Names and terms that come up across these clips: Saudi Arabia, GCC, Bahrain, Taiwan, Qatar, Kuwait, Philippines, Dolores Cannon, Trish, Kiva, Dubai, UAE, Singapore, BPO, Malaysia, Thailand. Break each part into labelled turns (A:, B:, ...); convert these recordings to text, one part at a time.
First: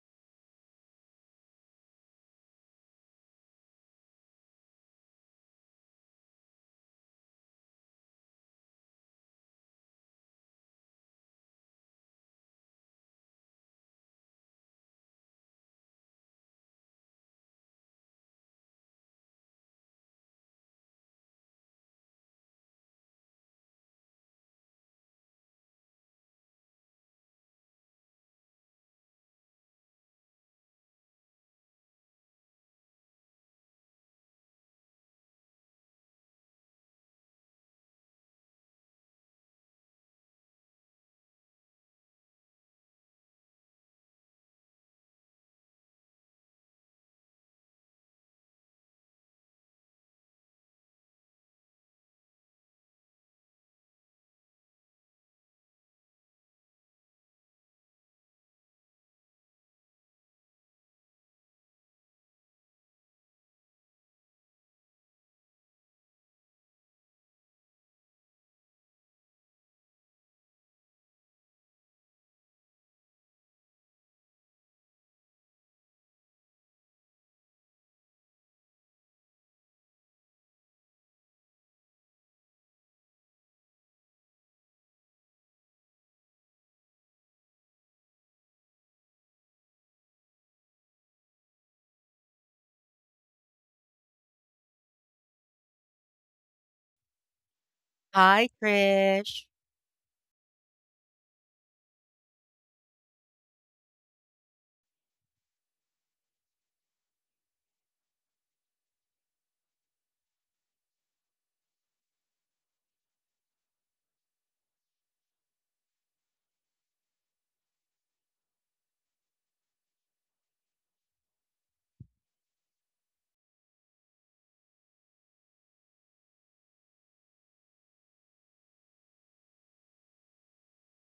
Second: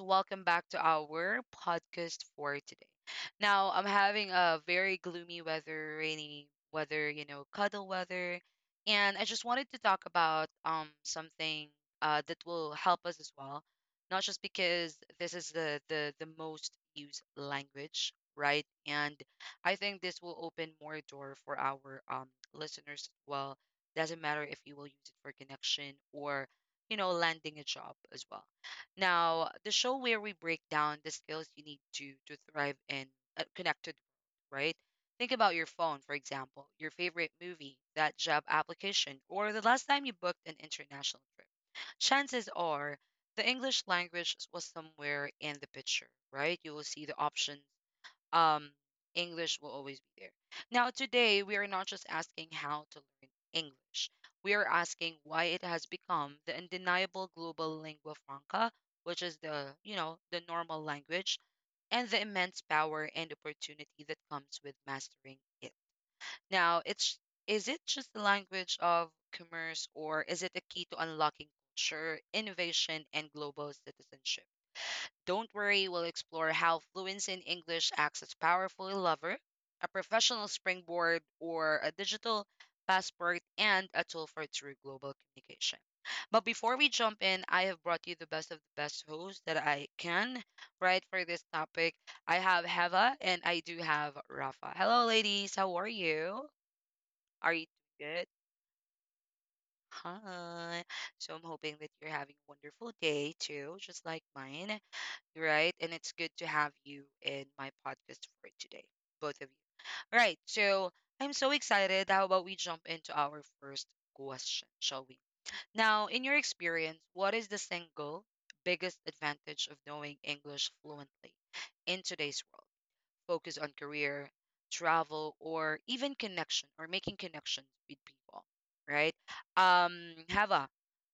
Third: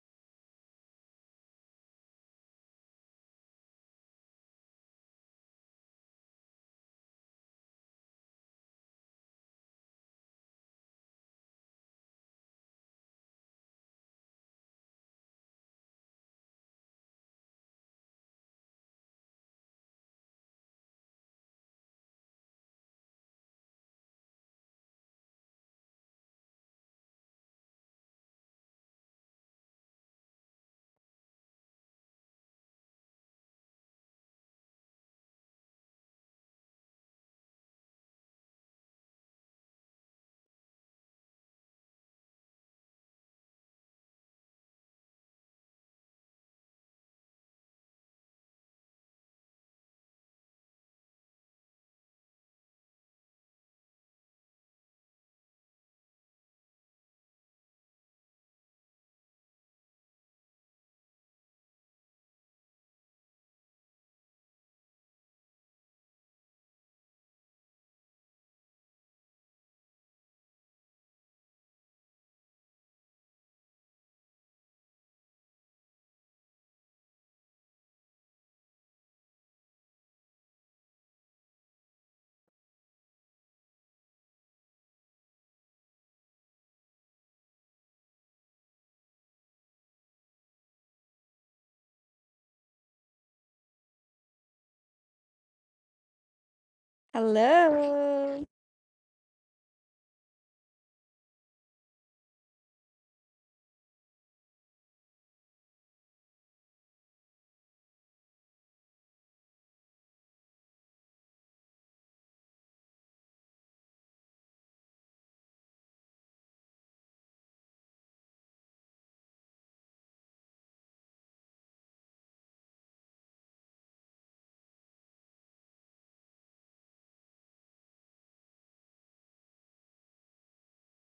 A: Welcome back to our podcast for today. Now, I'm having a very gloomy weather, rainy weather, you know, cuddle weather. And I just wanted to talk about something that will help us as well. Not just because this is the most used language, right? And I think this will open more door for our listeners as well. Doesn't matter if you will use it for connection or, you know, landing a job as well. Now, the show where we break down the skills you need to thrive in a world, right? Think about your phone, for example, your favorite movie, that job application, or the last time you booked an international trip. Chances are the English language was somewhere in the picture, right? You will see the options um, English will always be there. Now, today, we are not just asking how to learn English, we are asking why it has become the undeniable global lingua franca, which is the, you know, the normal language, and the immense power and opportunity that comes with mastering it. Now, it's is it just the language of commerce or is it a key to unlocking culture, innovation, and global citizenship? Don't worry, we'll explore how fluency in English acts as powerful lover, a professional springboard, or a digital passport, and a tool for true global communication. But before we jump in, I have brought you the best of the best hosts that I can, right, for this topic. I have Heva and I do have Rafa. Hello, ladies. How are you? Are you doing good?
B: Hello.
C: Hi, Trish.
A: Hi. So I'm hoping that you're having a wonderful day too, just like mine, right? And it's good to have you in my podcast for today, both of you. Right. So I'm so excited. How about we jump into our first question, shall we? Now, in your experience, what is the single biggest advantage of knowing English fluently in today's world? Focus on career, travel, or even connection or making connections with people, right? Hava,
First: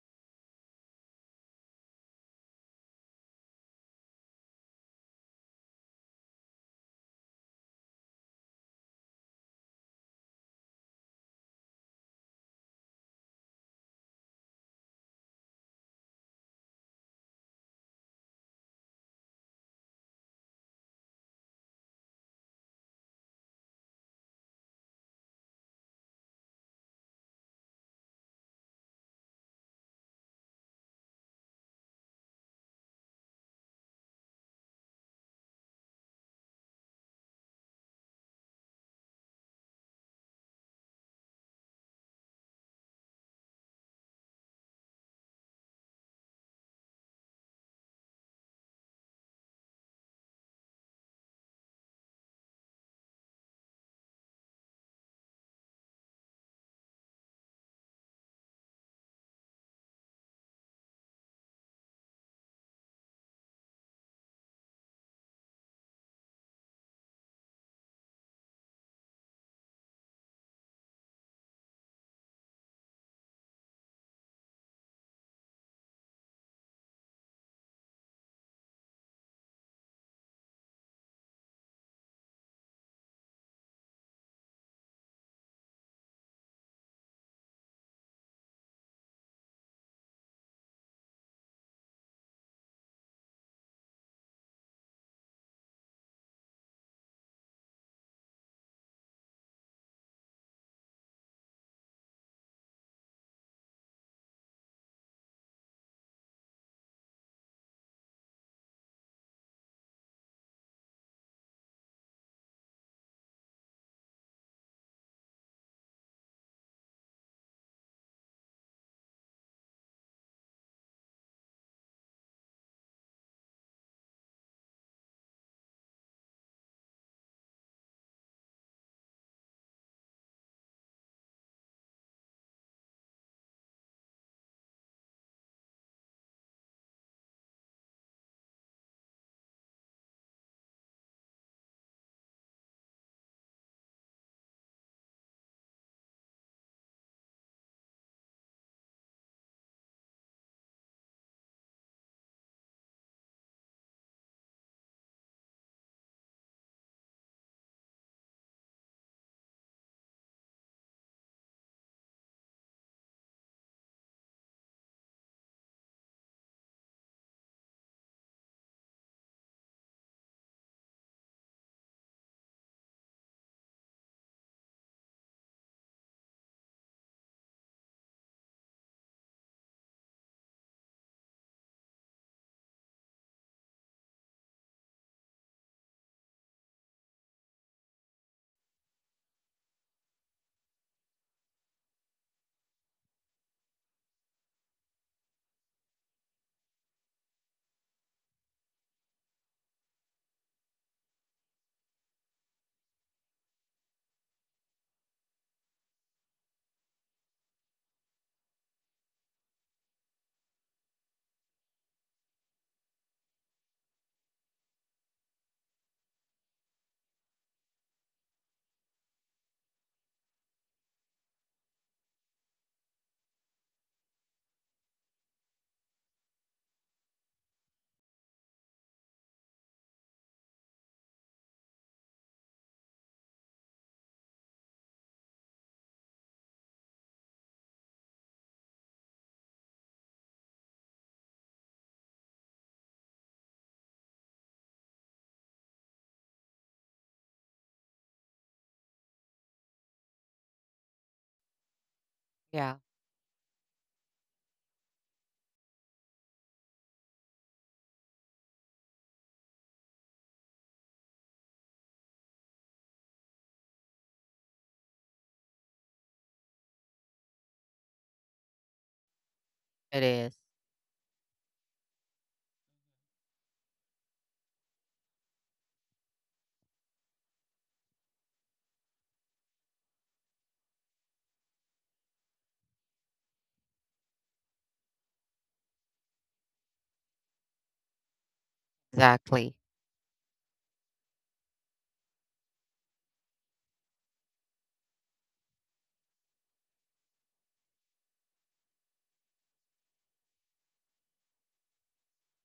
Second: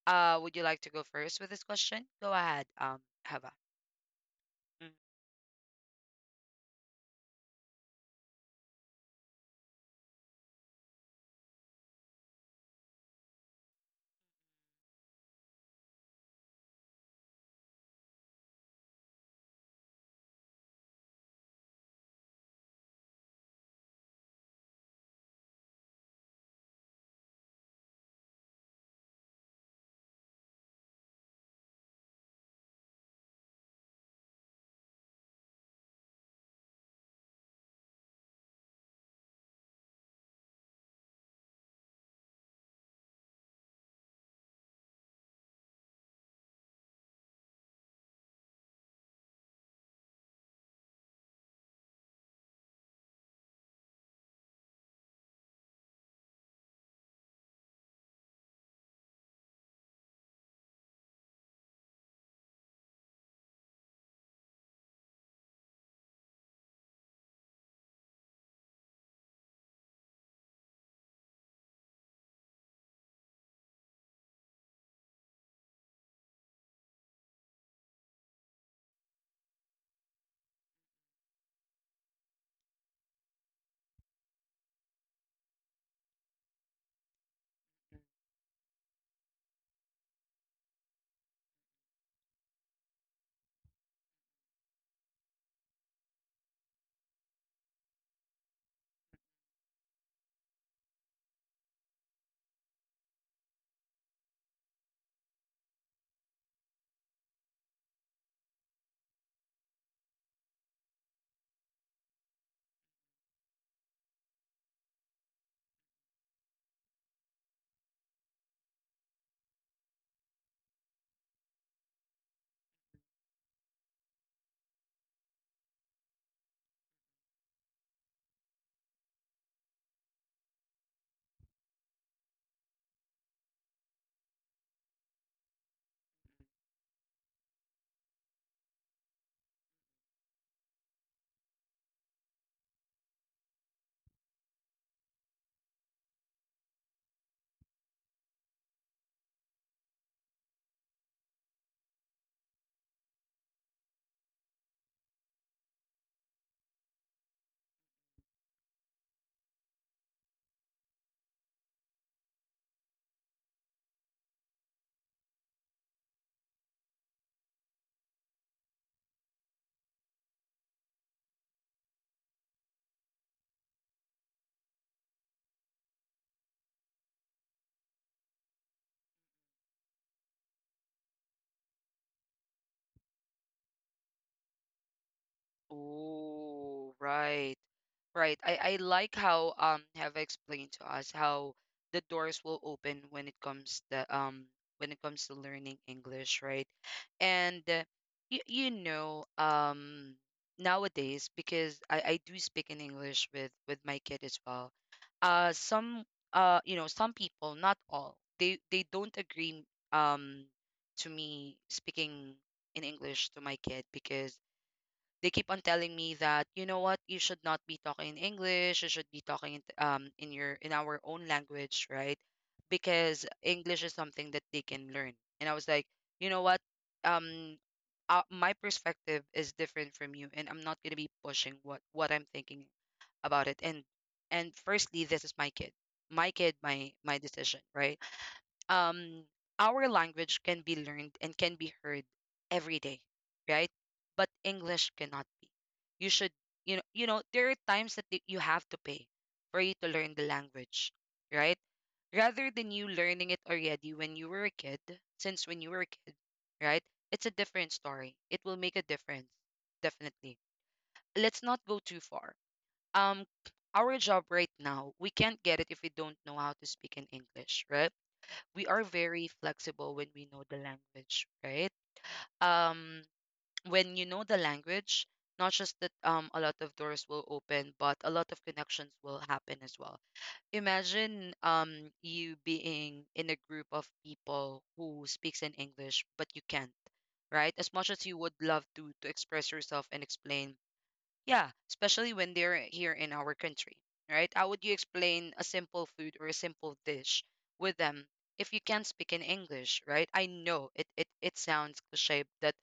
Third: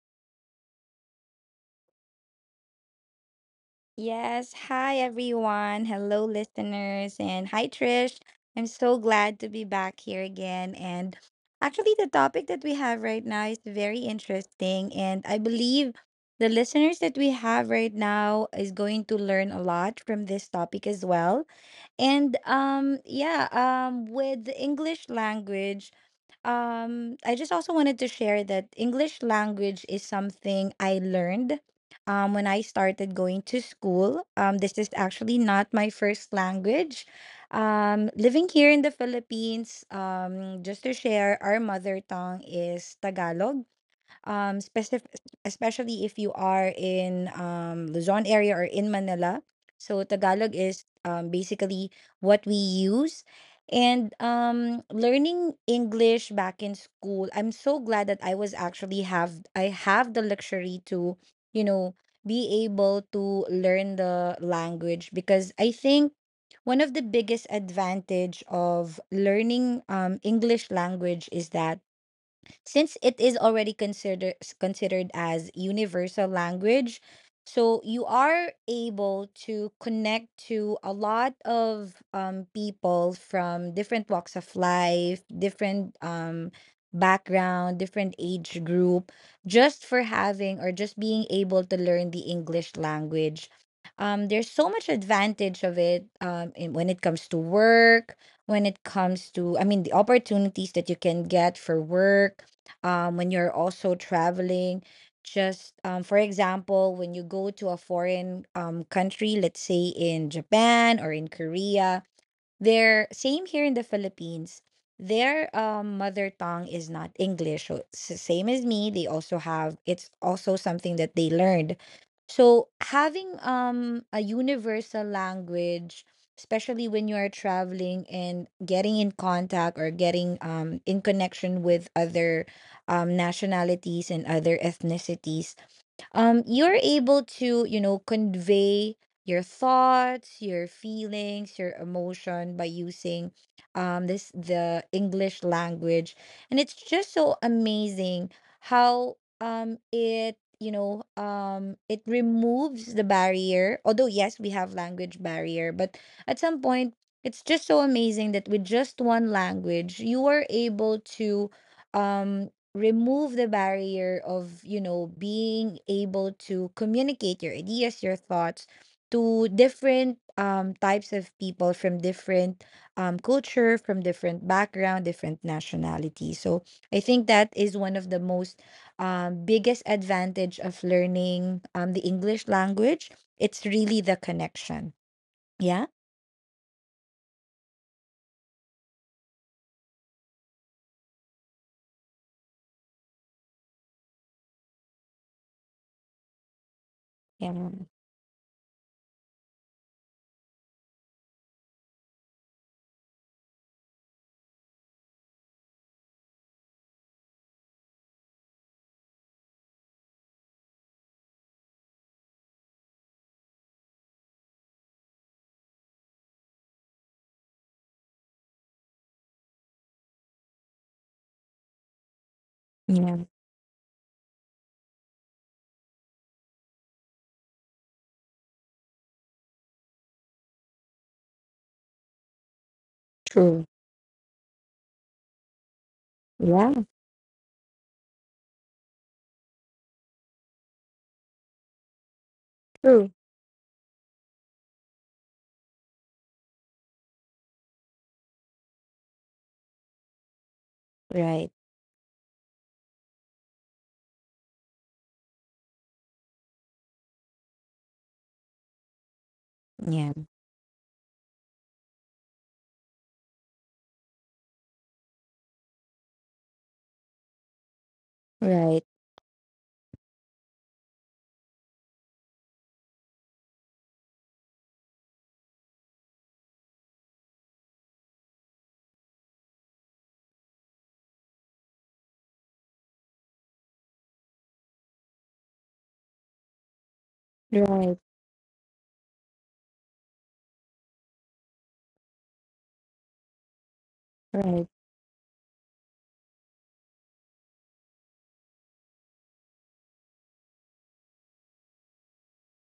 A: would you like to go first with this question? Go ahead, Hava.
B: Yes.
A: Mhm.
B: Hi, everyone. Hello, listeners. And hi, Trish. I'm so glad to be back here again. And actually, the topic that we have right now is very interesting. And I believe the listeners that we have right now is going to learn a lot from this topic as well. And with the English language, I just also wanted to share that English language is something I learned when I started going to school. This is actually not my first language. Living here in the Philippines, just to share, our mother tongue is Tagalog. Specific Especially if you are in Luzon area or in Manila. So Tagalog is basically what we use. And learning English back in school, I'm so glad that I have the luxury to, you know, be able to learn the language, because I think one of the biggest advantage of learning English language is that since it is already considered as universal language, so you are able to connect to a lot of people from different walks of life, different background, different age group, just for having or just being able to learn the English language. There's so much advantage of it, when it comes to work, when it comes to, I mean, the opportunities that you can get for work, when you're also traveling. Just for example, when you go to a foreign country, let's say in Japan or in Korea, their same here in the Philippines. Their mother tongue is not English. So it's the same as me, they also have, it's also something that they learned. So having a universal language, especially when you are traveling and getting in contact or getting in connection with other nationalities and other ethnicities, you're able to, you know, convey your thoughts, your feelings, your emotion by using this the English language, and it's just so amazing how it you know it removes the barrier. Although yes, we have language barrier, but at some point, it's just so amazing that with just one language you are able to um remove the barrier of, you know, being able to communicate your ideas, your thoughts to different types of people from different culture, from different background, different nationality. So I think that is one of the most biggest advantage of learning the English language. It's really the connection. Yeah,
A: Oh, right. Right. I like how have explained to us how the doors will open when it comes the when it comes to learning English, right? And
B: yeah,
A: you, you know, nowadays because I do speak in English with my kid as well. Some You know, some people, not all, they don't agree um to me speaking in English to my kid because they keep on telling me that, you know what, you should not be talking in English, you should be talking in your, in our own language, right?
B: yeah.
A: Because English is something that they can learn. And I was like, you know what, um my perspective is different from you, and I'm not going to be pushing what I'm thinking about it.
B: True.
A: And firstly, this is my kid. My kid,
B: Yeah.
A: my decision, right? um our language can be learned and can be heard every day,
B: True.
A: right? But English cannot be. You should, you know, there are times that you have to pay for you to learn the language,
B: Right.
A: right? Rather than you
C: Yeah,
A: learning it already when you were a kid. Since when you were a kid, right, it's a different story. It will make a difference,
B: Yeah.
A: definitely. Let's not go too far. um our job right now, we can't get it if we don't know how to speak in English, right? We
B: Right,
A: are very flexible when
C: it
A: we know
C: is.
A: the language, right? Um, when you know the language, not just that, a lot of doors will open, but a lot of connections will happen as well. Imagine you being in a group of people who speaks in English, but you can't, right? As much
B: right,
A: as you would love to express
C: Exactly.
A: yourself and explain. Yeah, especially when they're here in our country, right? How
B: right.
A: would you explain a simple food or a simple dish with them if you can't speak in English, right? I know it, it sounds cliche that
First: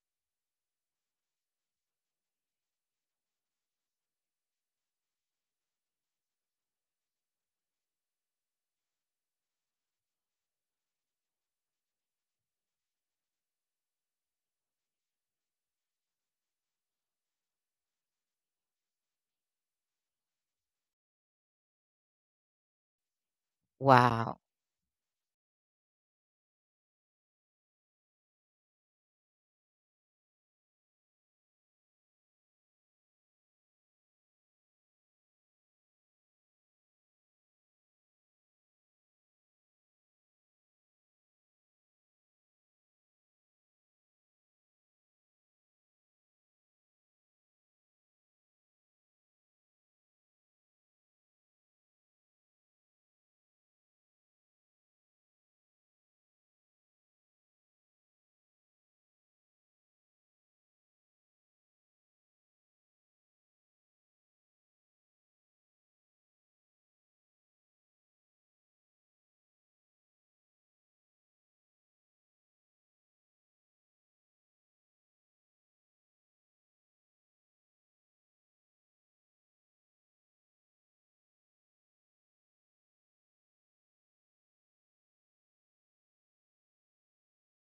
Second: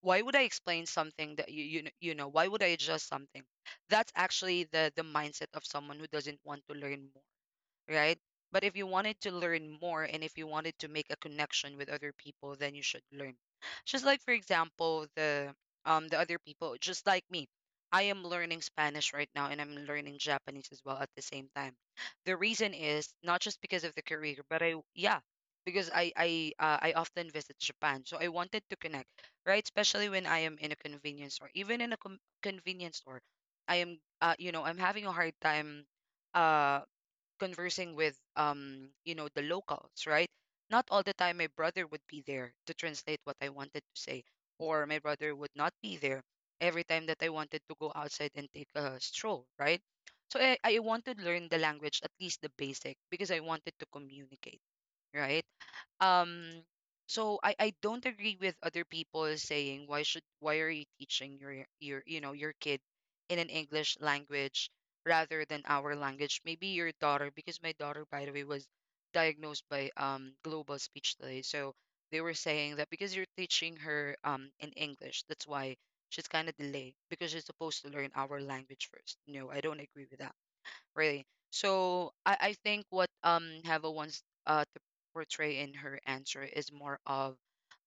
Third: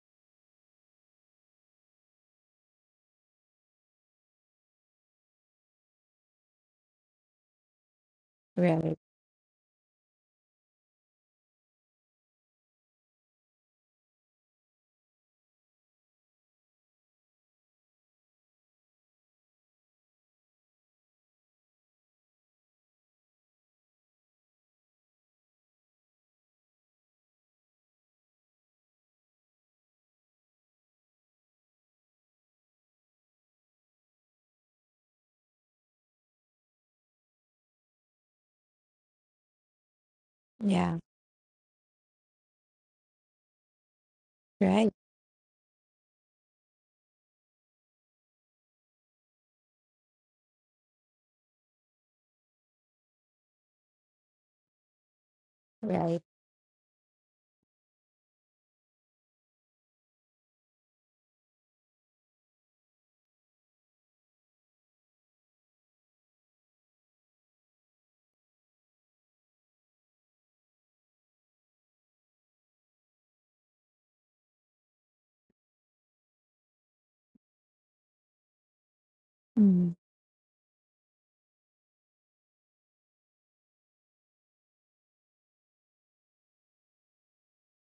A: why would I explain something that, you know, why would I adjust something? That's actually the mindset of someone who doesn't want to learn more, right? But if you
B: Right.
A: wanted to learn more and if you wanted to make a connection with other people, then you should learn. Just like, for example, the other people, just like me. I am learning Spanish right now, and I'm learning Japanese as well at the same time. The reason is not just because of the career,
C: Wow.
A: but I yeah, because I often visit Japan. So I wanted to connect, right? Especially when I am in a convenience store, even in a convenience store, I am, you know, I'm having a hard time uh conversing with, you know, the locals, right? Not
B: Yeah,
A: all the time my brother would be there to translate what I wanted to say, or
B: right,
A: my brother would not be there every time that I wanted to go outside and take a stroll, right? So I want to learn the language, at least the basic, because I wanted to communicate, right?
B: right,
A: Um, so I don't agree with other people saying, why should, why are you teaching your, your kid in an English language rather than our language. Maybe your daughter, because my daughter, by the way, was diagnosed by global speech delay. So they were saying that because you're teaching her in English, that's why she's kind of delayed, because she's supposed to learn our language first. No, I don't
B: mm,
A: agree with that really. So I think what Hava wants to portray in her answer is more of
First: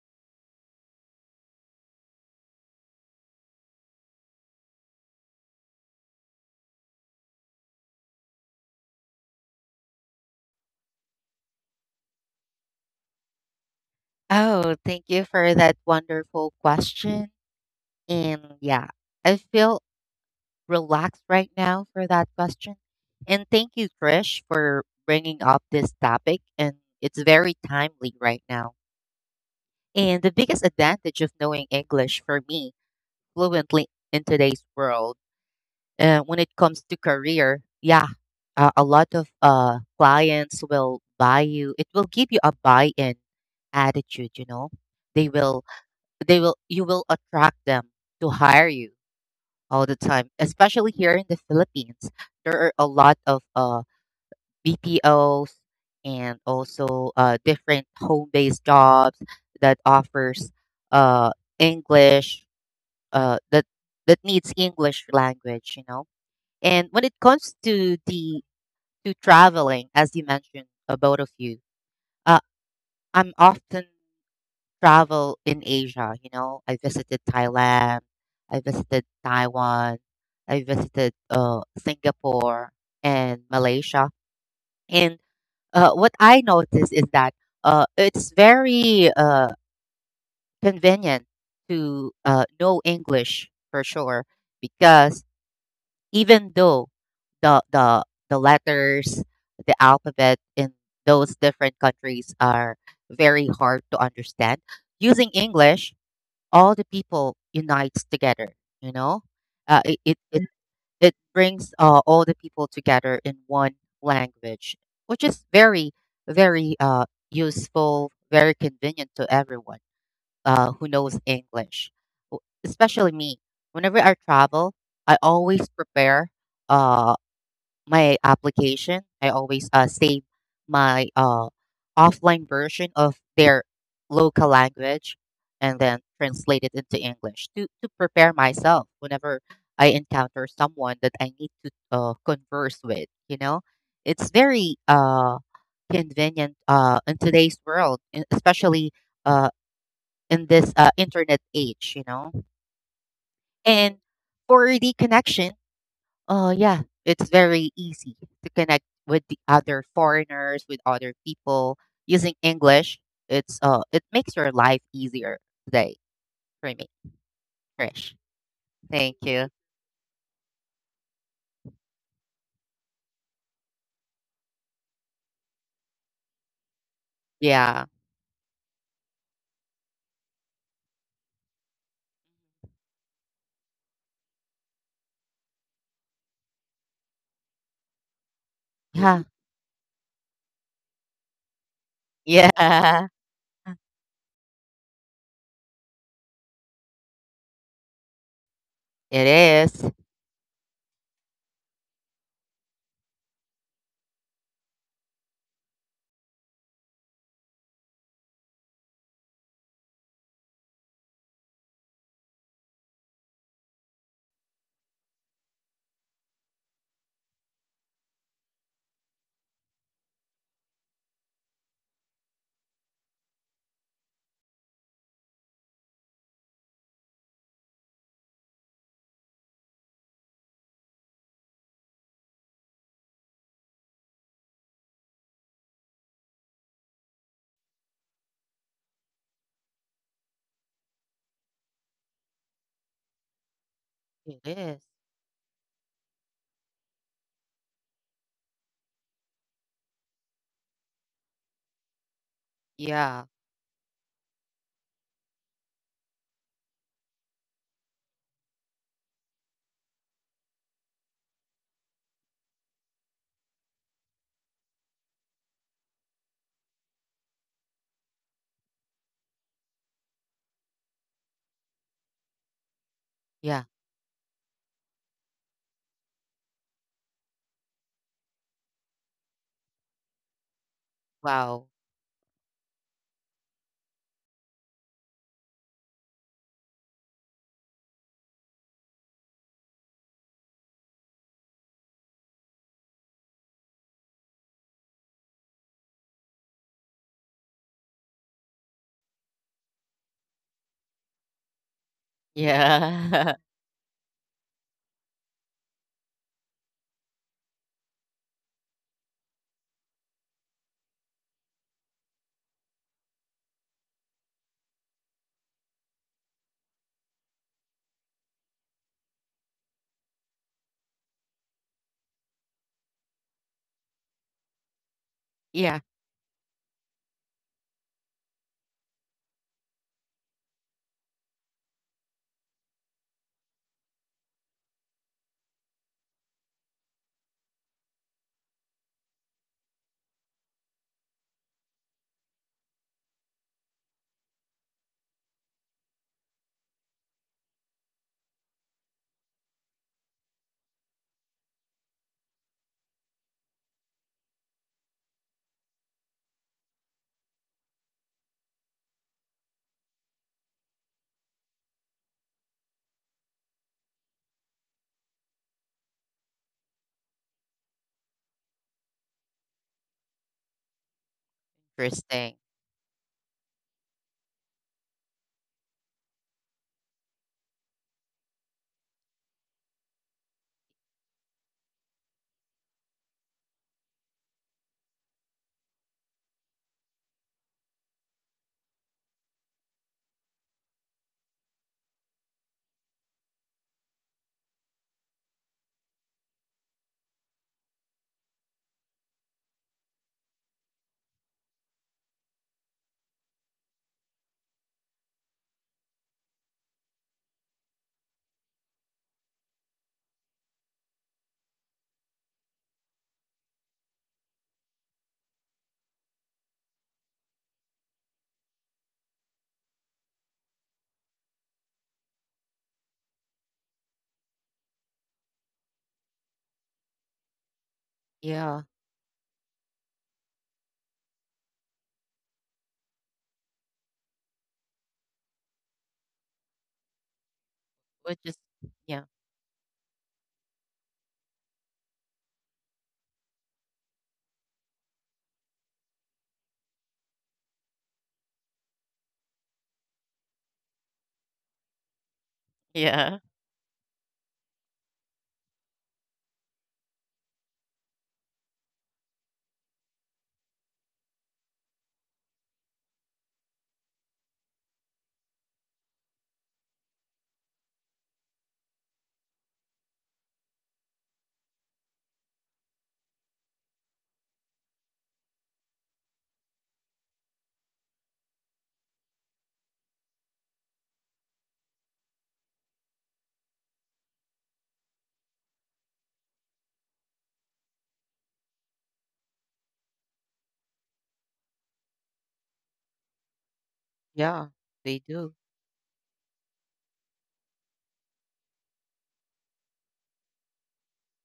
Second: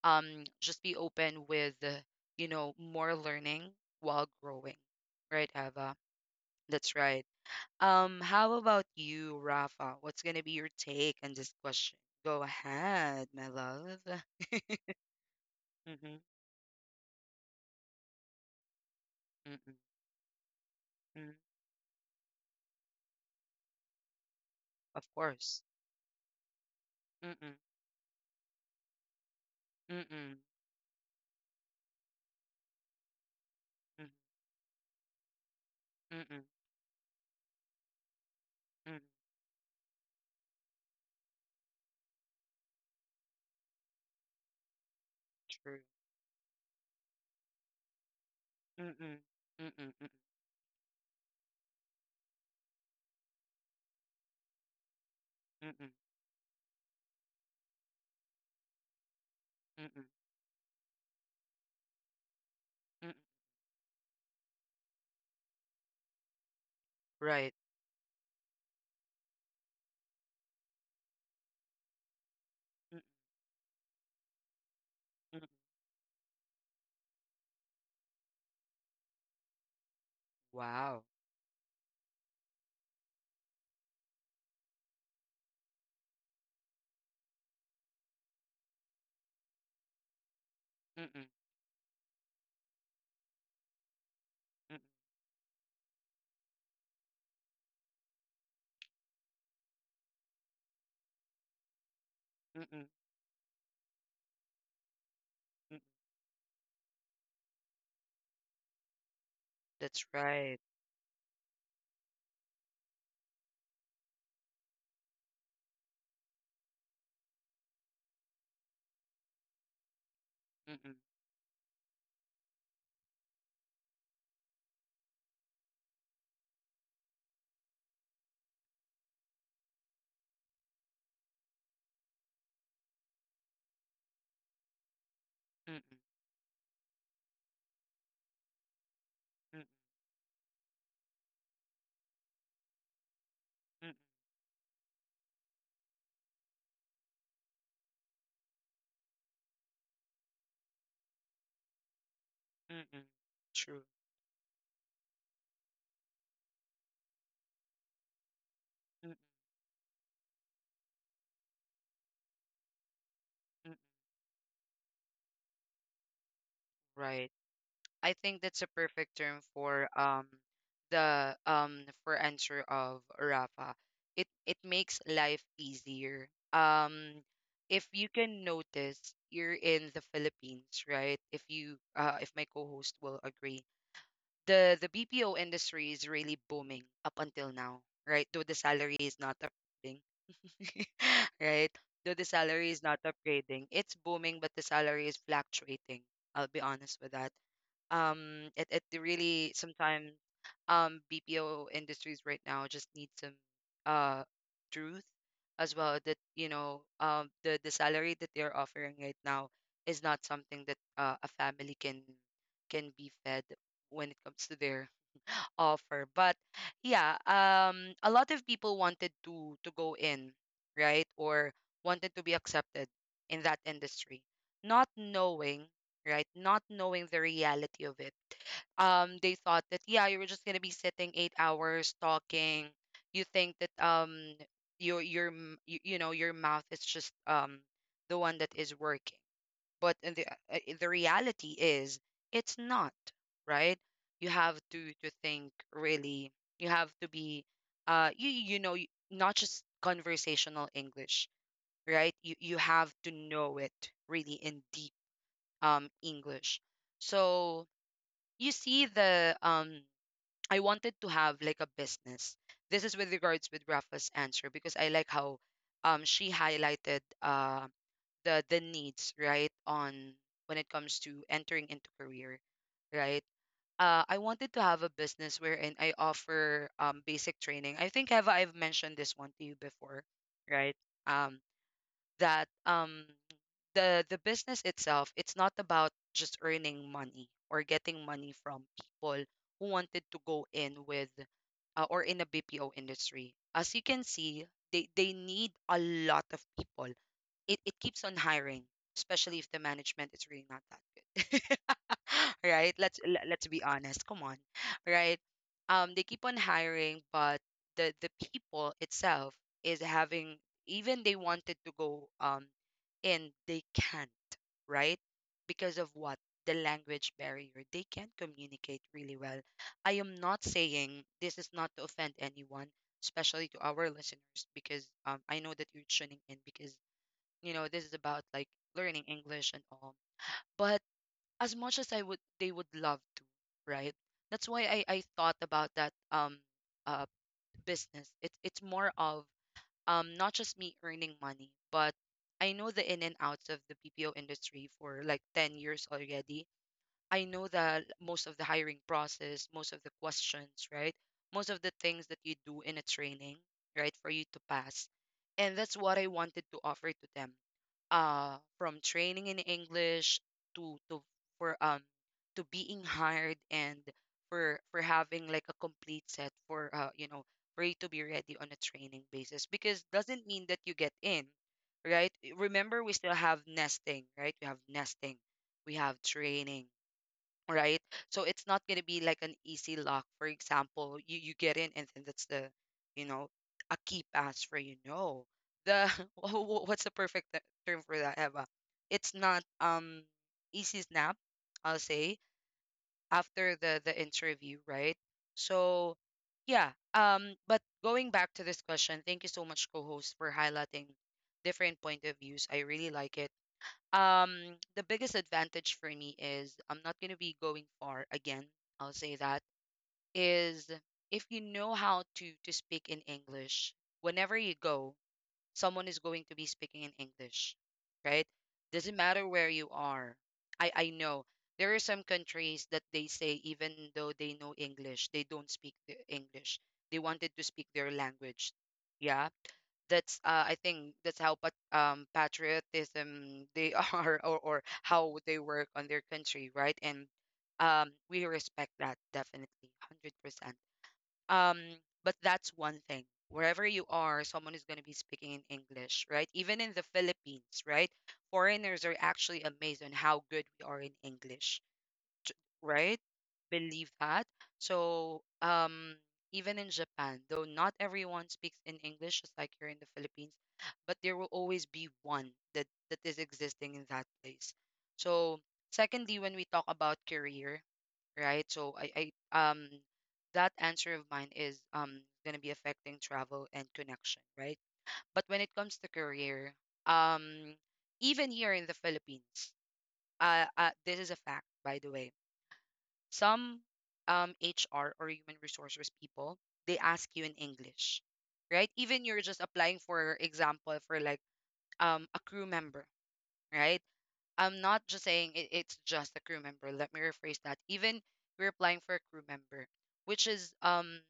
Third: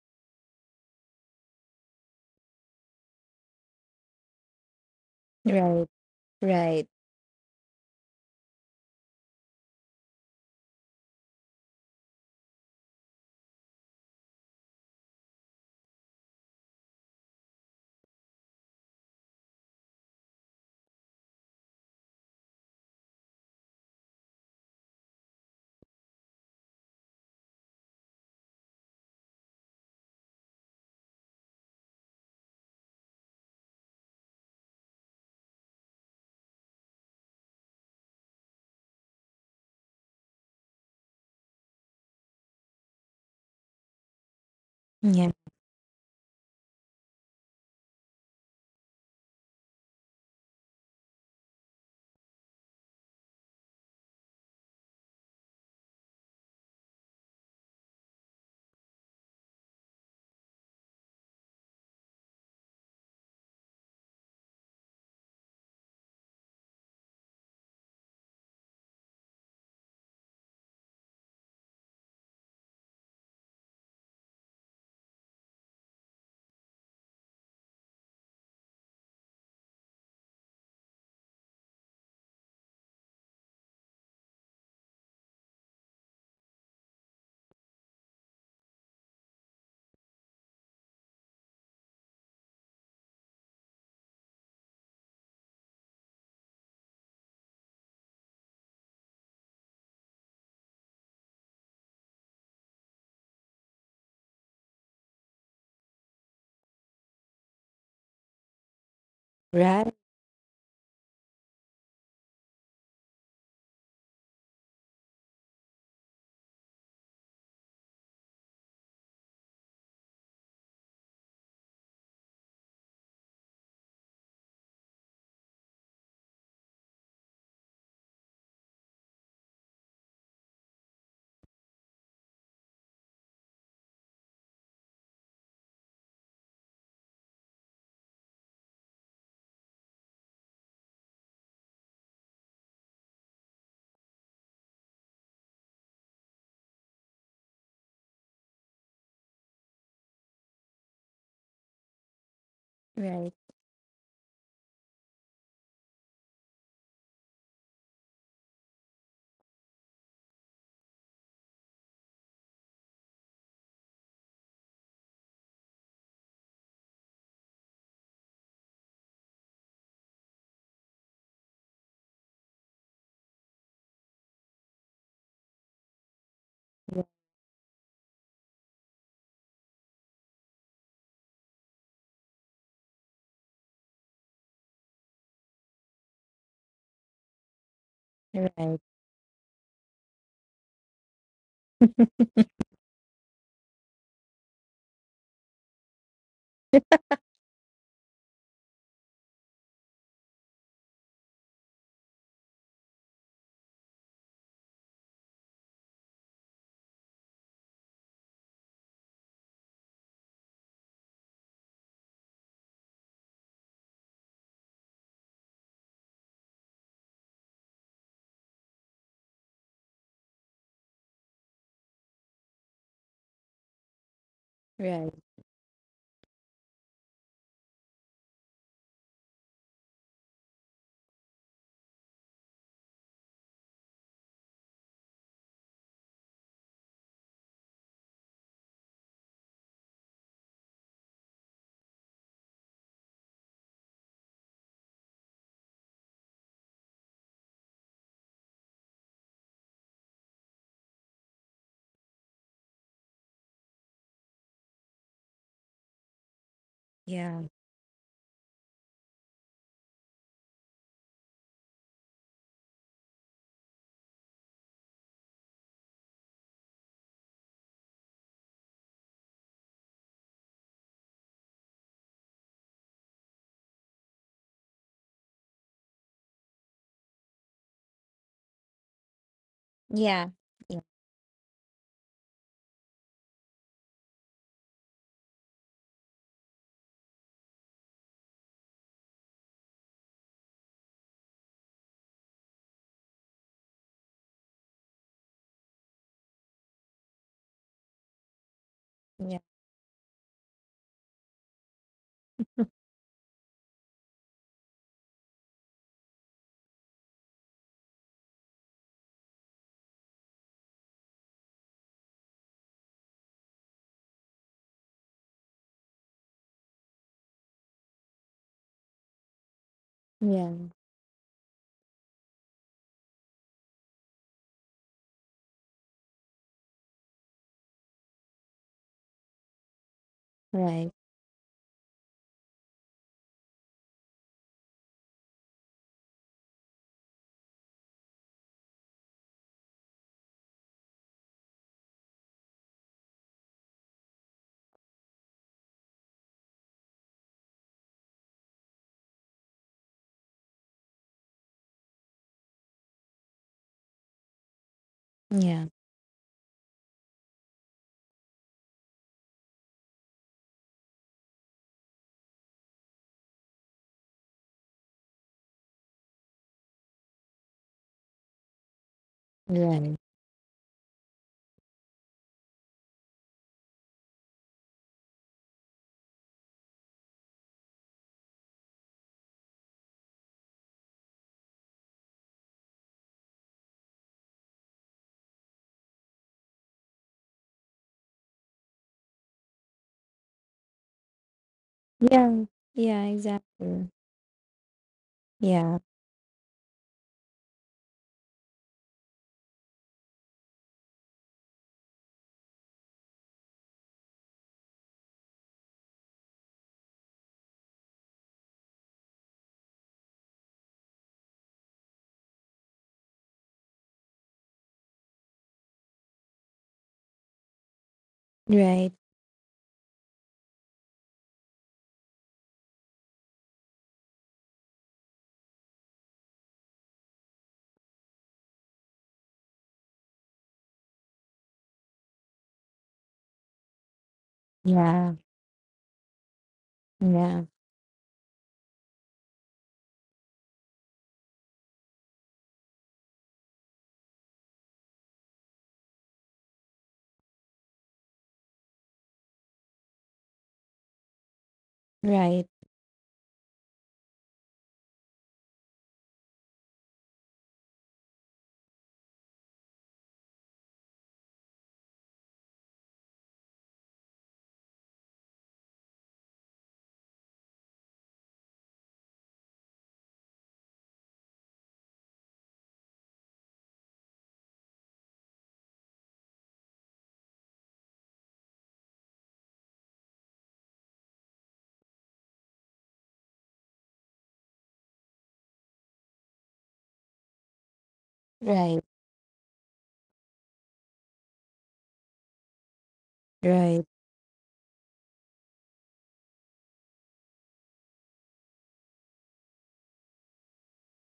A: just be open with, you know, more learning while growing, right,
B: right,
A: Hava?
B: right,
A: That's right. How about you, Rafa? What's gonna be your take on this question? Go ahead, my love.
C: Oh, thank you for that
A: Mm-hmm.
C: wonderful question. And yeah, I feel
A: Mm-mm.
C: relaxed
A: Mm.
C: right now for that question. And thank you, Trish, for
A: Of
C: bringing up
A: course.
C: this topic. And it's very
A: Mm-mm.
C: timely right now. And the
A: Mm-mm.
C: biggest advantage of knowing English for me fluently in
A: Mm-mm.
C: today's world, when it
A: Mm-mm.
C: comes to career, yeah, a lot
A: Mm-mm.
C: of clients will buy you. It will give you a buy-in attitude. You know, they
B: yeah,
C: will,
A: True.
C: they will, you will attract them to hire you
A: Mm-mm. Mm-mm.
C: all the
A: Mm-mm.
C: time. Especially here in the Philippines, there are a lot of BPOs
A: Mm-mm.
C: and also different home-based jobs that
A: Mm-mm.
C: offers uh, English,
A: Mm-mm.
C: uh, that that needs English language. You know, and when it comes
A: Right.
C: to traveling, as you mentioned, both of you, uh,
A: Mm.
C: I'm often travel in
A: Mm.
C: Asia. You know, I visited Thailand, I visited Taiwan, I visited
A: Wow.
C: Singapore and Malaysia. And what I noticed is that it's very convenient
A: Mm-mm.
C: to know English for sure
A: Mm-mm.
C: because even though the the the letters, the alphabet in those different countries are
A: Mm-mm.
C: very hard to understand. Using English,
A: Mm-mm.
C: all the people unites together. You know, uh, it,
B: right,
C: it
A: That's
C: it
A: right.
C: it brings all the people together in one language, which is very very useful, very convenient to everyone who
A: Mm-mm.
C: knows English, especially me. Whenever I travel, I always prepare uh, my application. I always save my offline version of their local language and then
A: Mm-mm.
C: translate it into English to prepare myself whenever I
A: Mm-mm.
C: encounter someone that I need to converse with. You know,
A: Mm-mm.
C: it's very convenient in today's world, especially uh, in this internet age, you know.
A: Mm-mm.
B: right,
C: And
A: True.
C: for the connection, yeah, it's very easy to connect with
A: Mm-mm.
C: the other foreigners, with other people using English. It's
A: Mm-mm.
C: it makes your life easier today for me,
A: Right.
C: Trish.
A: I think that's a
C: Thank
A: perfect
C: you.
A: term for the for answer of Rafa. It makes life easier. Um,
C: Yeah,
A: if you can notice, you're in the Philippines, right? If you, uh, if my co-host will agree, the BPO industry is really booming up until now, right?
B: yeah,
A: Though the
B: right,
A: salary
C: yeah,
A: is not upgrading, right? Though the salary is
C: yeah.
A: not upgrading, it's booming, but the salary is fluctuating. I'll be honest with that. It it
C: It
A: really
C: is.
A: sometimes, BPO industries right now just need some uh truth as well, that, you know, the salary that they're offering right now is not something that, a family can be fed when it comes to their offer. But yeah, a lot of people wanted to go in, right, or wanted to be accepted in that industry, not
B: right,
A: knowing, right, not knowing the reality of it. They thought that, yeah, you were just gonna be sitting eight hours talking. You think that your you, you know, your mouth is just the one that is working, but in the, in the reality is it's not, right? You
C: It
A: have
C: is.
A: to think really. You have to be, you not just conversational English, right? You have to
C: Yeah.
A: know it really in deep, English.
B: yeah,
A: So you see the I wanted to have like a business. This is with regards with Rafa's answer, because I like how she highlighted the needs, right, on when it comes to entering into career, right?
C: Yeah.
A: I wanted to have a business wherein I offer basic training. I think have I've mentioned this one to you before,
B: yeah,
A: right?
B: yeah,
A: Um
C: Wow.
A: that the business itself, it's not about just earning money or getting money from people who wanted to go in with, or in the BPO industry. As you can see, they need a lot of people. It keeps on hiring, especially
B: yeah,
A: if the management is really not that good. Right?
C: Yeah.
A: Let's be honest. Come on. Right? They keep on hiring, but the people itself is having, even they wanted to go in, they can't, right? Because of what? The language barrier. They can't communicate really well. I am not
B: yeah,
A: saying this is not to offend anyone, especially to our listeners, because I know that
C: yeah.
A: you're tuning in because you know this is about like learning English and all, but
B: right,
A: as much as I would they would love to, right? That's why I thought about that uh business. It's more of, not just me earning money, but I know the in and outs of the BPO industry for like 10 years already. I know that most of the hiring process, most of the questions, right, most of the things that you do in a training, right, for you to pass. And
B: yeah,
A: that's what I wanted to offer to them, from training in English, to for to being hired, and for having like a complete set for you to be ready on a training basis, because
B: right,
A: doesn't mean that you get in, right?
C: Interesting.
A: Remember, we still have nesting, right? We have nesting, we have training, right? So it's not going to be like an easy lock. For example, you get in and then that's the, you know, a key pass for you. No, the what's the perfect term for that, Eva? It's not easy snap, I'll say,
B: yeah, yeah,
A: after the
B: exactly,
A: the interview, right?
B: yeah,
A: So yeah, but going back to this question, thank you so much, co-host, for highlighting different point of views. I really like it. um the biggest advantage for me is I'm not going to be going far again. I'll say that is, if you know how to speak in English, whenever you go, someone is going to be speaking in English, right?
B: right,
A: Doesn't matter where you are. I know there are some countries that they say even though they know English, they don't speak the English. They wanted to speak their
C: Yeah.
A: language. Yeah, that's I think that's how patriotism they are, or
B: yeah,
A: how they work on their country, right? And
B: yeah,
C: Which
A: we
C: is
A: respect
C: yeah.
A: that definitely, 100%. Um, but that's one thing. Wherever you are, someone is going to be speaking in English, right? Even in the Philippines, right? Foreigners are actually amazed on how good we are in English,
B: right,
A: right?
C: Yeah.
A: Believe that. So, even in Japan, though not everyone speaks in English, just like here in the Philippines, but there will always be one that that is existing in that place. So, secondly, when we talk about career, right? So, I that answer of mine is gonna be affecting travel and connection, right? But when it comes to career, um, even here in the Philippines, this is a fact, by the way, some HR or human resources people, they ask you in English, right?
B: right,
A: Even you're just applying, for example, for like a crew member, right?
B: right,
C: Yeah.
A: I'm not
C: They
A: just
C: do.
A: saying it, it's just a crew member. Let me rephrase that. Even you're applying for a crew member, which is um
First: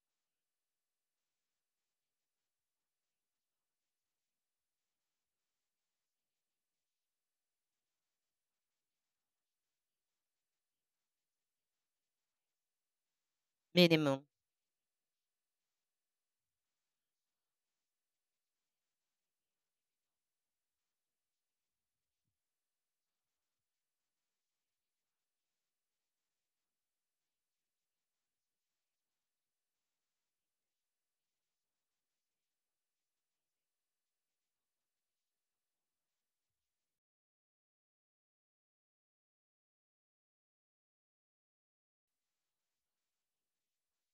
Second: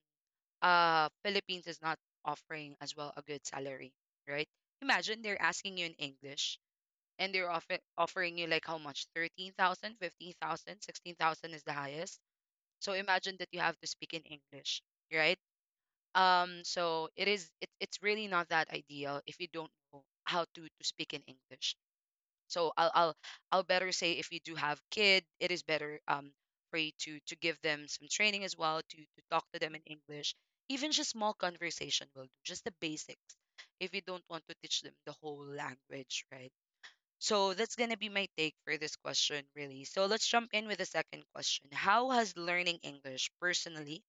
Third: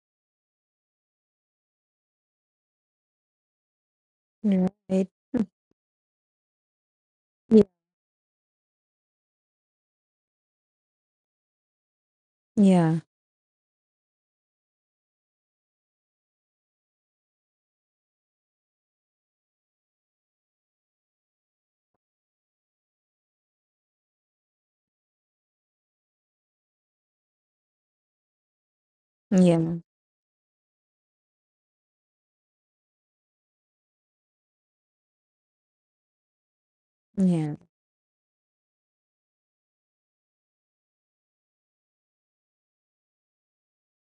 A: uh Philippines is not offering as well a good salary, right?
B: right,
A: Imagine they're asking you in English and they're
B: yeah,
A: offering you like how much. 13,000, 15,000, 16,000 is the highest. So
B: yeah,
A: imagine that you have to speak in
C: Minimum.
A: English, right? So it is, it's really not that ideal if you don't know how to speak in English. So I'll better say, if you do have kid, it is better, for you to give them some training as well to talk to them
B: yeah,
A: in English. Even just small conversation will do, just the basics, if you don't want to teach them the whole language, right? So
B: yeah,
A: that's going to be my take for this question, really. So let's jump in with the second question. How has learning English personally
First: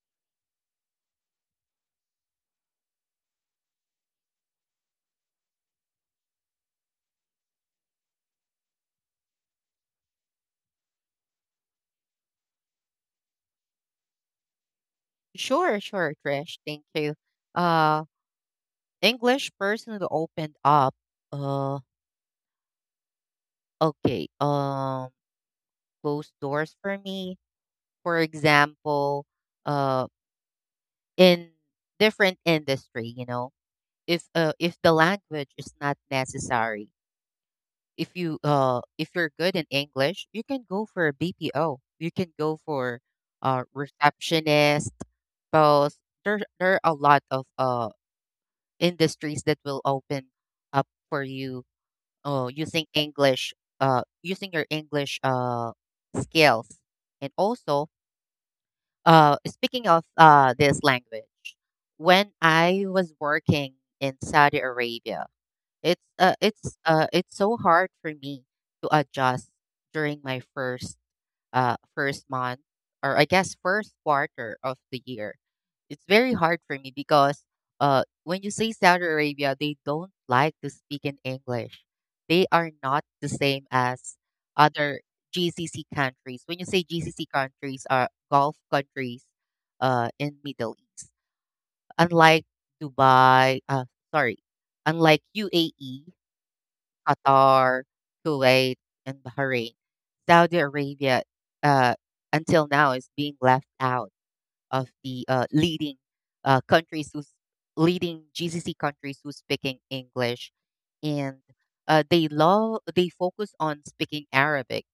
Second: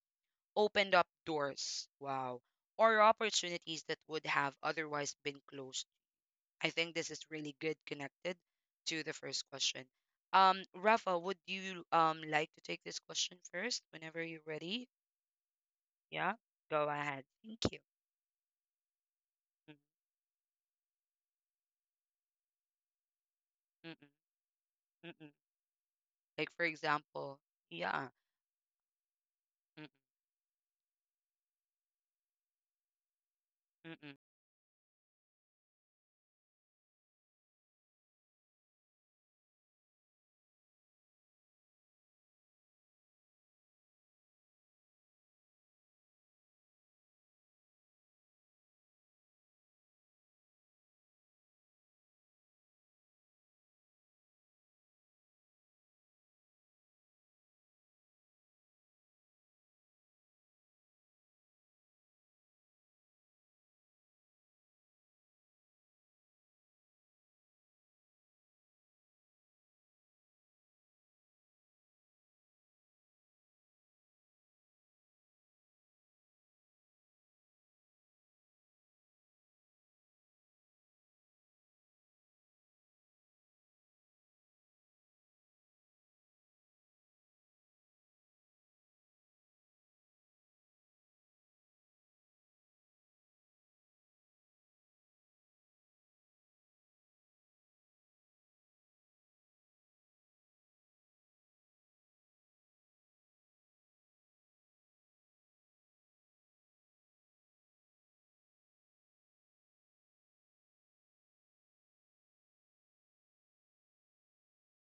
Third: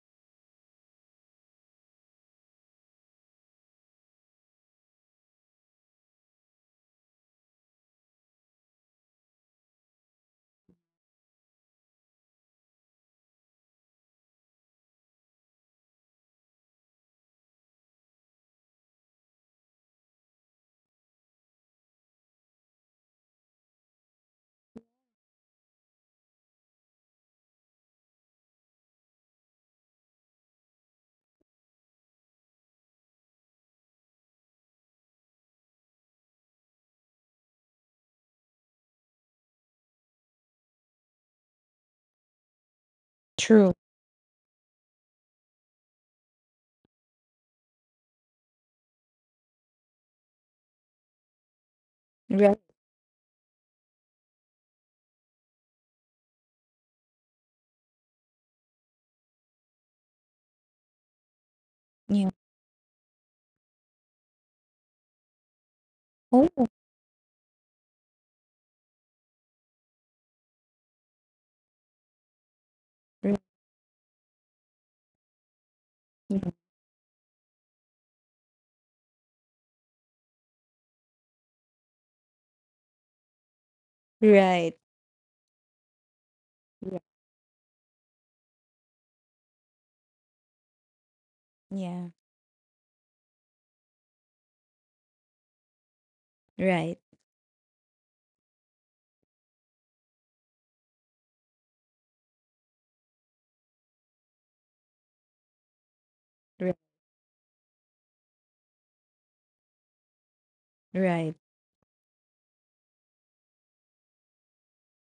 A: opened up doors? Wow. Or opportunities that would have otherwise been closed? I think this is really good connected to the first question. Rafa, would you like to take this question first whenever you're ready?
C: Sure, sure,
A: Yeah,
C: Trish. Thank
A: go
C: you.
A: ahead. Thank you.
C: Uh, English
A: Mm,
C: person who opened up. Uh,
A: mm-mm,
C: okay.
A: mm-mm.
C: Closed
A: Like for
C: doors for me.
A: example, yeah.
C: For example,
A: Mm-mm,
C: uh, in different industry, you know,
A: mm-mm,
C: if the language is not necessary, if you if you're good in English, you can go for a BPO. You can go for
B: true,
C: receptionist. Both There are a lot of industries that will open up for you oh
B: right,
C: using english, using your english skills. And also, speaking of this language, when
B: yeah,
C: I was working in Saudi Arabia,
B: oh,
C: it's so hard for me to adjust during my first first month, or I
B: right,
C: guess first quarter of the year. It's very
B: yeah,
C: hard for me because when you say Saudi Arabia, they don't like to speak in English. They are not the same as
B: right,
C: other GCC countries. When you say
B: yeah,
C: GCC countries, are Gulf countries in Middle East.
B: yeah,
C: Unlike Dubai, sorry, unlike UAE,
B: right,
C: Qatar, Kuwait, and Bahrain. Saudi Arabia, uh, until now, is being left out of the leading
B: right,
C: countries who's leading GCC countries who's speaking English,
B: right.
C: and they love they focus on speaking Arabic.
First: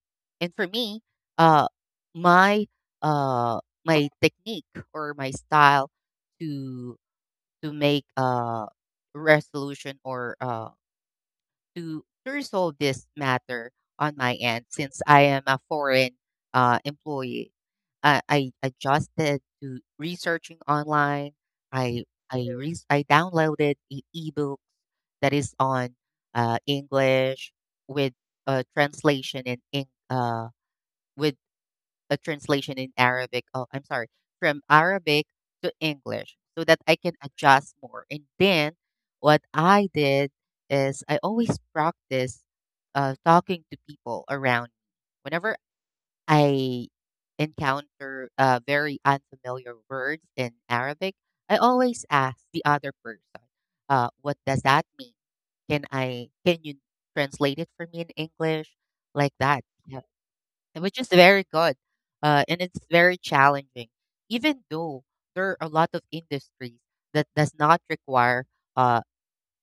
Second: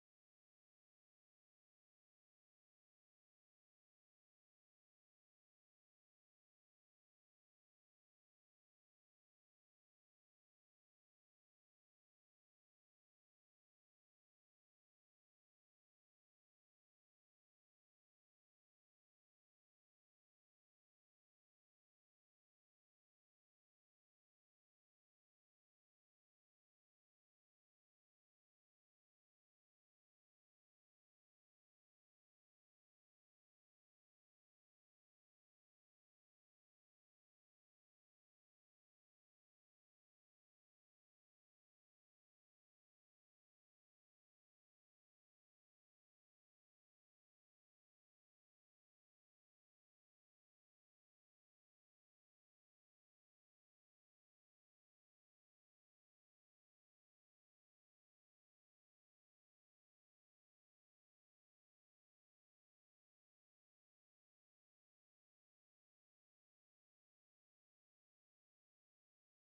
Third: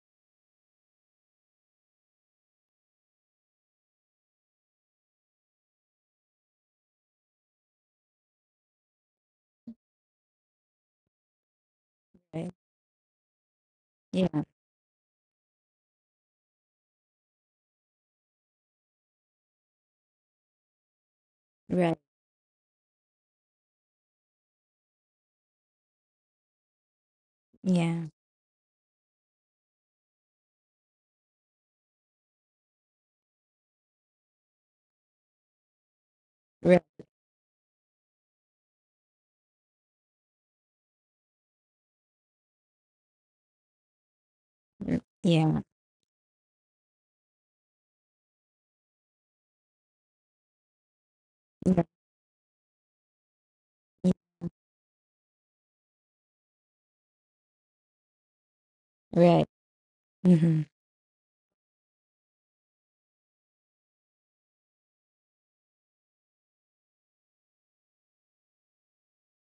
C: And for me, uh, my uh, my technique or my style to make a resolution, or to
B: Right.
C: resolve this matter on my
B: Yeah.
C: end since I am a foreign employee. I adjusted to researching online.
B: Right.
C: I I downloaded ebooks that is on English with
B: Yeah.
C: translation, uh, with a translation in Arabic. Oh, I'm sorry, from Arabic to English so that
B: Right.
C: I can adjust more. And then what I did is I always practice talking to people around me. Whenever
B: Yeah.
C: I encounter very unfamiliar words in Arabic, I
B: Yeah.
C: always ask the other person,
B: Yeah.
C: what does that mean? Can you translate it for me in English? Like
B: Right.
C: that,
B: Mm-hmm.
C: which is very good. And it's very challenging, even though there are a lot of industries that does not require uh,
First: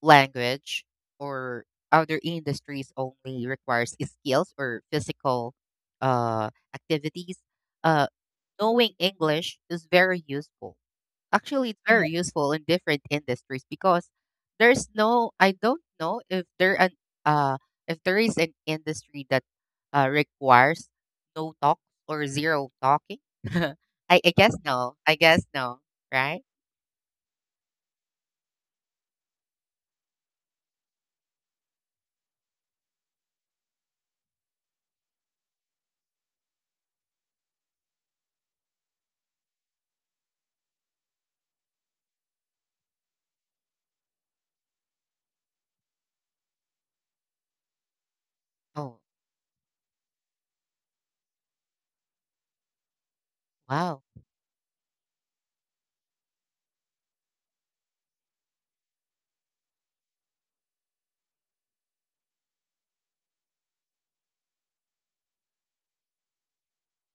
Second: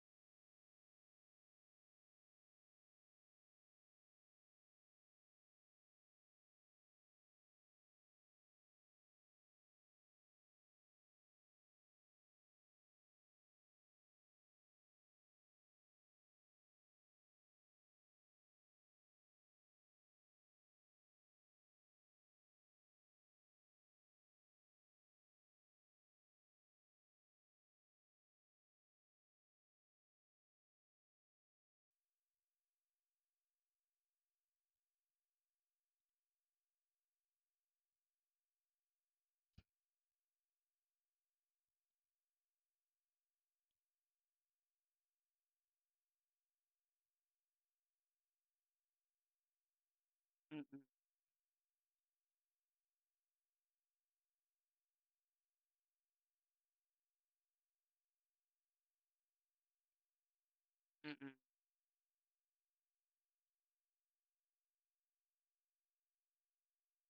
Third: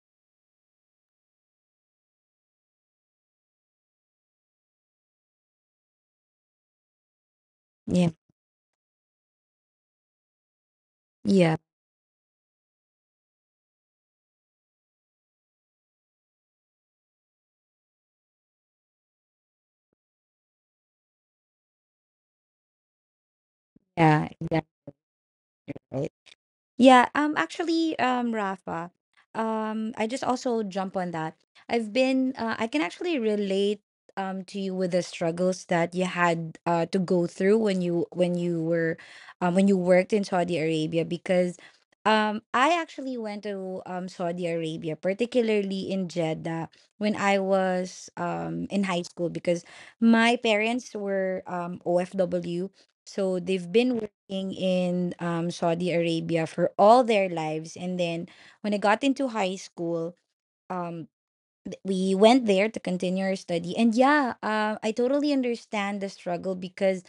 C: language, or other industries only requires skills or physical activities. Uh,
B: Yeah.
C: knowing English is very useful.
B: Yeah.
C: Actually, it's very useful in different industries because there's no, I don't know if there an uh if there is an industry that requires no talk or zero talking. I guess
B: Yeah.
C: no. I guess no,
B: Exactly.
C: right?
B: Yeah, actually, Rafa, I just also jump on that. I can actually relate to you with the struggles that you had to go through when you, when you were when you worked in Saudi Arabia, because I actually went to Saudi Arabia, particularly in Jeddah, when I was in
C: Oh,
B: high school because my
A: mm-mm,
B: parents were OFW, so they've
C: wow.
B: been in Saudi Arabia for all their lives. And then when I got into high school, um,
A: mm-mm.
B: we went there to continue our study. And yeah, I totally understand the struggle because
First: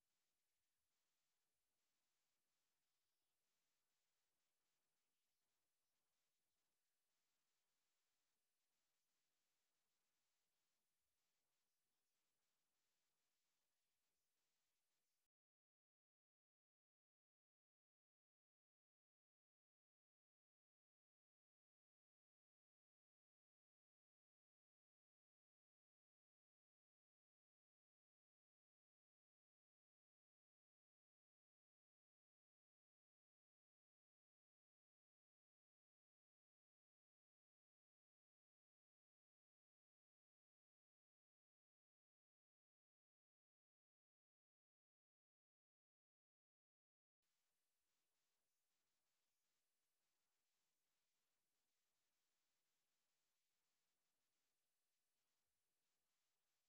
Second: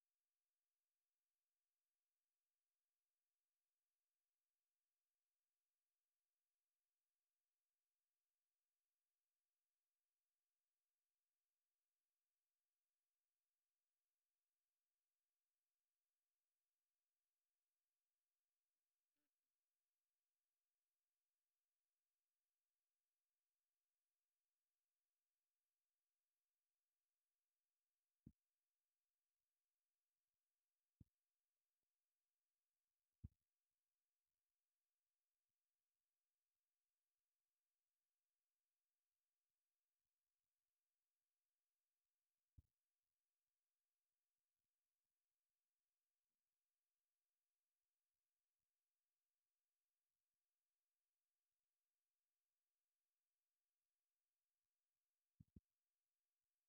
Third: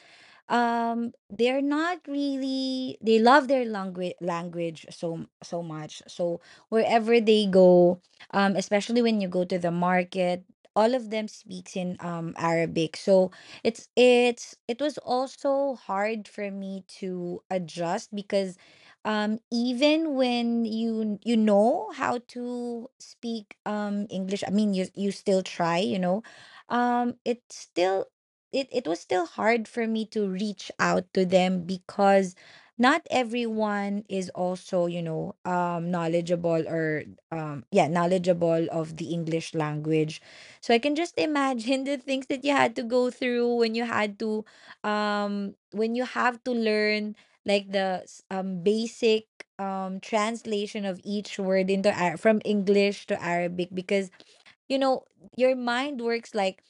B: they're not really, they love their language so so much, so wherever they go, especially when you go to the market, all of them speaks in Arabic. So it's it was also hard for me to adjust because even when you know how to speak English, I mean, you still try, you know, it's still, it was still hard for me to reach out to them because not everyone is also, you know, knowledgeable, or yeah knowledgeable of the English language. So I can just imagine the things that you had to go through when you had to when you have to learn, like basic translation of each word into from English to Arabic, because you know, your mind works like,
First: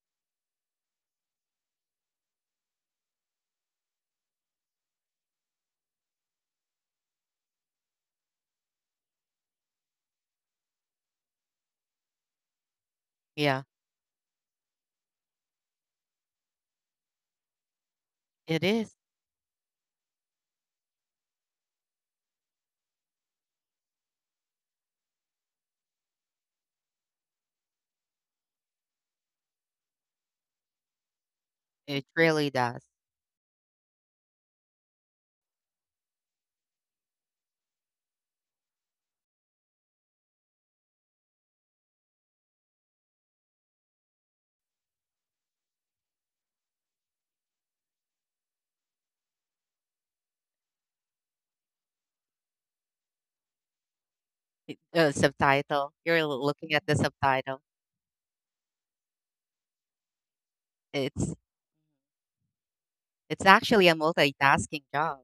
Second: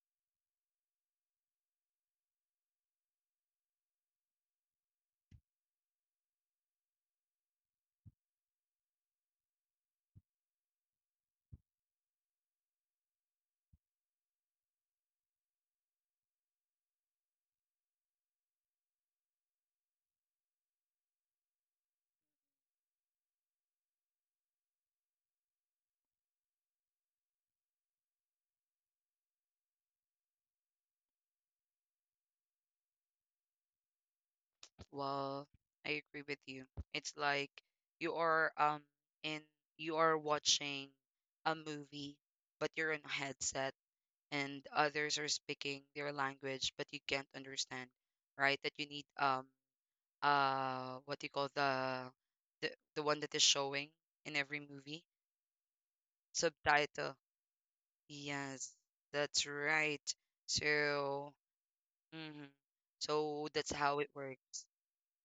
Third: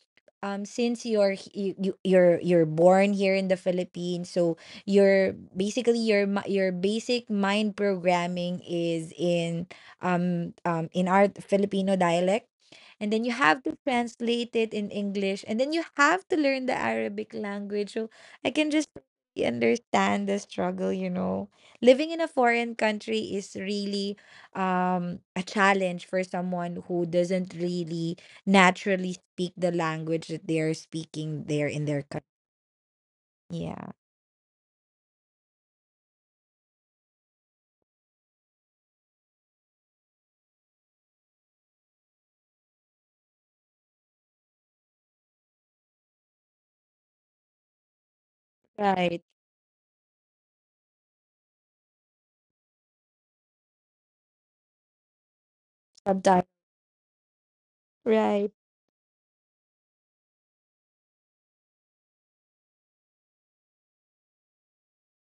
B: since you, you're you're born here in the Philippines, so you're basically, your basic mind programming is in our Filipino dialect, and then you have
C: Yeah,
B: to translate it in English, and then you have to learn the Arabic language. So I
C: it
B: can just
C: is.
B: really understand the struggle, you know. Living in a foreign country is really a challenge for someone who doesn't really naturally speak the language that they are speaking there in their
C: It
B: country.
C: really does.
B: Yeah.
A: Well, I agree with you. It's like you are um in you are watching a movie, but you're in a headset and others are speaking their language, but you can't understand, right? That you need,
B: Right.
A: what do you call the the one that is showing in every movie?
C: Subtitle. You're
B: Sometimes.
C: looking at the
A: Subtitle.
C: subtitle.
B: Right.
A: Yes, that's right. So,
C: It's
A: mhm.
C: it's
A: So that's
C: actually a
A: how it works.
C: multitasking job.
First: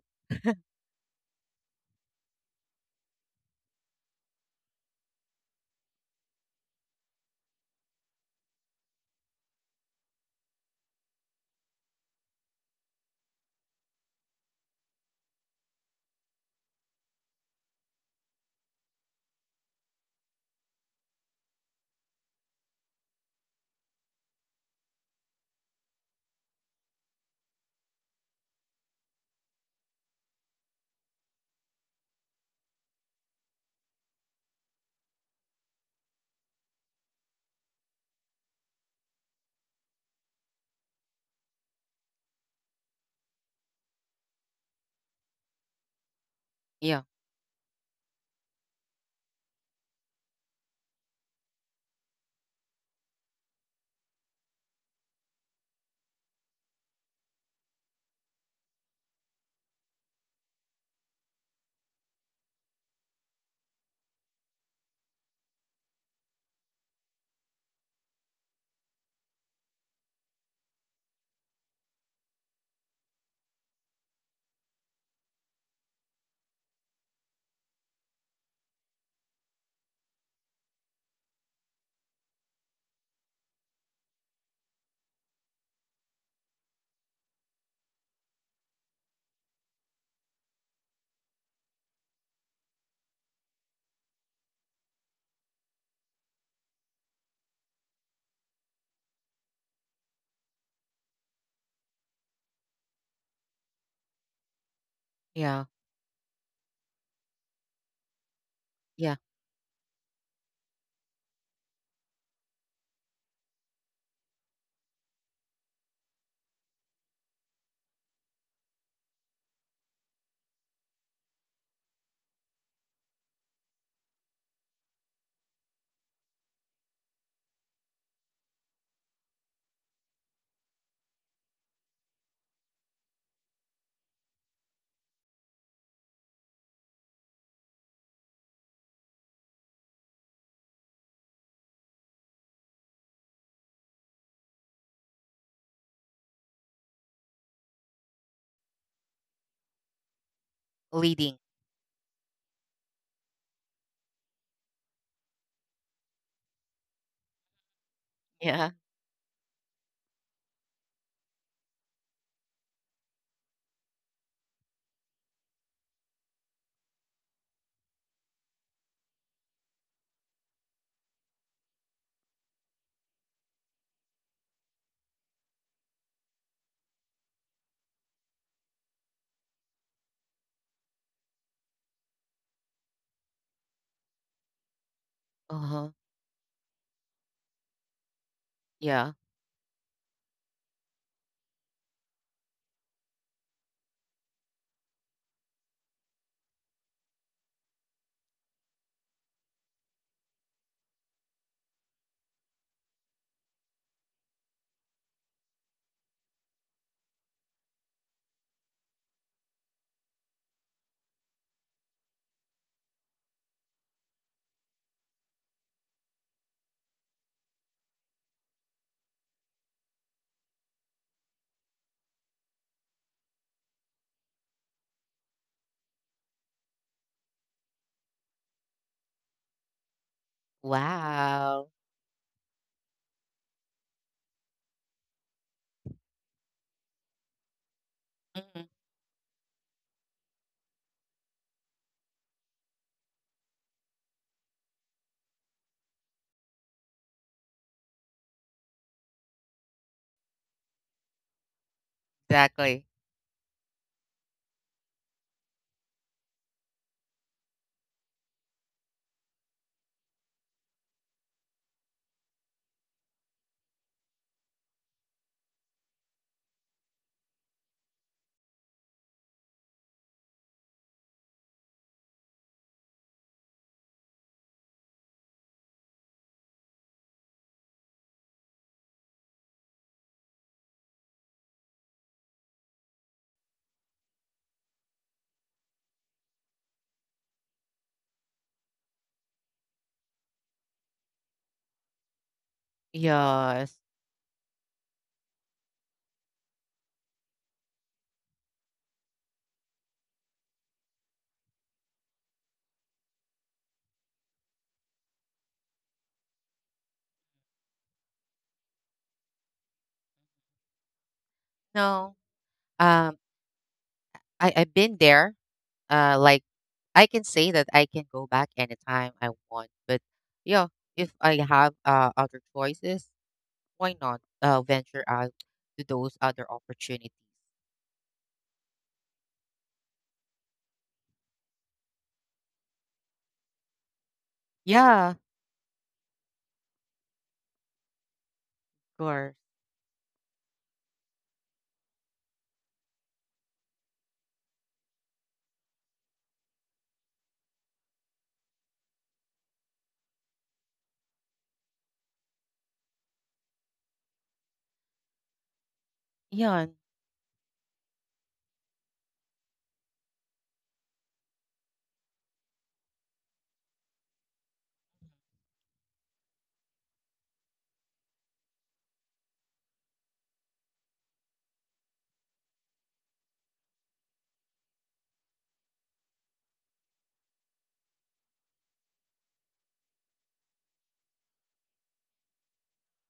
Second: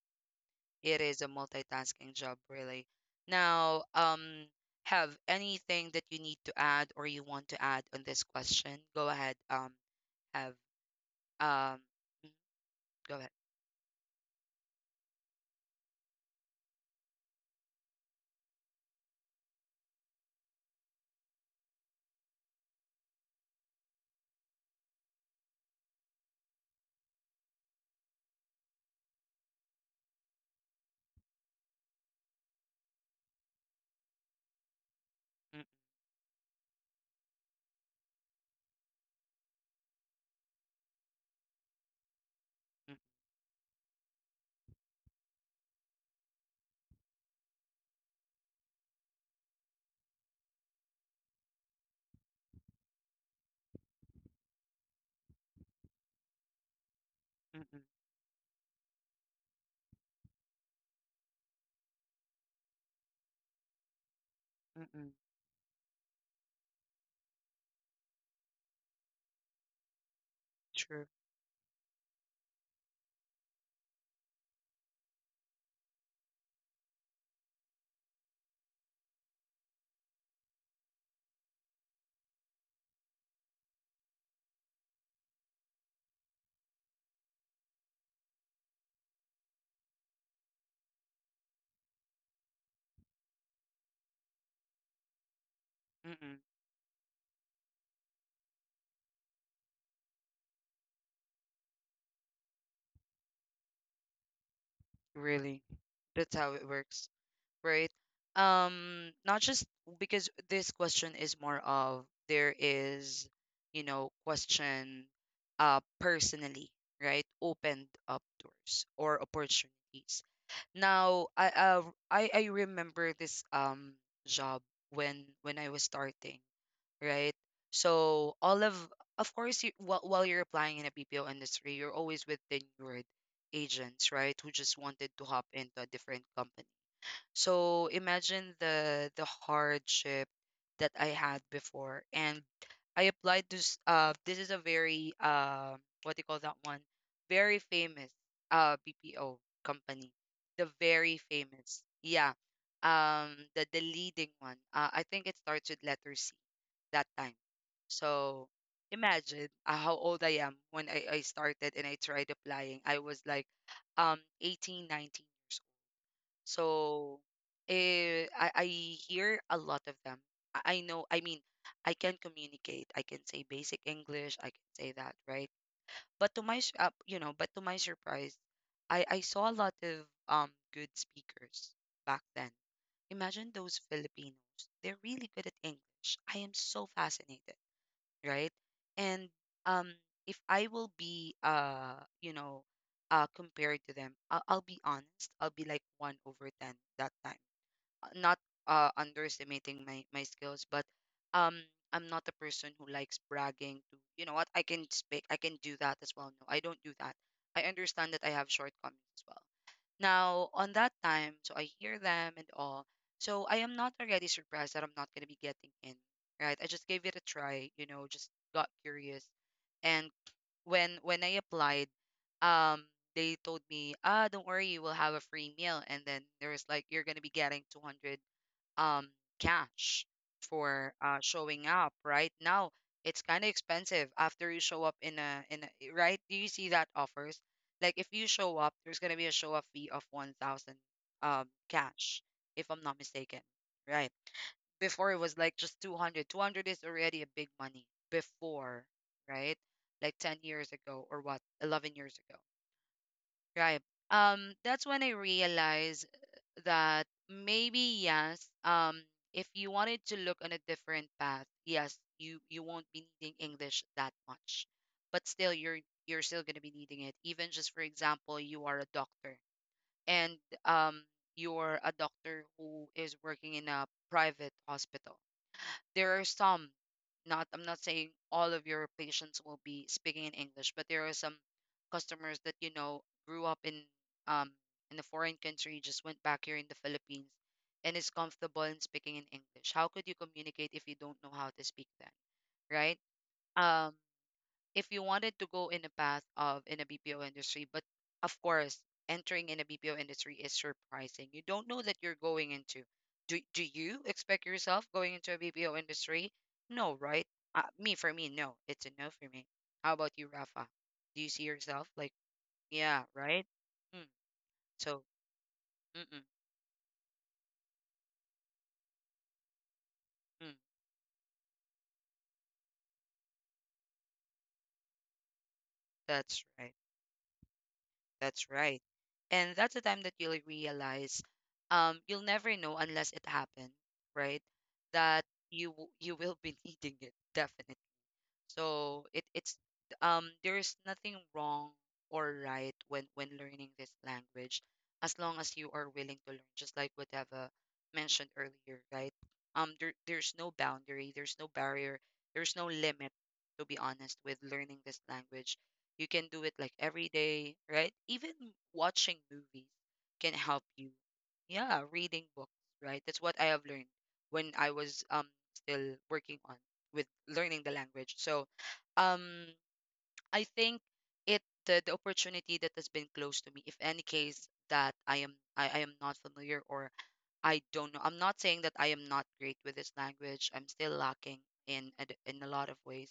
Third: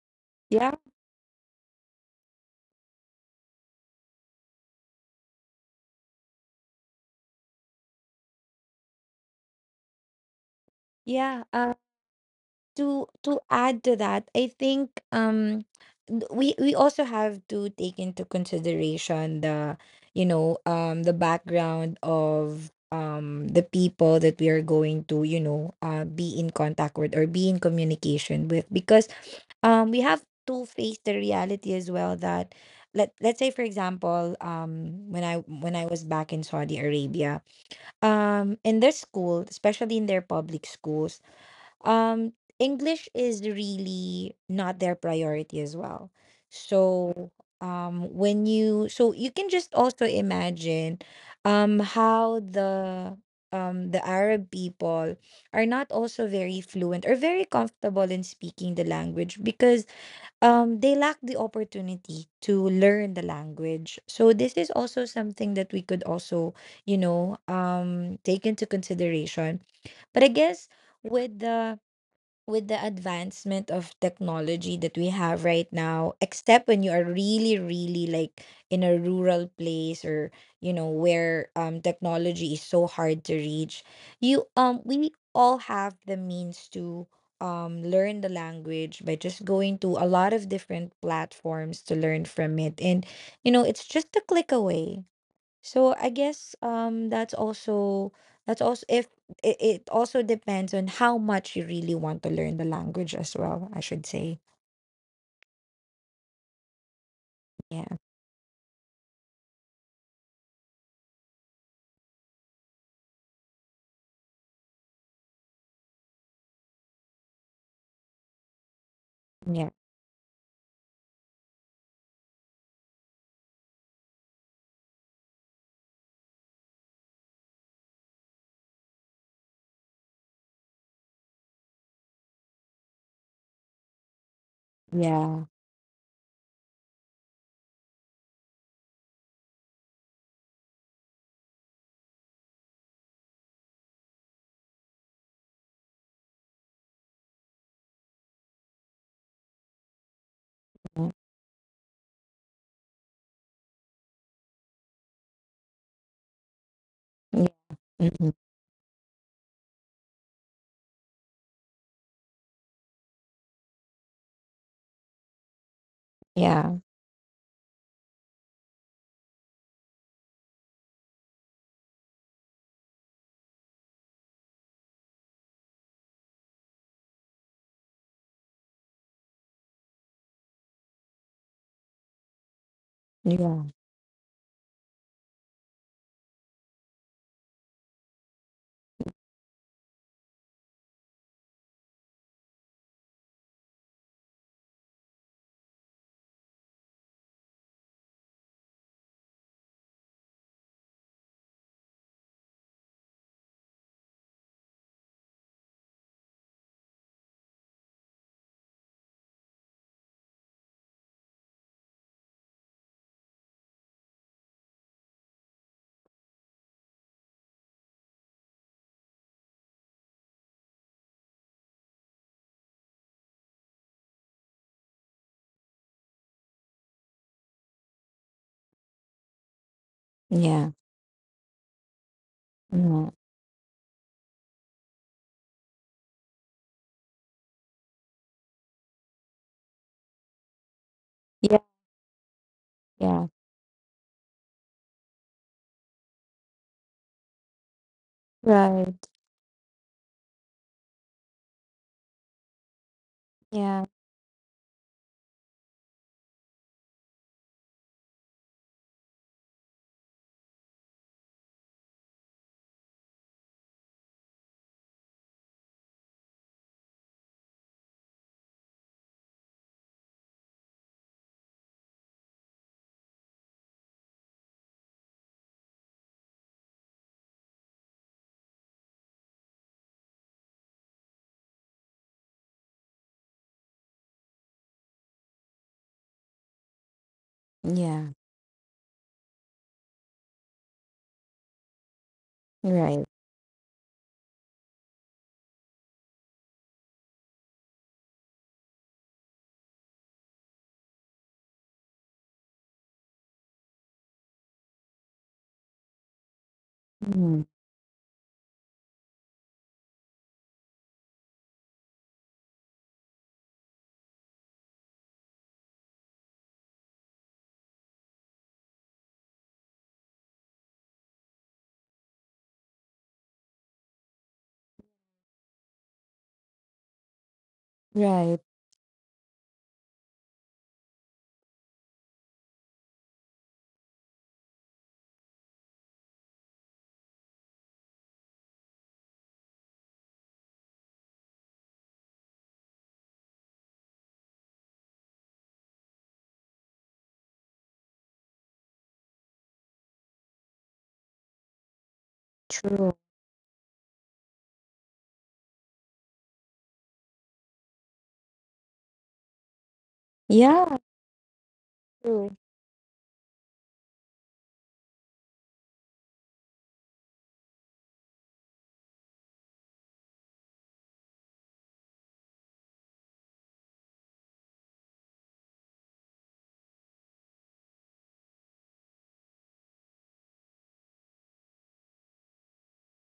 B: Yeah.
A: It is a multitasking job, really. Now, have anything that you need to add or you want to add on this question? Go ahead. Have
B: Yeah.
A: um, mm,
B: To
A: Go ahead.
B: to add to that, I think we also have to take into consideration the, you know, the background of the people that we are going to, you know, be in contact with or be in communication with, because we have to face the reality as well that, let's say for example, when I,
A: Mm,
B: when I was back in Saudi Arabia, in their school, especially in their public schools, um
A: mm,
B: English is really not their priority as well.
C: Yeah,
B: So when you, so you can just also imagine how the Arab people are not also very fluent or very
A: mm, mm,
B: comfortable in speaking the language, because they lack the opportunity to learn the language. So this is
A: mm,
B: also
A: mm,
B: something that we could also, you know, take into consideration. But I guess
A: true.
B: with the, with the advancement of technology that we have right now, except when you are really, really, like, in a rural place or, you know, where technology is so hard to reach, you we all have the means to learn the language by just going to a lot of different platforms to learn from it. And you know, it's just a click away. So I
A: Mm, mm.
B: guess that's also, that's also if it, it also depends on how much you really want to learn the language as well, I should say.
C: yeah,
A: Really, that's how it works, right?
B: Yeah.
C: yeah.
A: Not just, because this question is more of, there is, question, personally, right? Opened up doors or
B: Yeah.
A: opportunities. Now, I remember this job when I was starting, right? So all of course, you while you're applying in a BPO industry, you're always with tenured agents, right? Who just wanted to
B: Yeah.
A: hop into a different company. So imagine the hardship that I had before, and I applied to. This is a very what do you call that one? Very famous BPO company. The very
C: Leading.
A: famous, yeah. The leading one. I think it starts with letter C that time.
B: Yeah. Yeah. Mhm.
A: So
C: Yeah.
A: imagine, how old I am when I started and I tried applying. I was like 18, 19.
B: Yeah.
A: So, I hear a lot of them. I know, I mean, I can communicate. I can say basic English. I can say that, right? But to my surprise, I saw a lot of good speakers back then. Imagine
B: Yeah.
A: those Filipinos. They're really good at
C: Uh huh.
A: English. I am so fascinated, right?
C: Yeah.
A: And, um, if I will be, compared to them, I'll be honest. I'll be like one over ten that time, not underestimating my skills, but, um, I'm not a person who likes bragging. To you know what, I can speak, I can do that as well. No, I don't do that. I understand that I have shortcomings as well. Now, on that time, so I hear them and all. So I am not already surprised that I'm not going to be getting in, right? I just gave it a try, you know, just got curious. And when I applied, um, they told me, ah, don't worry, you will have a free meal. And then there was like, you're gonna be getting 200 um cash
B: Yeah.
A: for
C: Wow.
A: showing up right now.
B: Mhm.
A: It's kind of expensive after you show up in a eh, right, do you see that offers? Like if you show
C: Mhm.
A: up, there's going to be a show up fee of 1000
B: Yeah.
A: cash, if I'm not
B: Yeah.
A: mistaken, right? Before it was like just 200, 200 is already a big money before,
B: Right.
A: right? Like 10 years ago or what, 11 years ago.
C: Exactly.
A: Right.
B: Yeah.
A: That's when I realized that maybe yes, if you wanted to look on a different path, yes, you won't be needing English that much, but still you're still going to be needing it. Even just for example, you are a doctor, and, um, you're a doctor who is working in a private hospital. There are some, not, I'm not saying all of your patients will be speaking in English, but there are some customers that, you know, grew up in, um in a foreign country, just went back here in the Philippines, and is
B: Yeah.
A: comfortable in speaking in English. How could you communicate if you don't know how to speak that, right?
B: Right.
C: Yes.
A: Um if you wanted to go in the path of in a BPO industry, but of course, entering in a BPO industry is surprising. You don't know that you're going into. Do do you expect yourself going into a BPO industry? No, right?
B: Mhm.
A: Me For me, no. It's a no for me. How about you, Rafa? Do you see yourself
C: No.
A: like, yeah,
C: Um.
A: right? Mm.
C: I've been
A: So,
C: there.
A: mm-mm,
C: Like, I can say that I can go back anytime I want. But
A: mm,
C: yeah, if I have other choices, why not venture out to those
A: that's
C: other
A: right.
C: opportunities?
A: That's
B: Right.
A: right. And that's the time that you'll realize, you'll never know unless it happened, right?
C: Yeah.
A: That you you will be needing it definitely.
C: Of
A: So it
C: course.
A: it's there is nothing wrong or right when learning this language, as long as you are willing to learn, just like what Eva mentioned earlier, right? There's no boundary, there's no barrier, there's no
B: True.
A: limit, to be honest, with learning this language. You can do it
C: Yeah.
A: like every day, right? Even watching movies can help
B: Yeah.
A: you. Yeah, reading
B: True.
A: books, right? That's what I have learned when I was, still working on with learning the language. So, um, I think the opportunity that has been closed to me, if any case that I am, I am not familiar or I don't know. I'm not saying that I am not great with this language. I'm still lacking in a lot of ways,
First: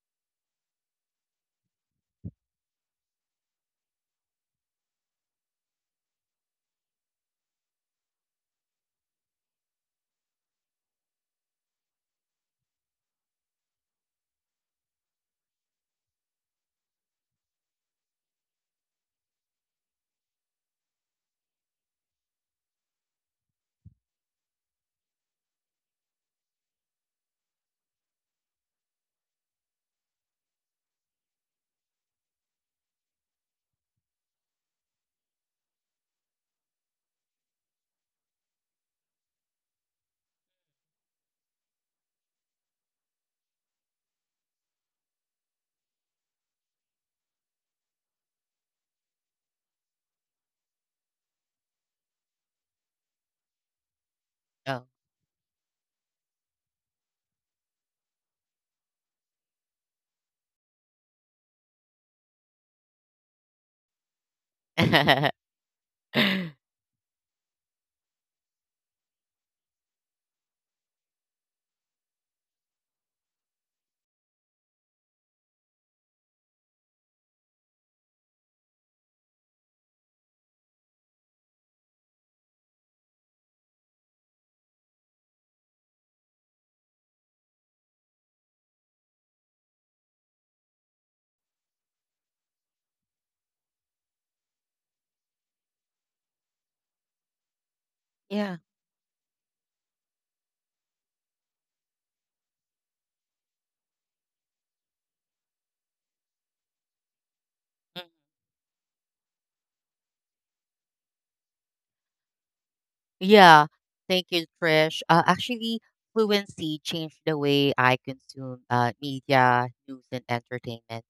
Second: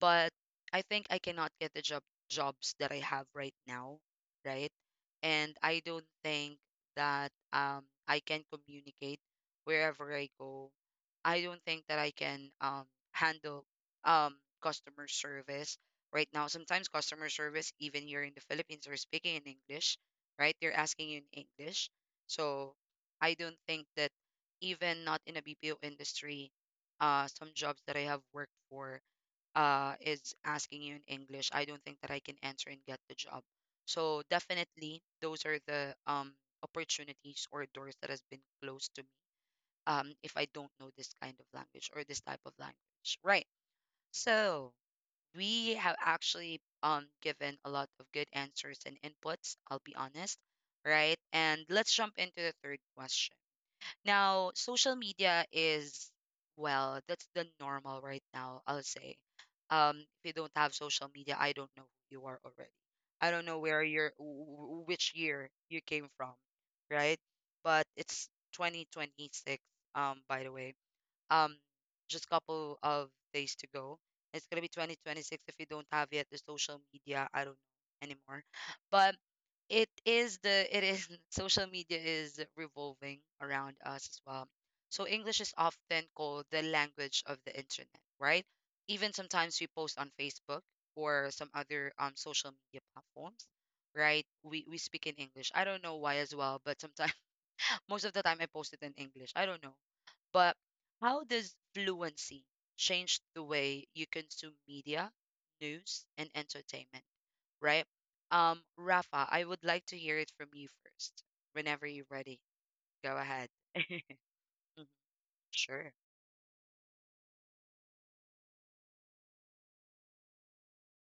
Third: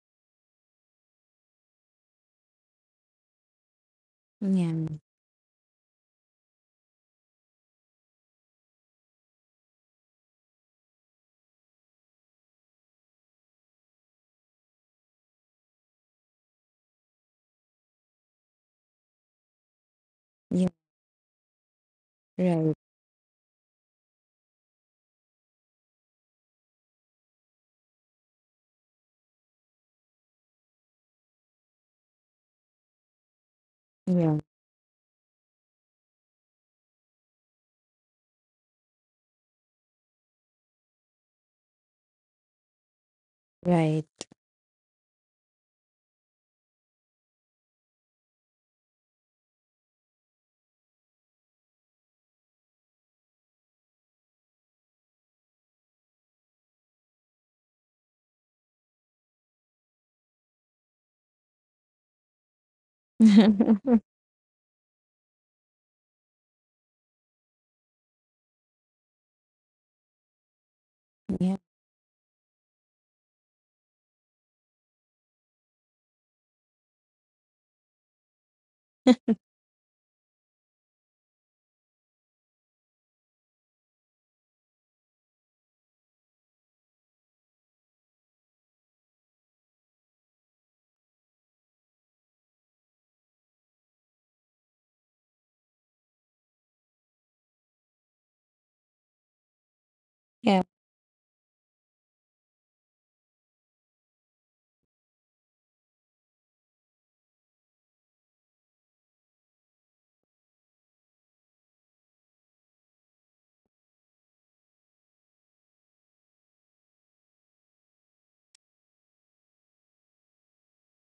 A: but I think I cannot get the job jobs that I have right now, right?
B: Yeah.
A: And I don't think that I can communicate wherever I go. I don't think that I can handle um customer service right now. Sometimes customer service even here in the Philippines are speaking in English, right?
B: Yeah.
A: They're asking you in English.
B: Right.
A: So I don't think that, even not in a BPO industry, some jobs that I have worked for, is asking you in English, I don't think that I can answer and get the job. So
B: Yeah.
A: definitely, those are the opportunities or doors that has been closed to me, if I don't know this kind of language or this type of language. Right.
B: Right.
A: So we have actually, given a lot of good answers and inputs. I'll be honest. Right. And let's jump into the third question. Now,
C: Oh.
A: social media is, well, that's the normal right now, I'll say. If you don't have social media, I don't know who you are already. I don't know where you're, which year you came from, right? But it's 2026, by the way. Um,
B: Yeah.
A: just a couple of days to go. It's gonna be 2026 if you don't have yet the social media. I don't know anymore. But it is social media is revolving around us as well. So English is often called the language of the internet, right? Even sometimes we post on Facebook or some other social media platforms, right? We speak in English. I don't know why as well, but sometimes most of the time I
C: yeah.
A: post it in English. I don't know. But
B: Yeah.
A: how does fluency change the way you consume media, news, and entertainment? Right?
C: Mhm.
A: Rafa, I would like to hear it from you first. Whenever you're ready, go ahead.
C: Yeah, thank you,
A: Mhm.
C: Trish. Actually,
A: Sure.
C: fluency changed the way I consume media, news, and entertainment.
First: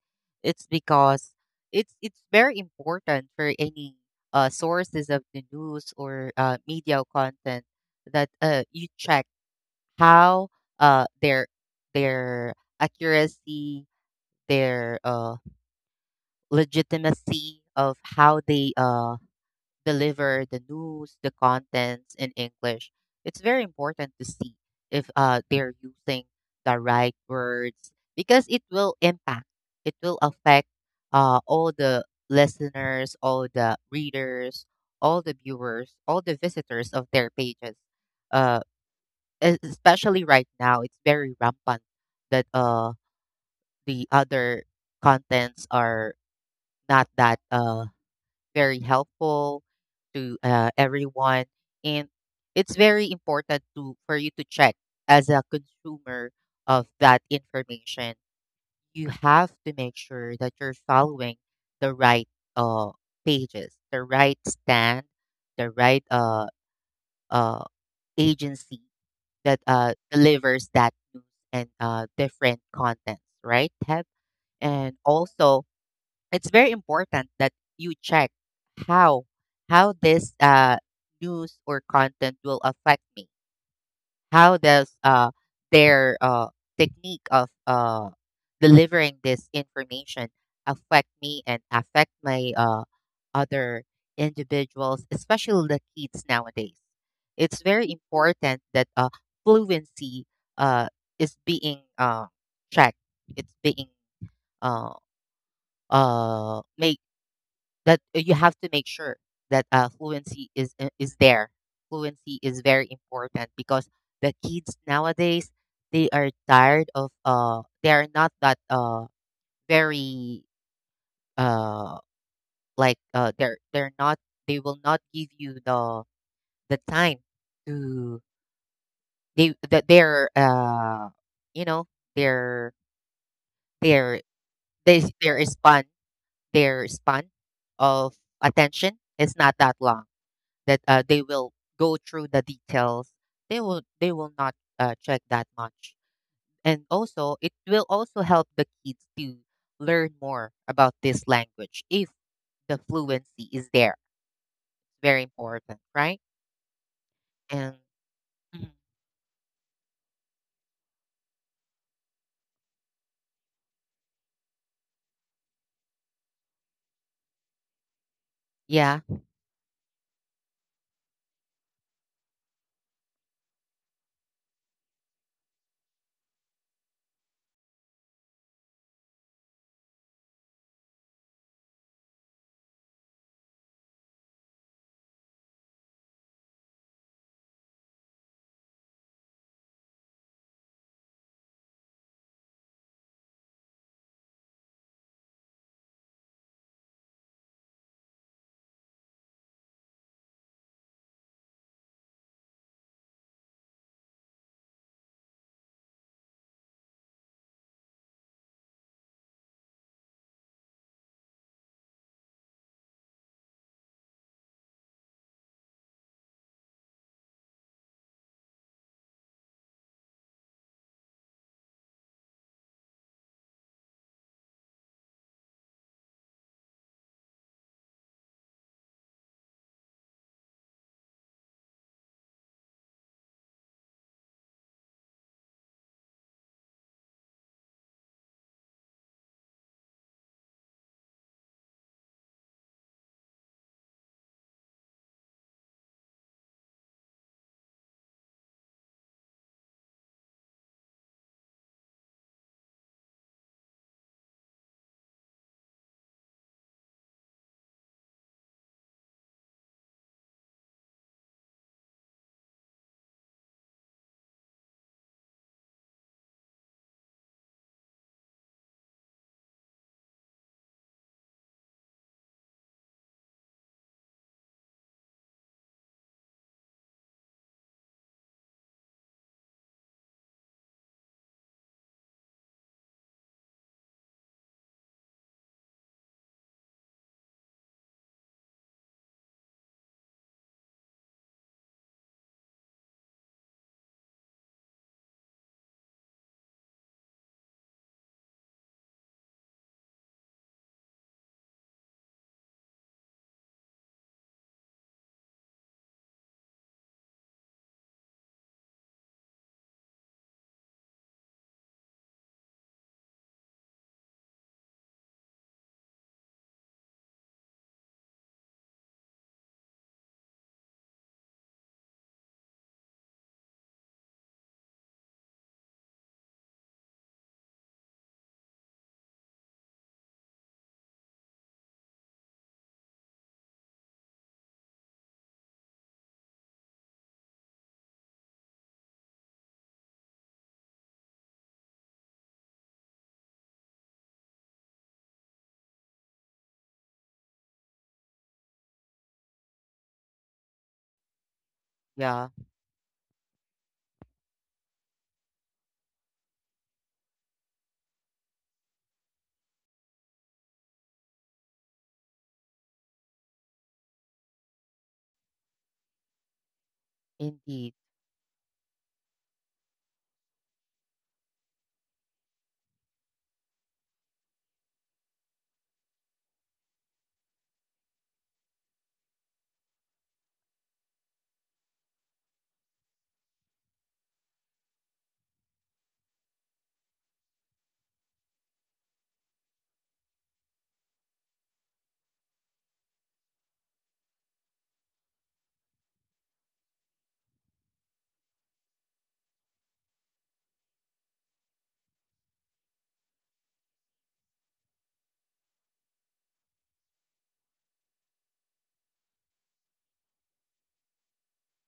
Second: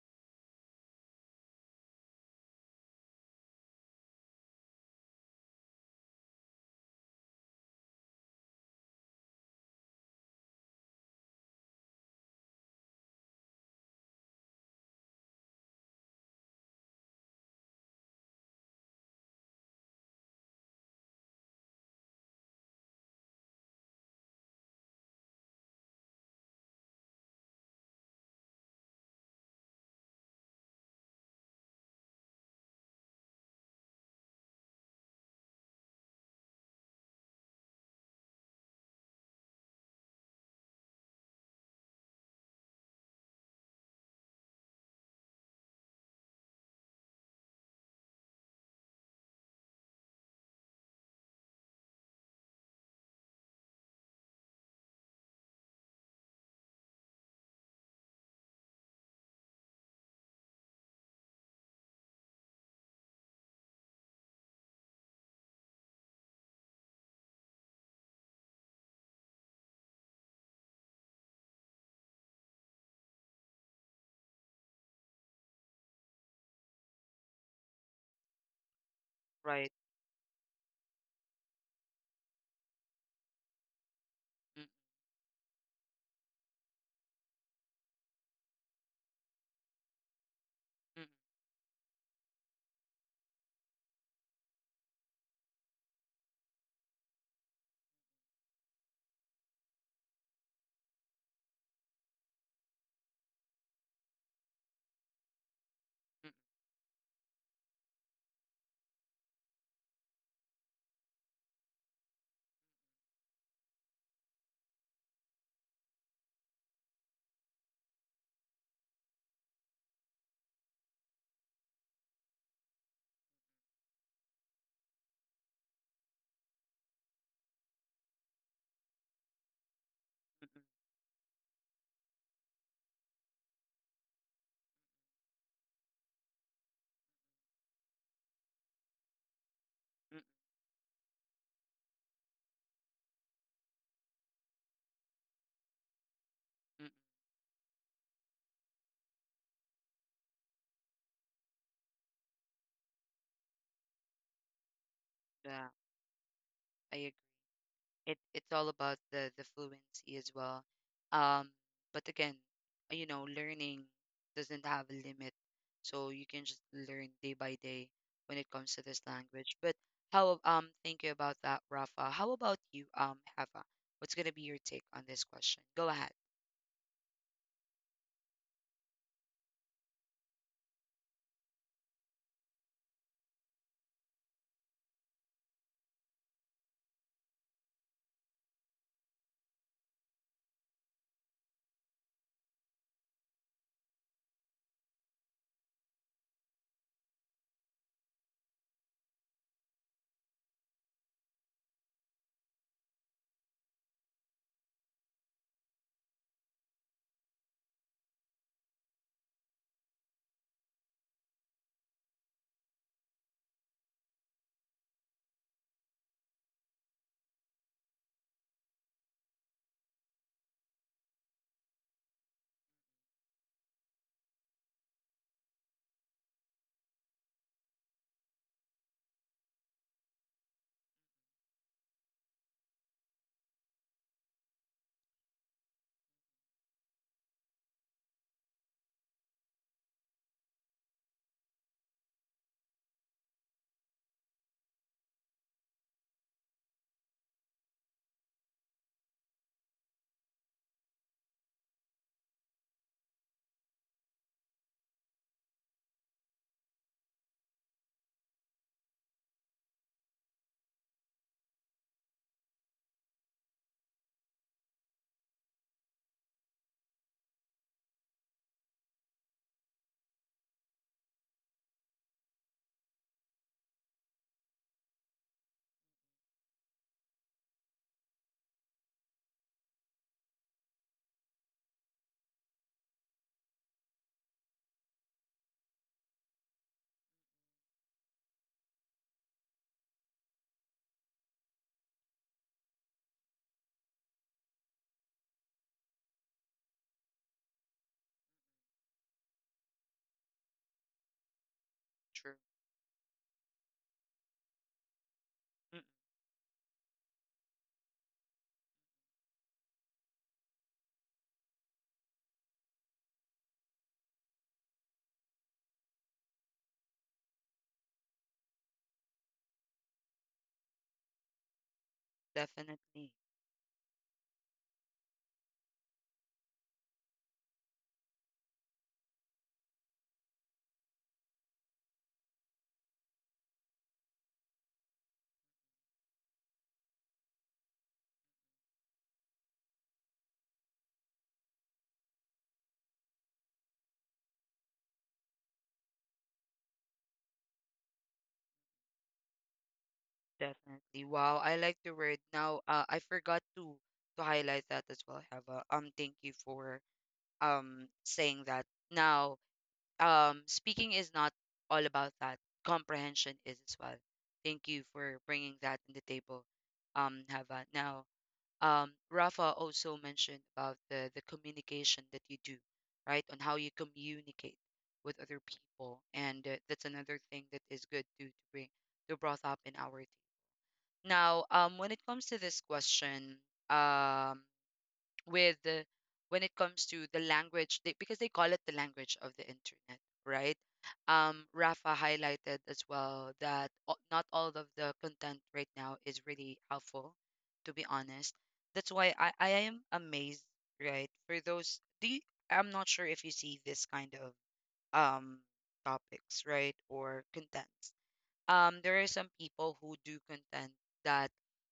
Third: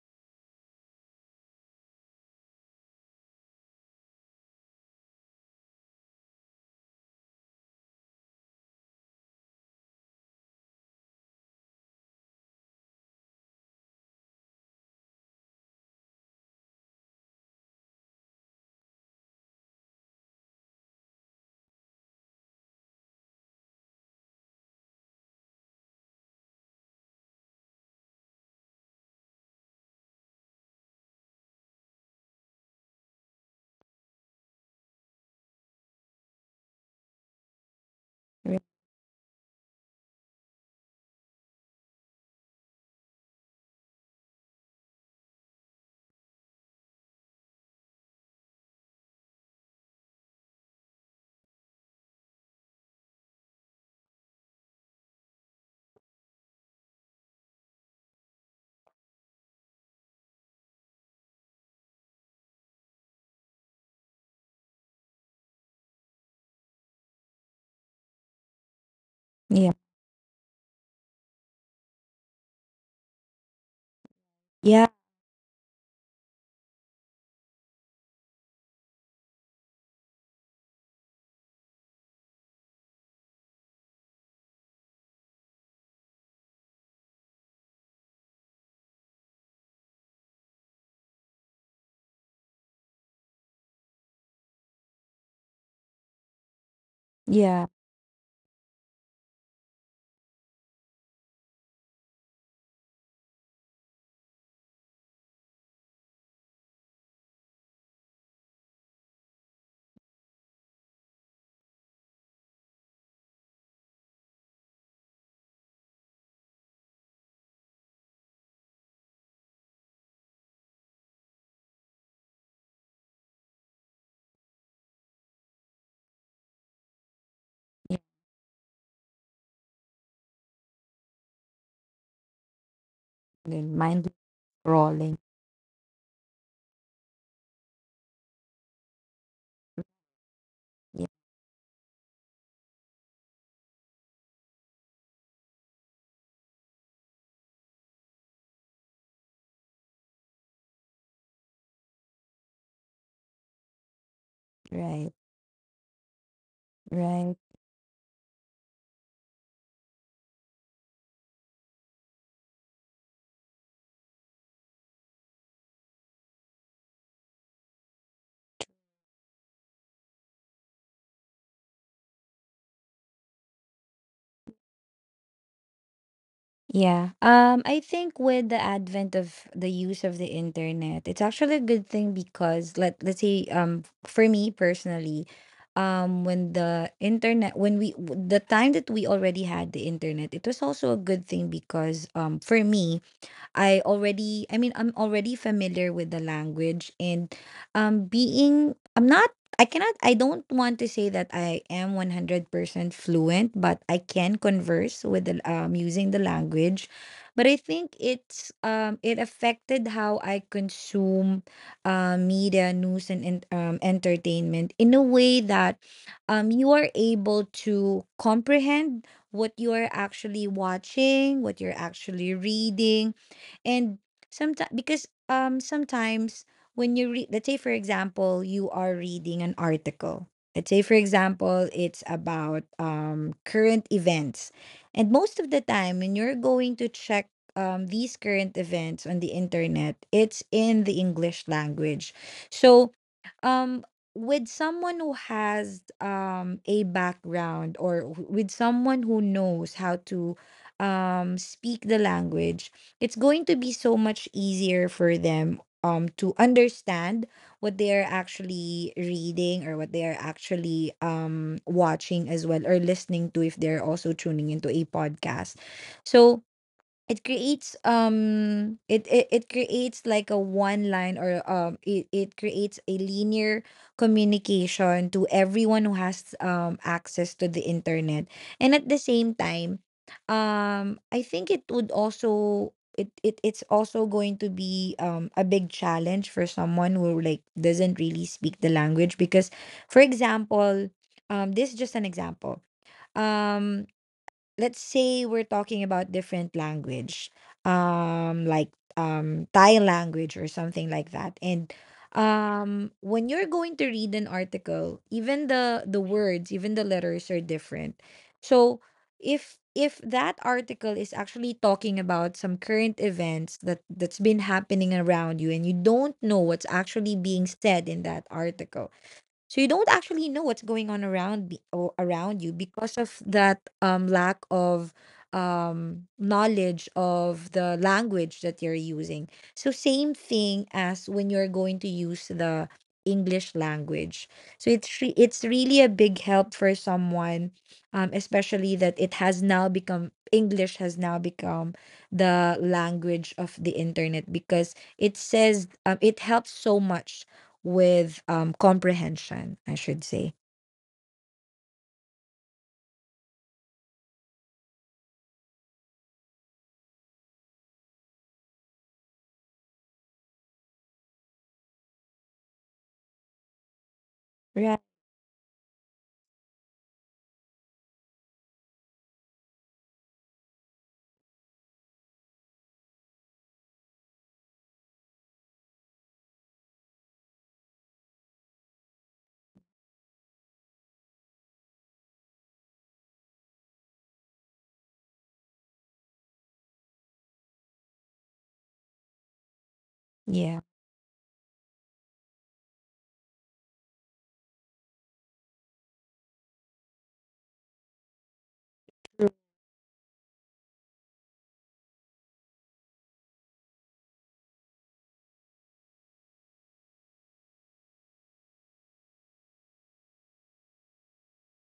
C: It's because it's very important for any sources of the news or media content that you check how uh, their their accuracy, their legitimacy of how they deliver the news, the contents in English. It's very important to see if they're using the right words because it will affect all the listeners, all the readers, all the viewers, all the visitors of their pages. Uh,
B: Right.
C: especially right now, it's very rampant that the other contents are not that very helpful to everyone, and it's very important to for you to check as a consumer of that information. You have to make sure that you're following the right uh, pages, the right stand, the right uh, agency that
B: Yeah.
C: delivers that news and different contents, right? Have
B: Yeah.
C: and also, it's very important that you check how
A: Right.
C: how this news or content will affect me. How
A: Mm,
C: does their technique of delivering this information affect
A: mm,
C: me and affect my other individuals, especially the kids nowadays? It's
B: Yeah.
C: very important that fluency uh, is being checked. It's being uh,
A: mm,
C: make that you have to make sure that fluency is there. Fluency is very important because the kids nowadays, they are tired of they are not that very uh they're not, they will not give you the time to they that they're
A: mm, mm,
C: you know, their
B: And mind
C: their
B: scrolling.
C: their span of attention is not that long,
A: mm,
C: that
B: Yeah,
C: they will go through the details. They will not check that much. And
A: mm, mm.
C: also it will also help the kids to learn more about this language if the fluency is there,
B: right,
C: very
A: Yeah,
C: important, right?
A: I agree.
B: right.
C: And
A: It's all
C: Mhm.
A: about the fluency as well. Um, but again, you know, learning doesn't have a limit, so you can just learn day by day when it comes to
C: yeah
A: this language. But how thank you about that, Rafa. How about you, Hava? What's gonna be your take on this question? Go ahead.
B: Yeah. I think with the advent of the use of the internet, it's actually a good thing because, let's say for me personally, when the internet, the time that we already had the internet, it was also a good thing because for me, I already, I mean, I'm already familiar with the language, and being I'm not, I don't want to say that I am 100% fluent, but I can converse with the, using the language. But I think it's it affected how I consume media, news, and entertainment, in a way that you are able to comprehend what you are actually watching, what you're actually reading. And sometimes, because sometimes when you read, let's say for example, you are reading an article, let's say for example it's about current events, and most of the time when you're going to check these current events on the internet, it's in the English language. So um with someone who has a background, or with someone who knows how to speak the language, it's going to be so much easier for them to understand what they are actually reading or what they are actually watching as well, or listening to if they're also tuning into a podcast. So it creates it it creates like a one line, or it creates a linear communication to everyone who has access to the internet. And at the same time, I think it would also, it it's also going to be a big challenge for someone who, like, doesn't really speak the language because, for example, this is just an example. Um let's say we're talking about different language like Thai language or something like that. And
A: Sure.
B: when you're going to read an article, even
A: Mm,
B: the words, even the letters are different. So if that article is actually talking about some current events that's been happening around you, and you don't know what's actually being said in that article, so you don't actually know what's going on around be- or around you because
A: Definitely,
B: of that lack of knowledge of the language that you're using. So same thing as when you're going to use the English language. So it's really a big help for someone, especially that it has now become the language of the internet, because it says it helps so much with comprehension, I should say.
A: definitely. Wow, I like the word.
C: yeah
A: Now, I forgot to highlight that as well, Heva. Thank you for saying that. Now, speaking is not all about that. Comprehension is as well. Thank
B: Right.
A: you for bringing that in the table, Heva.
C: indeed
A: Now, Rafa also mentioned about the communication that you do, right? On how you communicate with other people, and that's another thing that is good to bring to brought up in our team. Now, when it comes to this question, um, with the, when it comes to the language they, because they call it the language of the internet,
B: Yeah.
A: right? Rafa highlighted as well that not all of the content right now is really helpful, to be honest. That's why
B: True.
A: I am amazed, right? For those do you, I'm not sure if you see this kind of um topics, right, or contents. There are some people who do contend that,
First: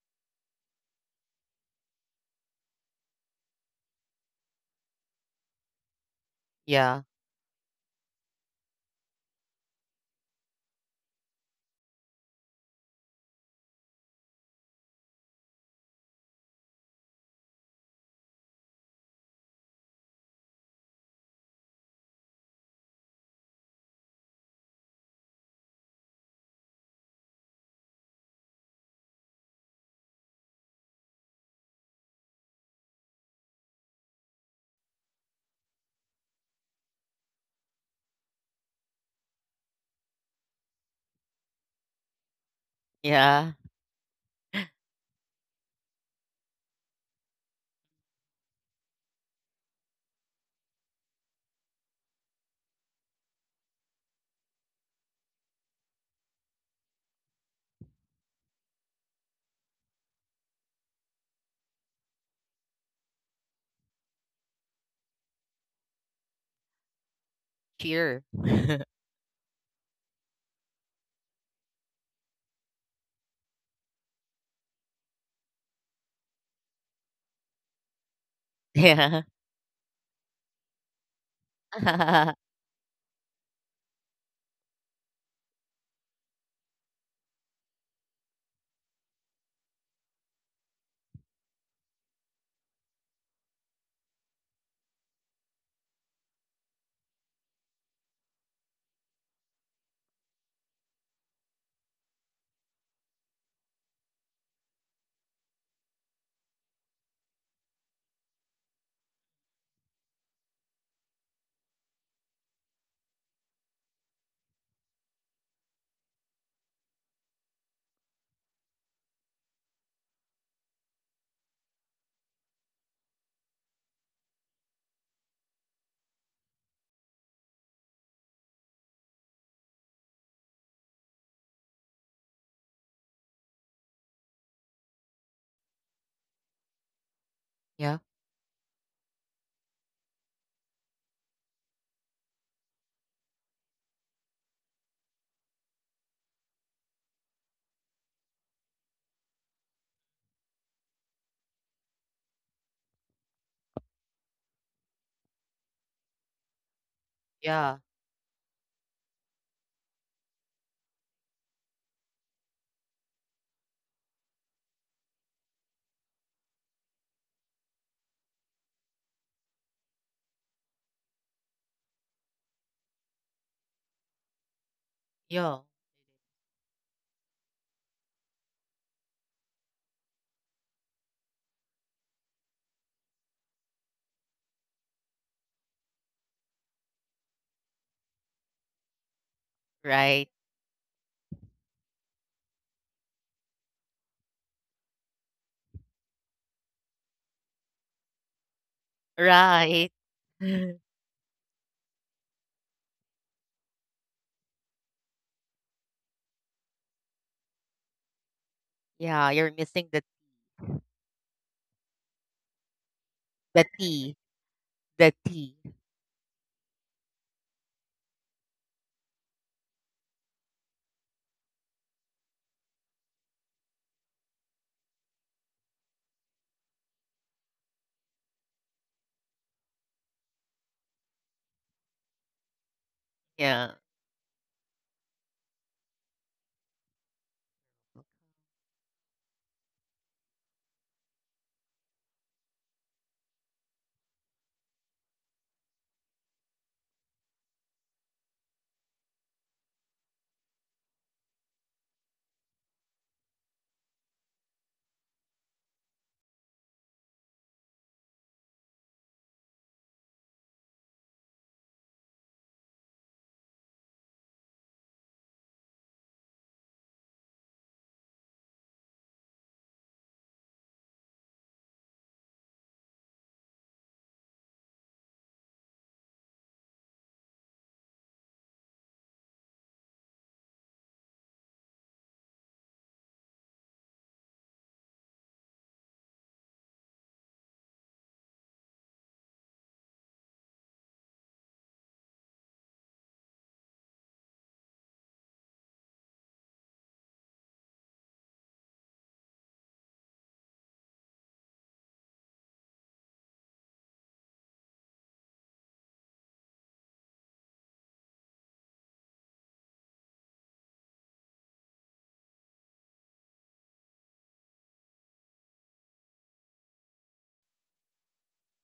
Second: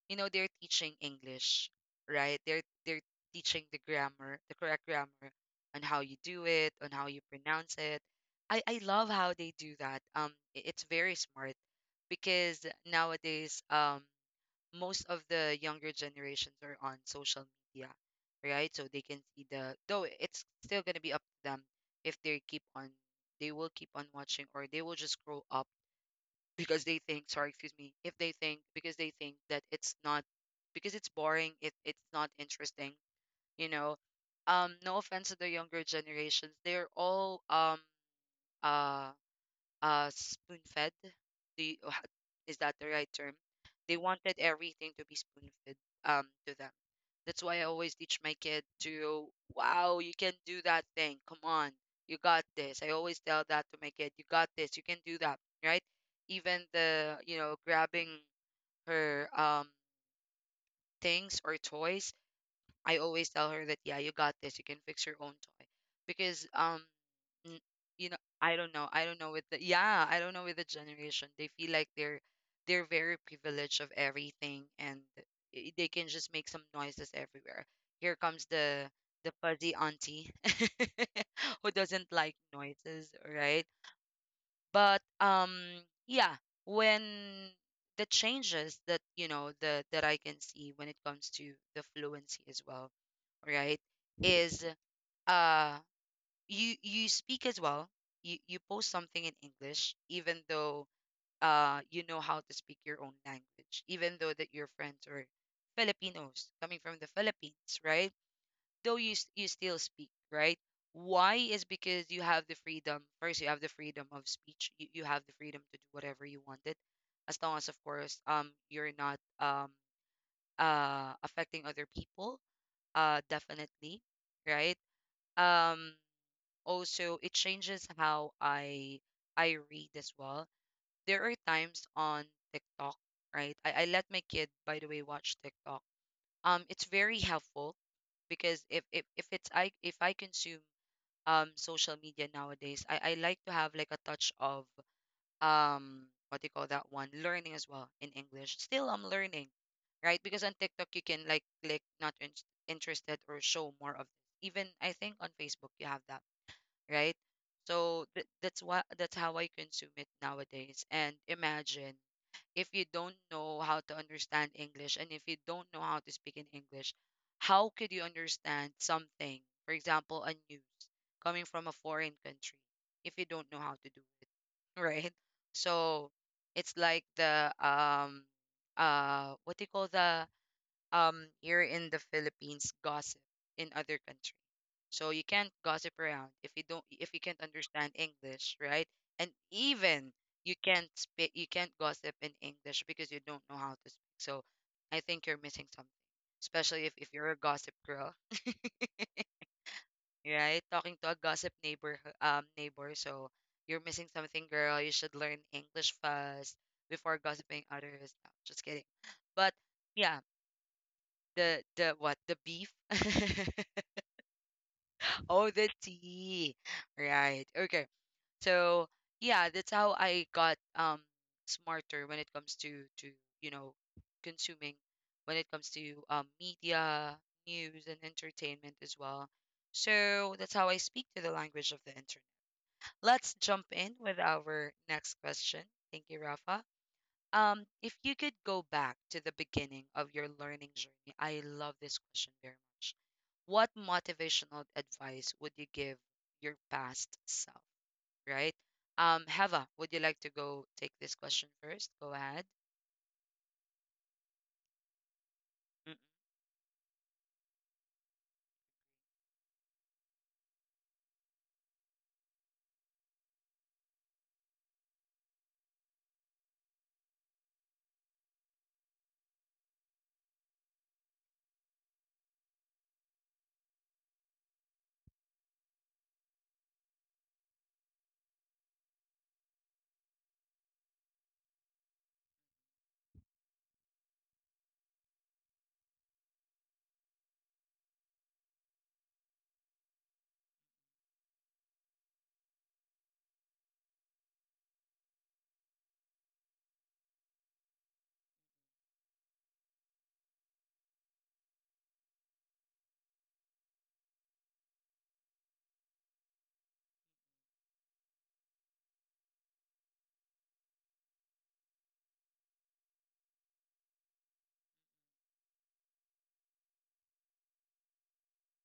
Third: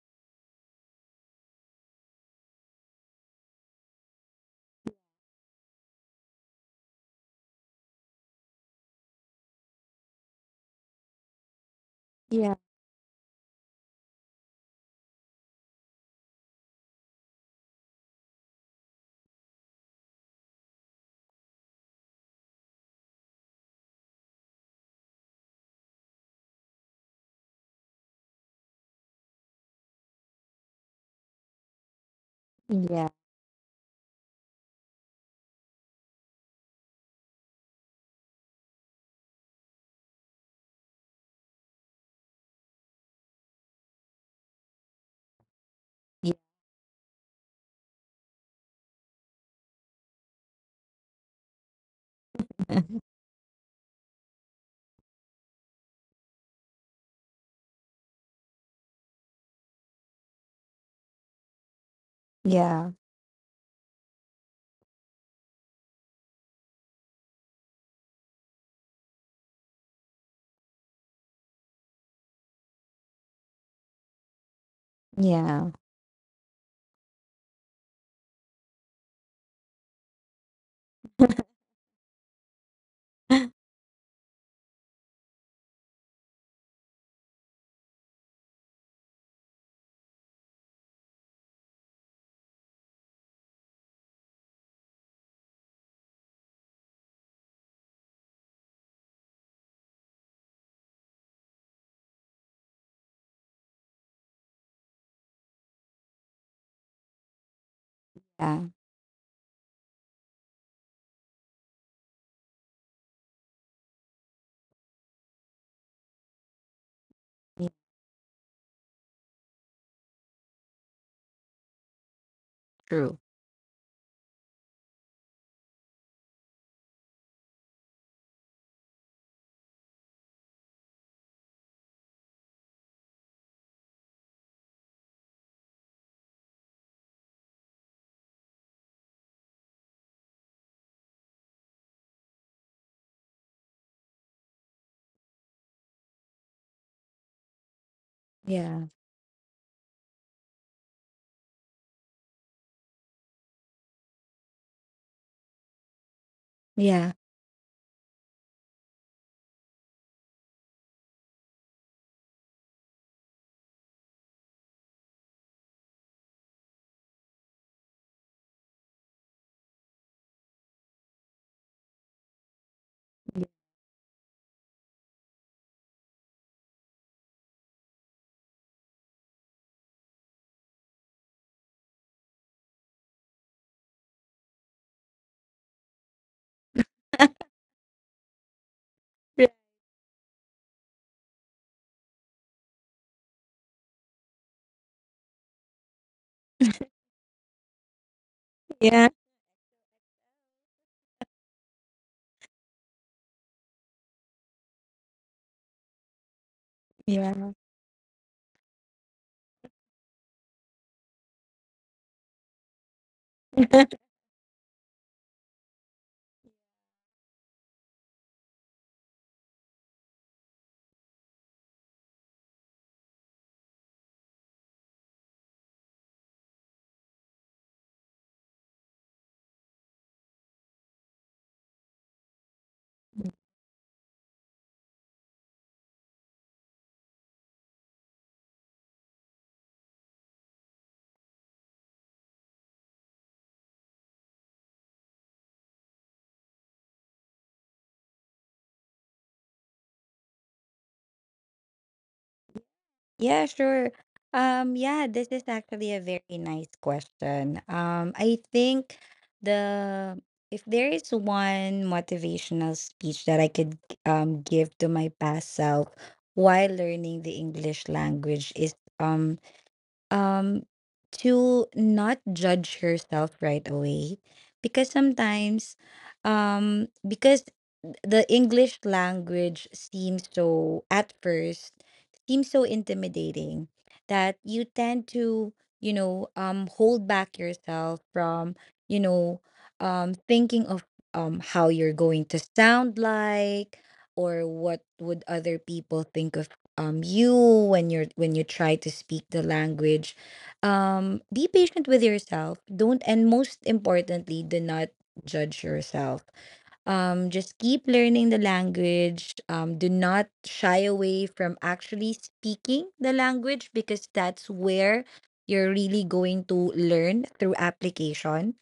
A: you know, they're teaching English, right? They're teaching the grammar, the correct grammar, on how you do it, on
C: yeah
A: how you pronounce it. I love how they do that. It's very smart
B: Yeah.
A: because nowadays most of the younger generations are on social media, right? So they can see the, though it's still gonna be up to them if they keep on, they will keep on watching, or they will just grow up because they think, sorry, excuse me, if they think, because they think that it's not, because it's boring if it's not interesting,
B: Yeah.
A: you know. No offense to the younger generations, they're all uh spoon fed, the is that the right term?
C: yeah
A: They wanted everything to be spoon fed,
B: Yeah.
A: to them. That's why I always teach my kid to, wow, you can do that thing, come on, you got this. I always tell that to my kid, you got this, you can do that, right? Even the, you know, grabbing her things or toys,
B: Yeah.
A: I always tell her that, yeah, you got this, you can fix your own toy. Because n- you know,
C: cheer
A: I don't know, I don't know with the, yeah, I don't know with the generation, they feel like they're very privileged of everything, and
B: Yeah.
A: they can just make some noises everywhere. Here comes
C: yeah
A: the fuzzy auntie who doesn't like noises, right? But yeah, when the changes that, you know, the that I can see when it comes to the fluency as well, right, is uh you, you speak as well. You post something in English, even though you know how to speak your own language, even though that your friends are Filipinos coming from the Philippines, right?
B: Yeah.
A: Though you you still speak, right? Why is because you have the freedom. First, you have the freedom of speech. You have the freedom to do whatever you wanted, as long as,
B: Yeah.
A: of course, you're not affecting other people.
B: True.
A: Definitely, right? Um, also it changes how I read as well. There are times on TikTok, right? I let my kid, by the way, watch TikTok. It's very helpful
C: yeah
A: because if it's, I if I consume social media nowadays, I like to have like a touch of what do you call that one? Learning as well in English.
B: Yeah.
A: Still I'm learning, right? Because on TikTok you can like click not interested or show more of this. Even I think on Facebook you have that,
B: Yeah.
A: right?
C: yeah
A: So that's what, that's how I consume it nowadays. And imagine, if you don't know how to understand English and if you don't know how to speak in English, how could you understand something? For example, a news coming from a foreign country, if you don't know how to do it, right?
C: yeah
A: So it's like the what do you call the here in the Philippines gossip in other countries, so you can't gossip around if you don't, if you can't understand English, right? And
B: Yeah.
A: even
C: right
A: you can't speak, you can't gossip in English because you don't know how to speak. So I think you're missing something, especially if you're a gossip girl,
B: Yeah.
C: right
A: right? Talking to a gossip neighbor neighbor, so you're missing something, girl. You should learn English first before
B: Yeah.
A: gossiping others. No, just kidding.
C: yeah
A: But
C: you're missing
A: yeah, the what the beef?
C: the t the
A: Oh,
C: t.
A: the tea. Right. Okay. So yeah, that's how I got smarter when it comes to, you know, consuming, when it comes to, media, news, and entertainment as well. So that's how I speak to the language of the internet. Let's jump
C: Yeah.
A: in with our next question. Thank you, Rafa. If you could go back to the beginning of your learning journey, I love this question very much. What motivational advice would you give your past self? Right? Heva, would you like to go take this question first? Go ahead.
B: Yeah, sure. Yeah, this is
A: Mm,
B: actually a very nice question. I think the if there is one motivational speech that I could give to my past self while learning the English language is um to not judge yourself right away, because sometimes, because the English language seems so at first, seems so intimidating that you tend to, you know, hold back yourself from, you know, thinking of how you're going to sound like, or what would other people think of you when you try to speak the language. Be patient with yourself, don't and most importantly, do not judge yourself. Just keep learning the language. Do not shy away from actually speaking the language, because that's where you're really going to learn through application.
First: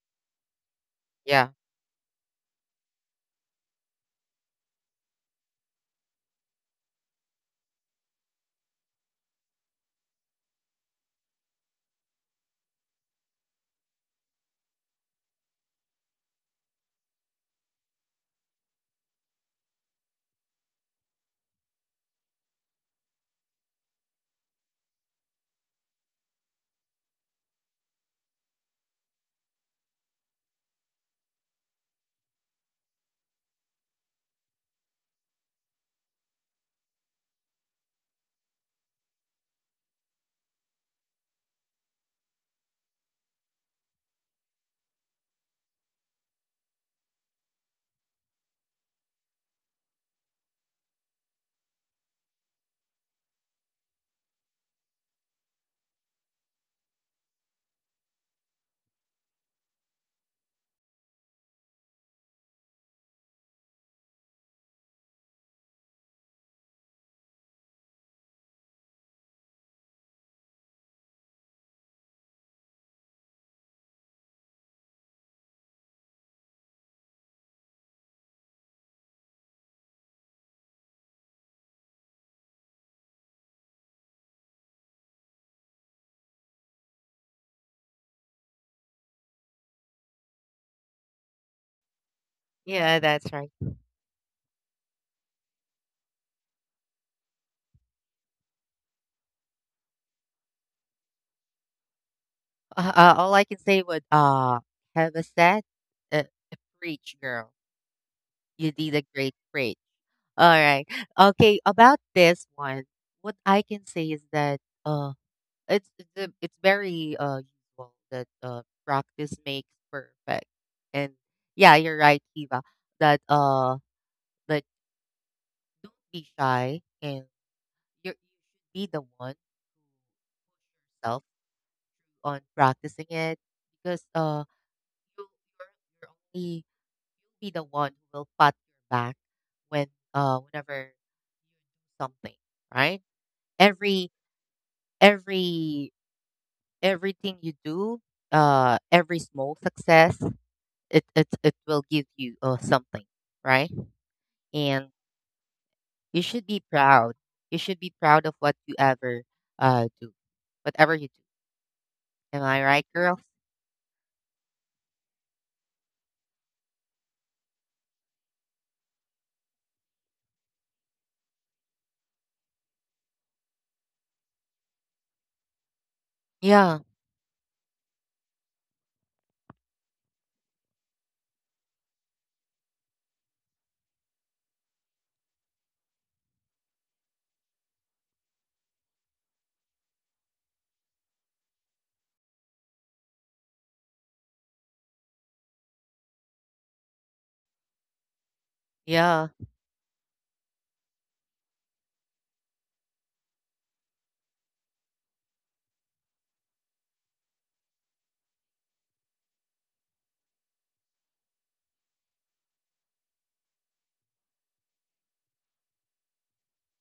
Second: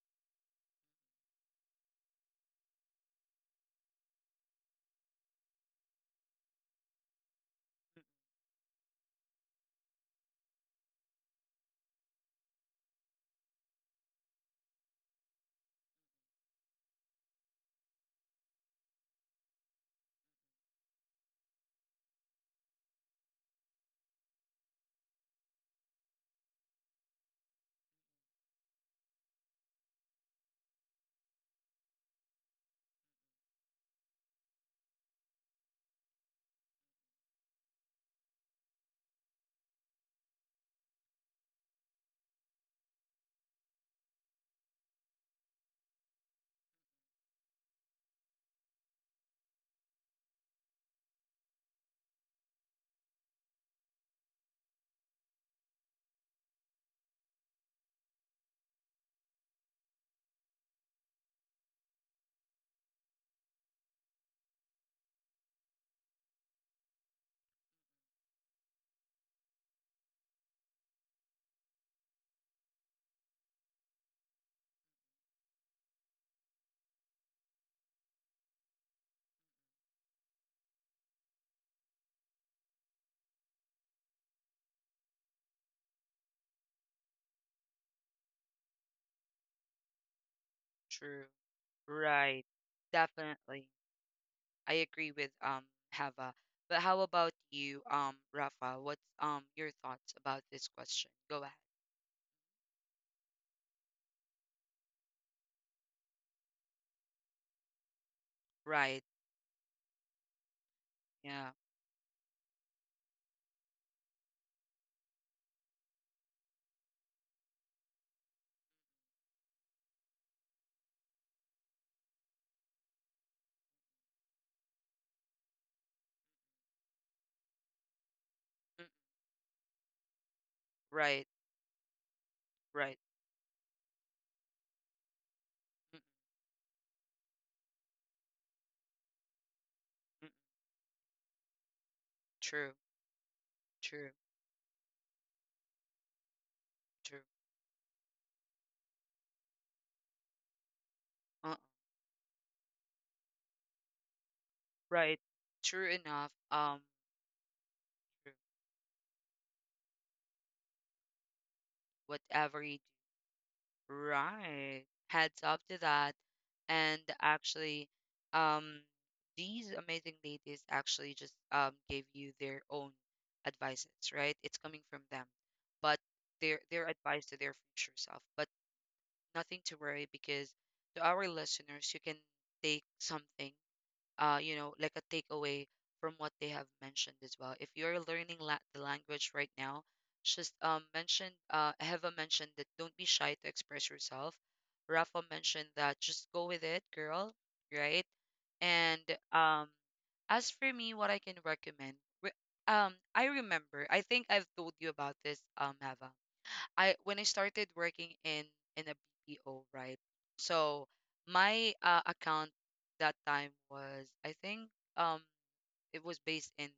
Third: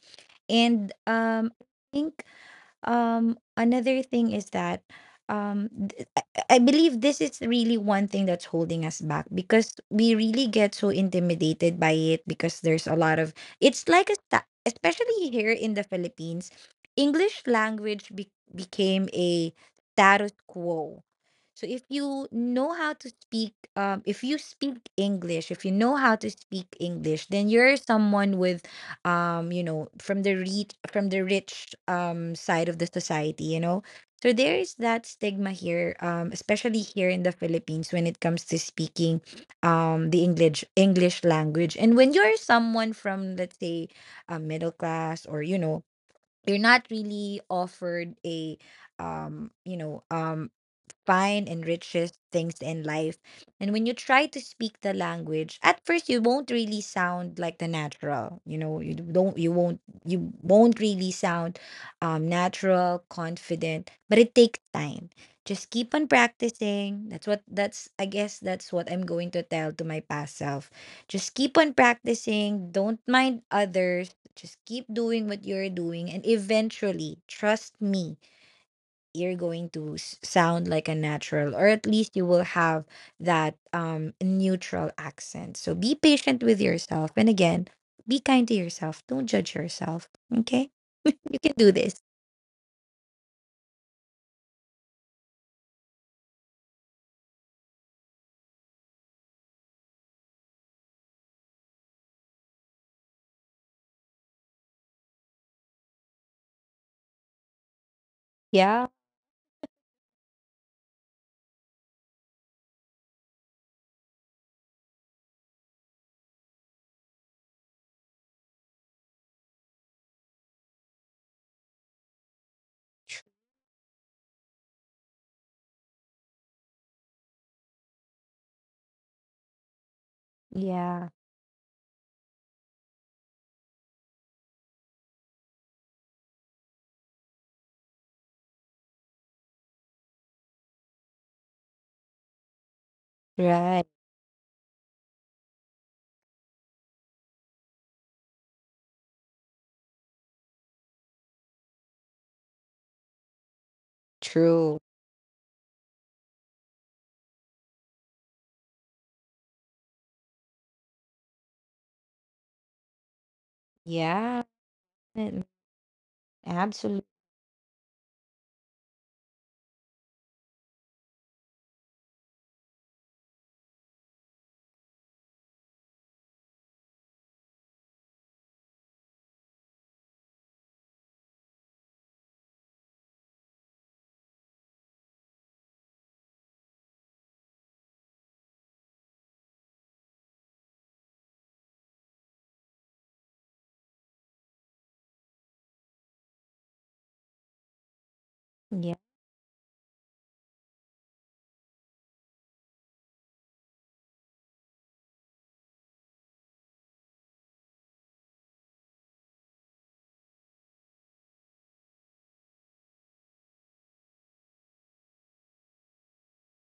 B: And
C: Yeah.
B: I think another thing is that um th- I I believe this is really one thing that's holding us back, because we really get so intimidated by it. Because there's a lot of, it's like a sta- especially here in the Philippines, English language became a status quo. So if you know how to speak, if you speak English, if you know how to speak English, then you're someone with, you know, from the reach from the rich side of the society, you know. So there is that stigma here, especially here in the Philippines, when it comes to speaking the English language. And when you're someone from, let's say, a middle class, or you know, you're not really offered a you know find and richest things in life. And when you try to speak the language, at first you won't really sound like the natural. You know, you won't really sound natural, confident, but it takes time. Just keep on practicing. That's what that's I guess that's what I'm going to tell to my past self. Just keep on practicing. Don't mind others. Just keep doing what you're doing, and eventually, trust me, you're going to sound like a natural, or at least you will have that neutral accent. So be patient with yourself, and again, be kind to yourself. Don't judge yourself. Okay,
A: true.
B: you can do this.
A: Right.
C: Yeah, that's right.
A: Definitely. I agree with Heva. But how about you, Rafa? What's your thoughts about this question? Go ahead.
C: All I can say would have a set uh, preach girl. You
B: Yeah.
C: did a
A: Right.
C: great preach. All right.
A: Yeah.
C: Okay, about this one, what I can say is that uh it's very usual that practice makes perfect. And yeah, you're right, Kiva, that that don't be shy, and you should be
A: Mm,
C: the one who push
B: Yeah.
C: yourself
A: right.
C: on practicing
A: Right.
C: it, because you you're, you're
A: Mm,
C: only you'll be the one who will pat your back when
A: mm,
C: whenever you do something,
A: true.
C: right?
B: Right.
C: every
A: True.
C: every
A: True.
C: everything you do, every small success, it
A: Uh,
C: will give you something, right?
B: True.
C: And
A: right. True
C: you
A: enough.
C: should be proud, you should be proud
A: True.
C: of what you ever do, whatever you do. Am I
A: Whatever
C: right,
A: you.
C: girls?
B: Yeah.
A: Right.
B: mm,
A: Heads up to that.
B: absolutely.
A: And actually, um, these amazing ladies actually just gave you their own advices, right? It's coming from them, but
C: Yeah
A: their advice to their future self. But nothing to worry, because to our listeners, you can take something, you know, like a takeaway from what they have mentioned as well. If you're learning the language right now, just mention, Heva mentioned that don't be shy to express yourself. Rafa mentioned that just go with it, girl, right?
B: Yeah.
A: And
C: yeah
A: um, as for me, what I can recommend, re- I remember, I think I've told you about this, Heva. I when I started working in a BPO, right? So my account that time was I think um it was based in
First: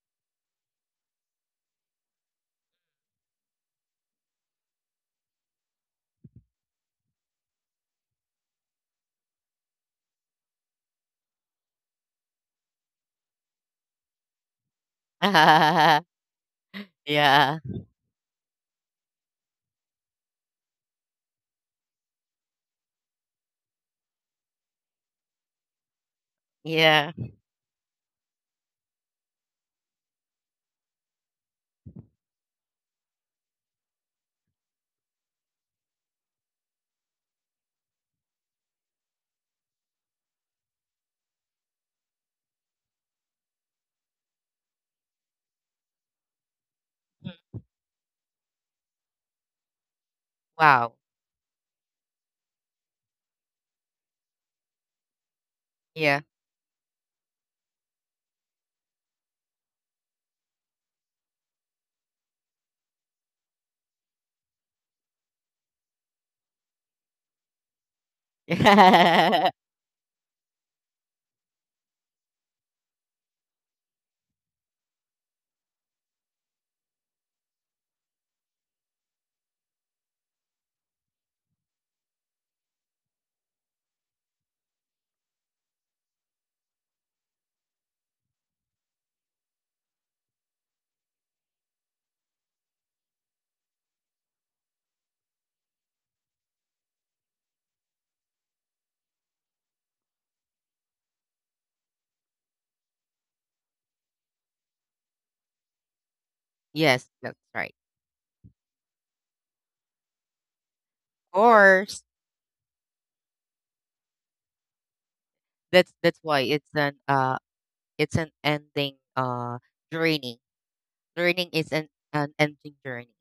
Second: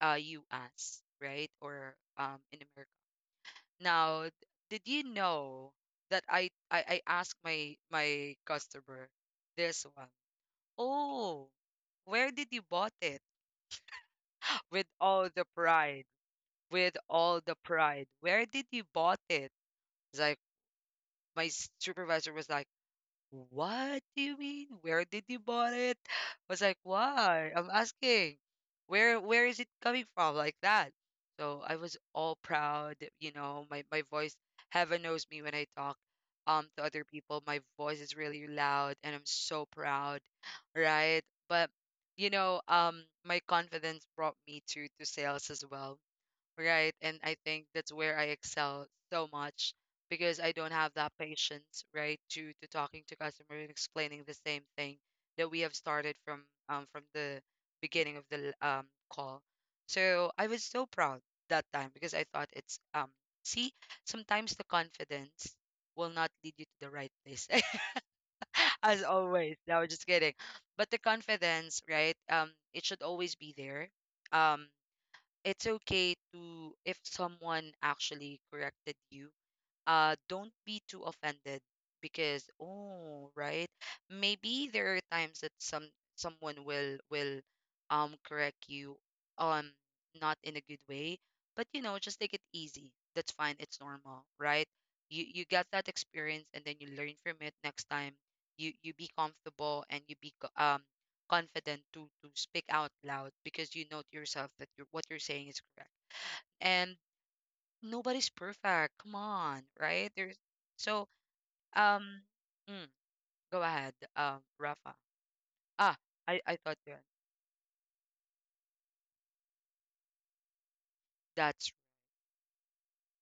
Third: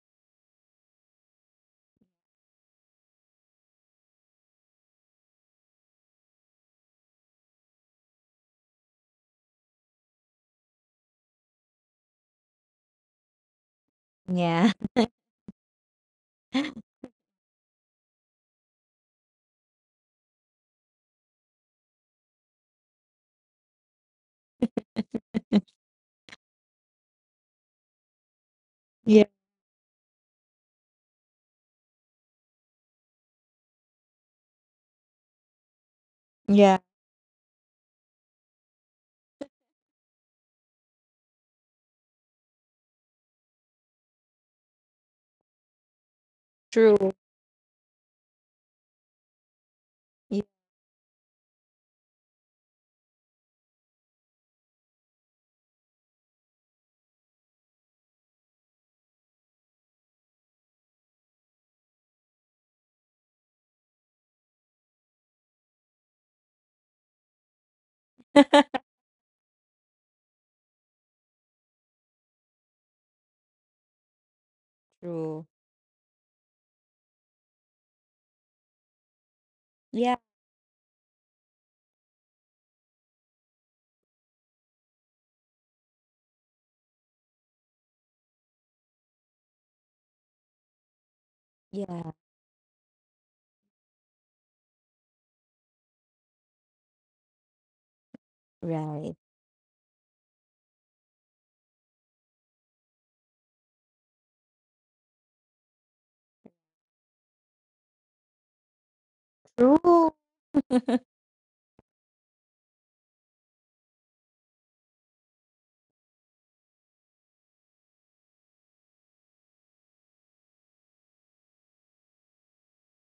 A: US, right? Or in America. Now, did you know that I asked my customer this one? Oh, where did you bought it?
B: Yeah.
A: With all the pride, with all the
C: yeah.
A: pride. Where did you bought it? It's like my supervisor was like, what do you mean? Where did you bought it? I was like,
C: Yeah.
A: why? I'm asking.
B: Yeah.
A: Where is it coming from? Like that. So I was all proud, you know, my voice, heaven knows me when I talk
B: Yeah.
A: to other people. My voice is really loud and I'm so proud, right? But my confidence brought me to sales as well, right?
B: True.
A: And
C: Mm.
A: I think that's where I excel so much because
B: Yeah.
A: I don't have
C: Wow.
A: that patience, right, to talking to customer and explaining the same thing that we have started
C: Yeah.
A: from the beginning of the call. So I was so proud that time because I thought it's see, sometimes the confidence will not lead you to the right place as always, no, just kidding, but the confidence, right, it should always be there. um
B: True.
A: it's okay to if someone actually corrected you,
B: Yeah.
A: don't be too offended because, oh right, maybe there are times that someone will correct you, um not in a good way, but you know,
B: Yeah.
A: just take it easy, that's fine, it's normal, right? You got that experience and then you learn from it next time. You be
B: Right.
A: comfortable and you be confident to speak out loud because you know to yourself that what you're saying is correct.
C: yes, that's right.
A: Nobody's perfect. Come on, right?
B: True.
A: There's so
C: Of course.
A: um mm, go ahead, Rafa.
C: That's
A: Ah,
C: that's why
A: I thought you —
C: it's an ending journey. Learning
A: that's
C: is an ending journey,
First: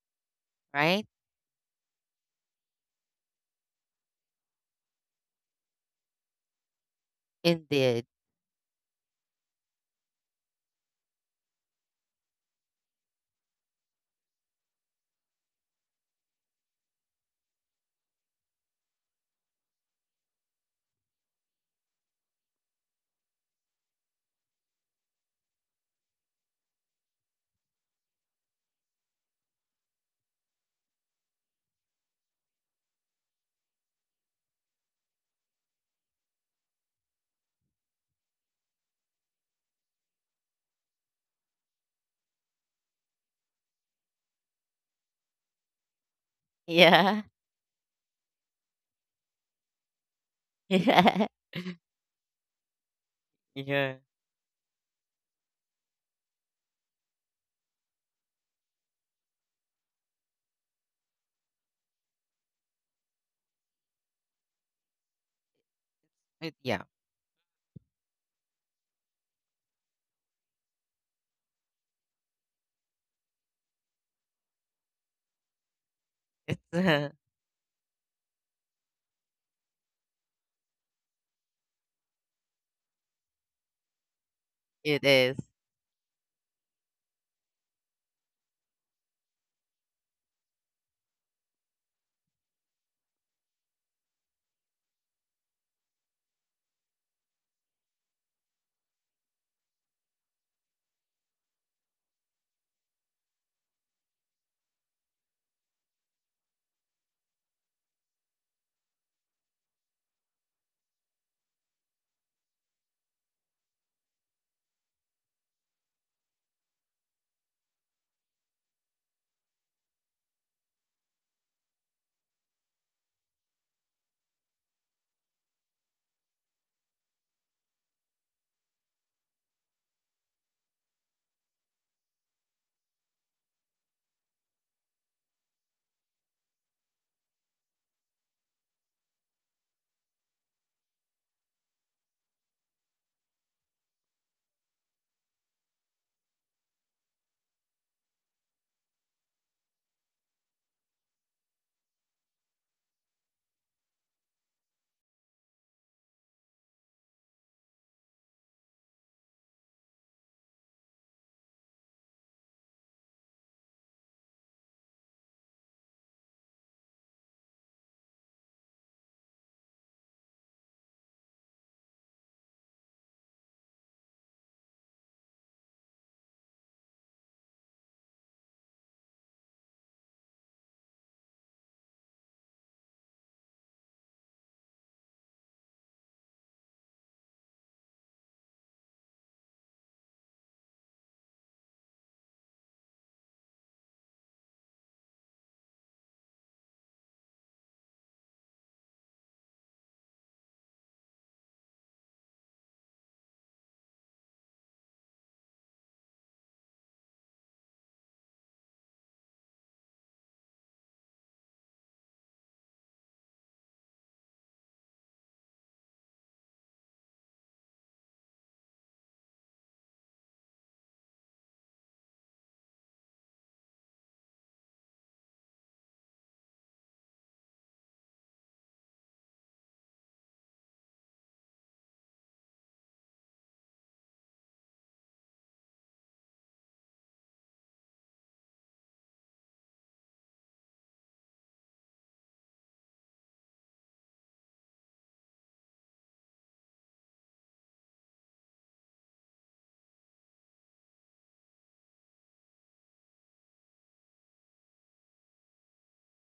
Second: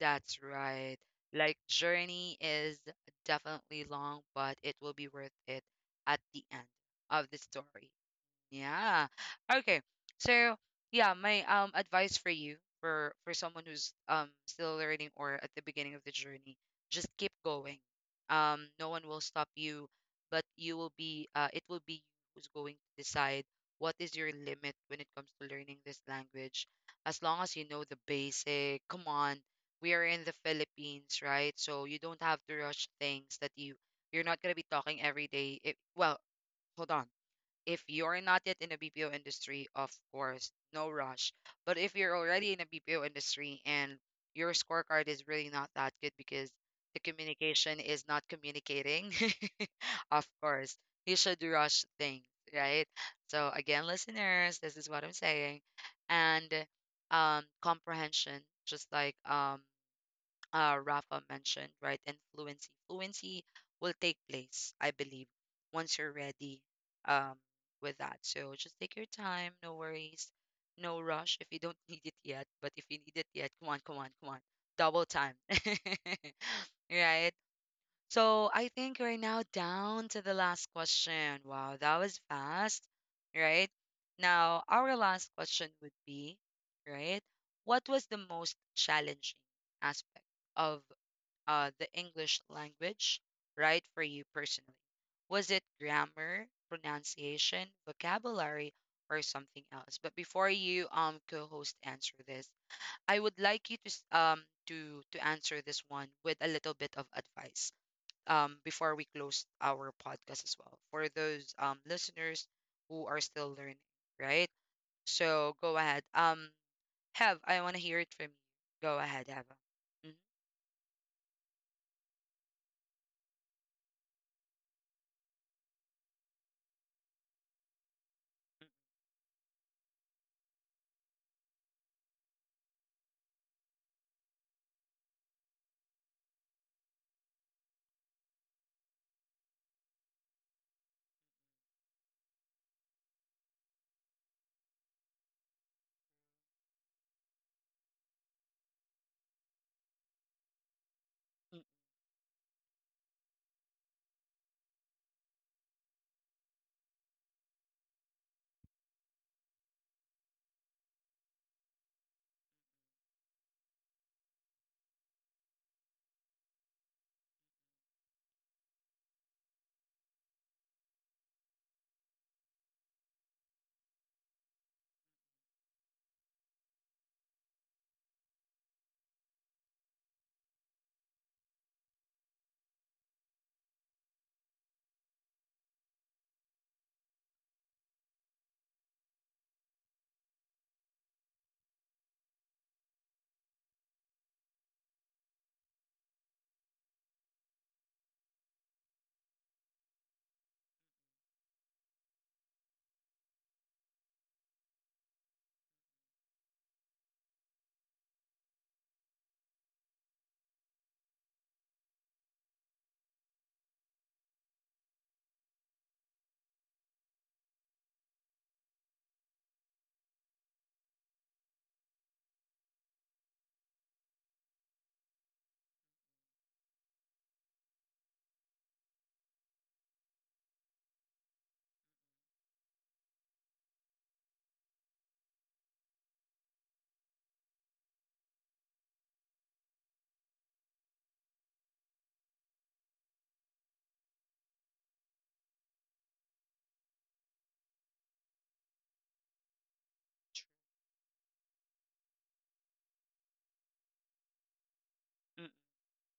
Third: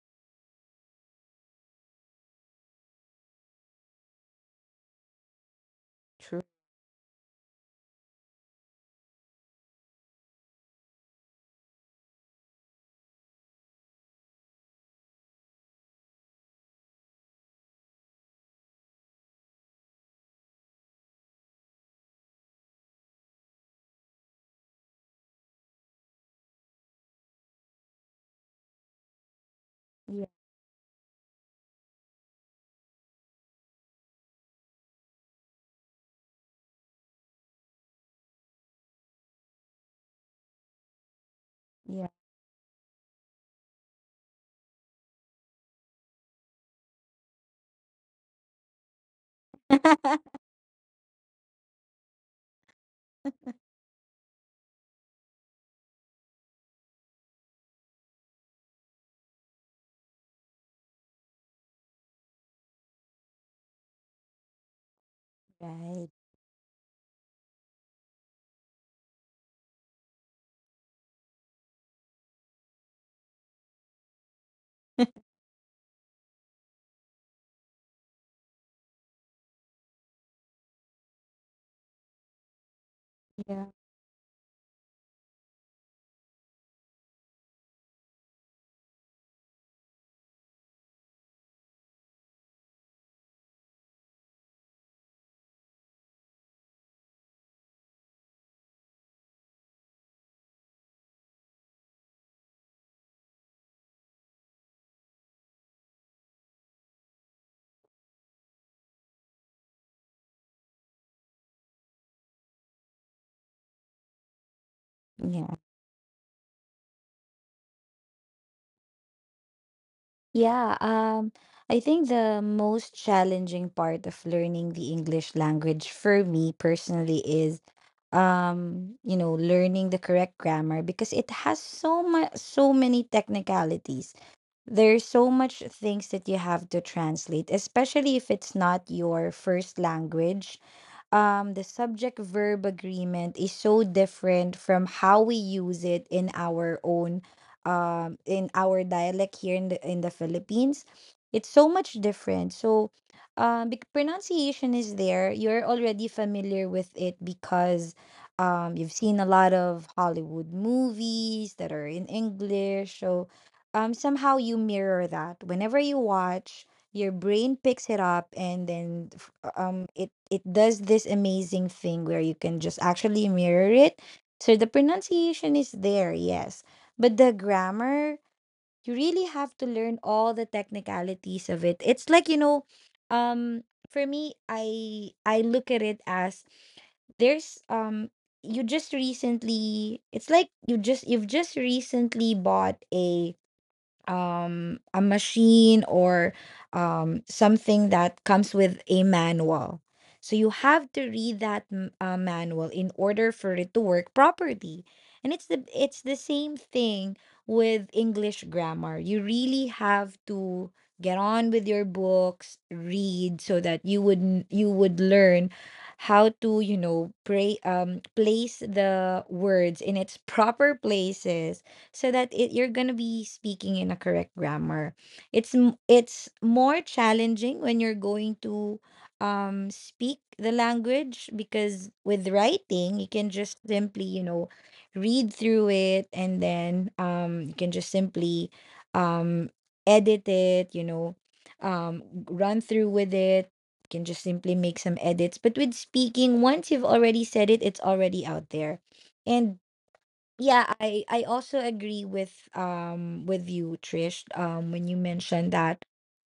A: that's right.
C: right?
A: Like, journey is definitely long, but it will be worth it at
B: True.
A: the end of the story.
C: Indeed.
A: Yeah. Okay. So yeah, my advice for you, for someone who's still learning or at the beginning of the journey, just keep going. No one will stop you, but you will be it will be you who's going to decide what is your limit when it comes to learning this language. As long as you know the basic, come on, we are
B: Yeah.
A: in the Philippines, right? So you don't have to rush things that you you're not gonna be talking every day. It, well, hold on, if you're not yet in a BPO industry, of course, no rush. But if
B: Yeah.
A: you're already in a BPO industry and your scorecard is really not that good because the
C: Yeah.
A: communication is not communicating, of course, you
C: Yeah.
A: should rush things, right? So again,
C: Yeah.
A: listeners, this is what I'm saying. And comprehension, just like Rafa mentioned, right? And fluency. Fluency will take place, I believe, once
B: Right.
A: you're
C: It,
A: ready,
C: yeah.
A: um, with that. So just take your time, no worries, no rush if you don't need it yet. But if you need it yet, come on, come on, come on. Double time.
C: It's
A: Right? So I think we're now down to the last question. Wow, that was fast,
B: Yeah.
A: right? Now, our
C: it
A: last
C: is,
A: question would be, right? What was the most challenging aspect of the English language, right, for you personally? Was it grammar, pronunciation, vocabulary, or something else? But before you co-host answer this, I would like you to to answer this one with a little bit of advice before we close our podcast as well for those listeners who are still learning, right?
B: Yeah.
A: So go ahead. Have, I want to hear it from you. Go ahead, Eva. Mm-hmm.
B: Yeah. I think the most challenging part of learning the English language for me personally is, you know, learning the correct grammar, because it has so much, so many technicalities. There's so much things that you have to translate, especially if it's not your first language. The subject verb agreement is so different from how we use it in our own, in our dialect here in the Philippines. It's so
A: Mm-hmm.
B: much different. So pronunciation is there. You're already familiar with it, because you've seen a lot of Hollywood movies that are in English. So somehow you mirror that whenever you watch, your brain picks it up, and then it it does this amazing thing where you can just actually mirror it. So the pronunciation is there, yes, but the grammar, you really have to learn all the technicalities of it. It's like, you know, um for me, I look at it as, there's you just recently, it's like you've just recently bought a machine, or something that comes with a manual. So you have to read that manual in order for it to work properly. And it's the same thing with English grammar. You really have to get on with your books, read, so that you would you would learn how to, you know, pray place the words in its proper places, so that it, you're going to be speaking in a correct grammar. It's it's more challenging when you're going to speak the language, because with writing, you can just simply, you know, read through it, and then you can just simply um edit it, you know, um run through with it, can just simply make some edits. But with speaking, once you've already said it, it's already out there. And yeah, I also agree with you, Trish, when you mentioned
A: Mm-hmm.
B: that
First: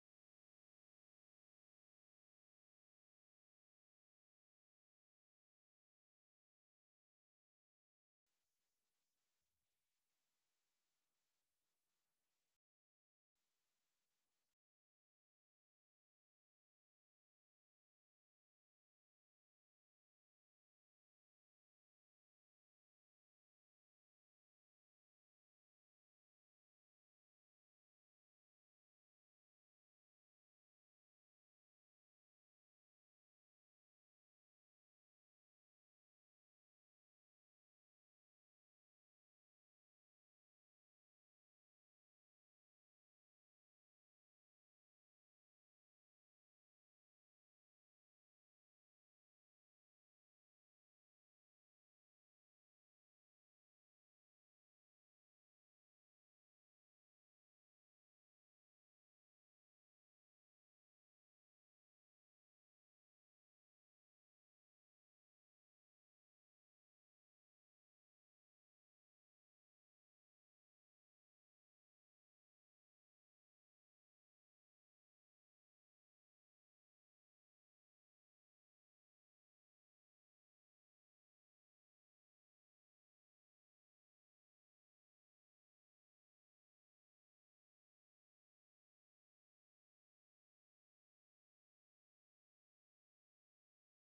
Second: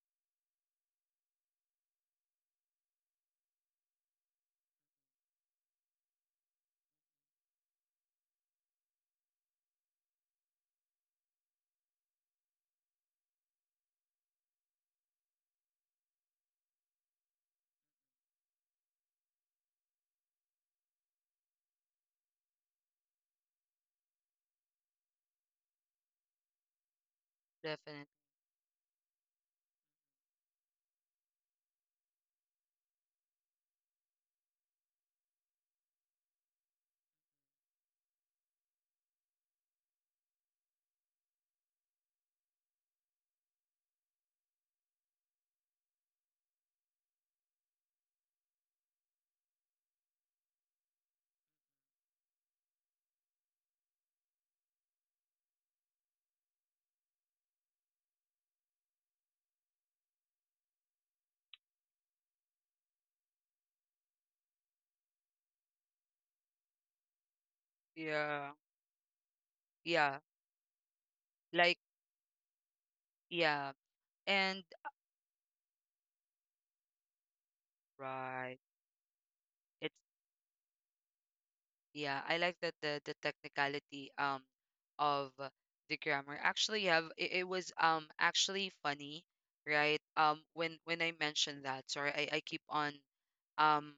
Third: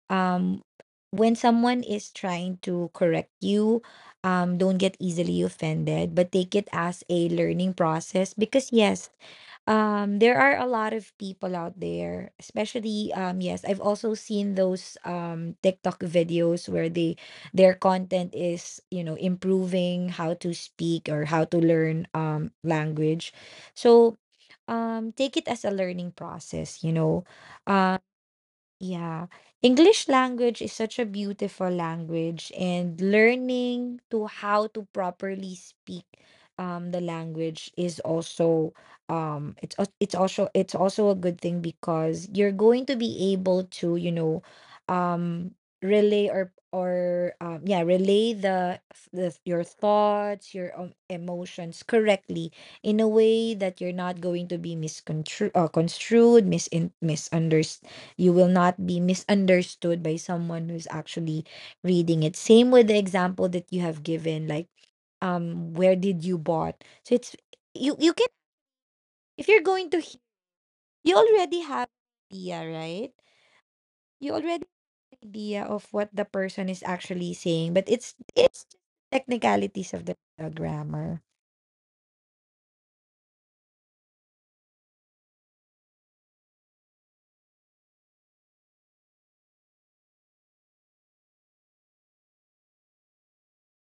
B: um when someone is trying to correct you, don't get easily offended, but take it as a learning process. Because yes, there are a lot of people out there, especially, yes, I've also seen those TikTok videos where they, their content is, you know, improving how to speak or how to learn language. So take it as a learning process, you know. Um,
A: Definitely.
B: yeah. English language is such a beautiful language, and learning to how to properly speak the language is also it's also, it's also a good thing, because you're going to be able to, you know, um relay, or relay the your thoughts, your emotions correctly, in a way that you're not going to be misconstrued, construed, misin misunderstood. You will not be misunderstood by someone who's actually reading it. Same with the example that you have given, like where did you bought? So it's, you can,
A: Yeah.
B: if you're going to
A: Yeah.
B: you already
A: Like,
B: have idea, right?
A: yeah.
B: You already
A: And
B: have idea of what the person is actually saying, but it's
A: right.
B: it's just
A: It's
B: technicalities of the grammar.
A: yeah, I like that the technicality of the grammar. Actually have it, it was actually funny, right? When I mentioned that, sorry, I keep on um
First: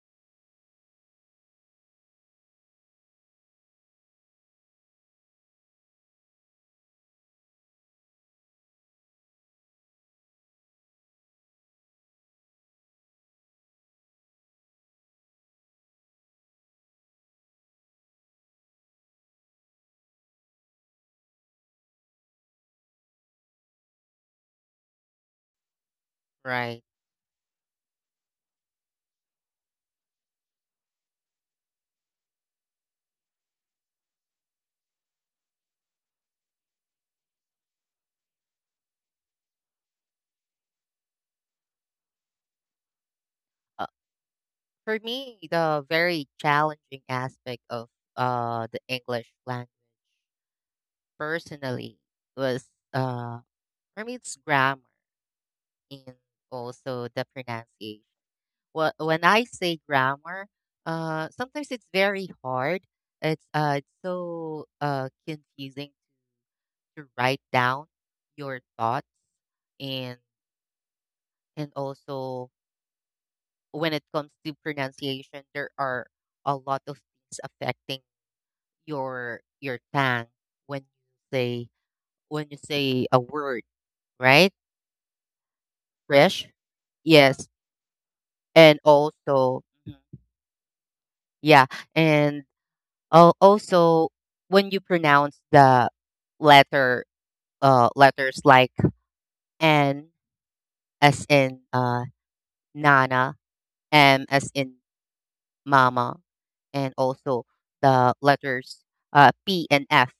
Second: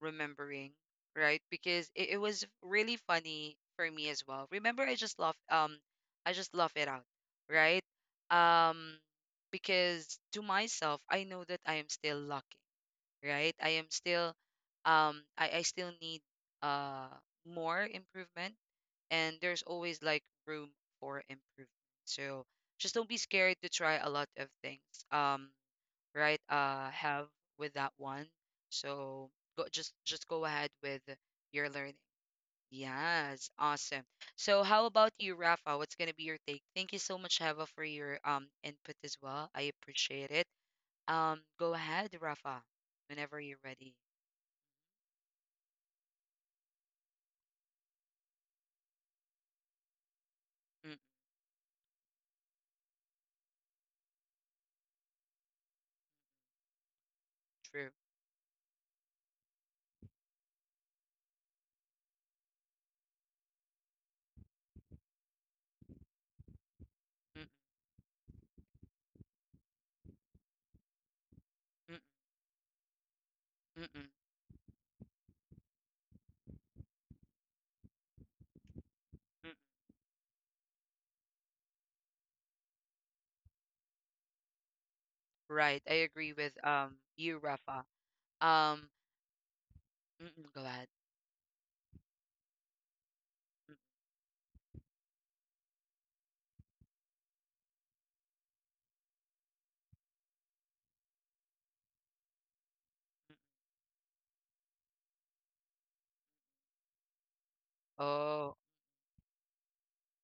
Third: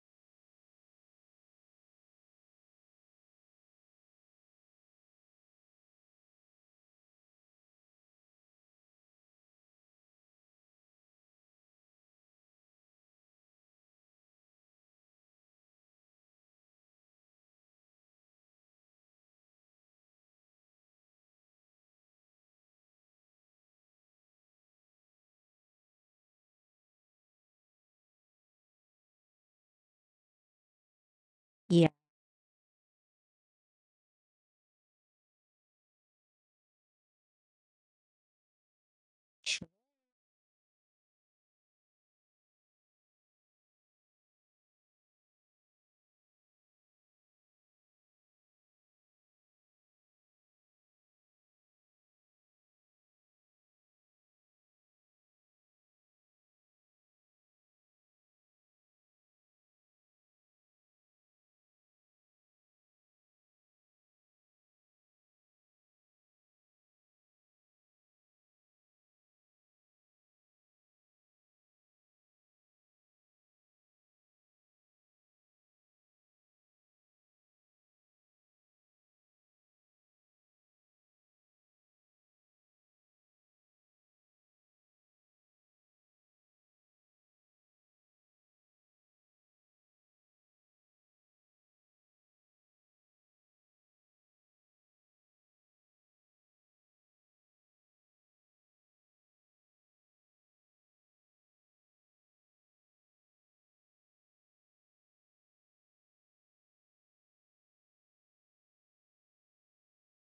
A: remembering, right? Because it was really funny for me as well. Remember I just laugh it out, right? Um because to myself I know that I am still lucky, right? I am still I still need uh more improvement, and there's always like room for improvement. So just don't be scared to try a lot of things. Um right
C: right.
A: have with that one. So go, just go ahead with your
B: Yeah.
A: learning. Yes, awesome. So how about you, Rafa? What's gonna be your take? Thank you so much, Heva, for your input as well. I appreciate it. Go ahead, Rafa, whenever you're
C: Uh,
A: ready.
C: for me, the very challenging aspect of the English language
A: Mm,
C: personally was uh for me it's grammar and also the
A: true.
C: pronunciation. Well, when I say grammar, sometimes it's very hard. It's so confusing to write
A: Mm,
C: down your thoughts. and and
A: mm,
C: also,
A: mm,
C: when it
A: mm,
C: comes to pronunciation, there are a lot of things affecting
A: mm.
C: your tongue when you say a word, right?
A: Right. I agree
C: Fresh,
A: with you,
C: yes,
A: Rafa.
C: and
A: Um,
C: also Mhm.
A: mm-mm, go ahead.
C: yeah, and Oh,
A: Mm.
C: also when you pronounce the letter, letters like N as in Nana, M as in Mama, and also the
A: Oh,
C: letters P and F.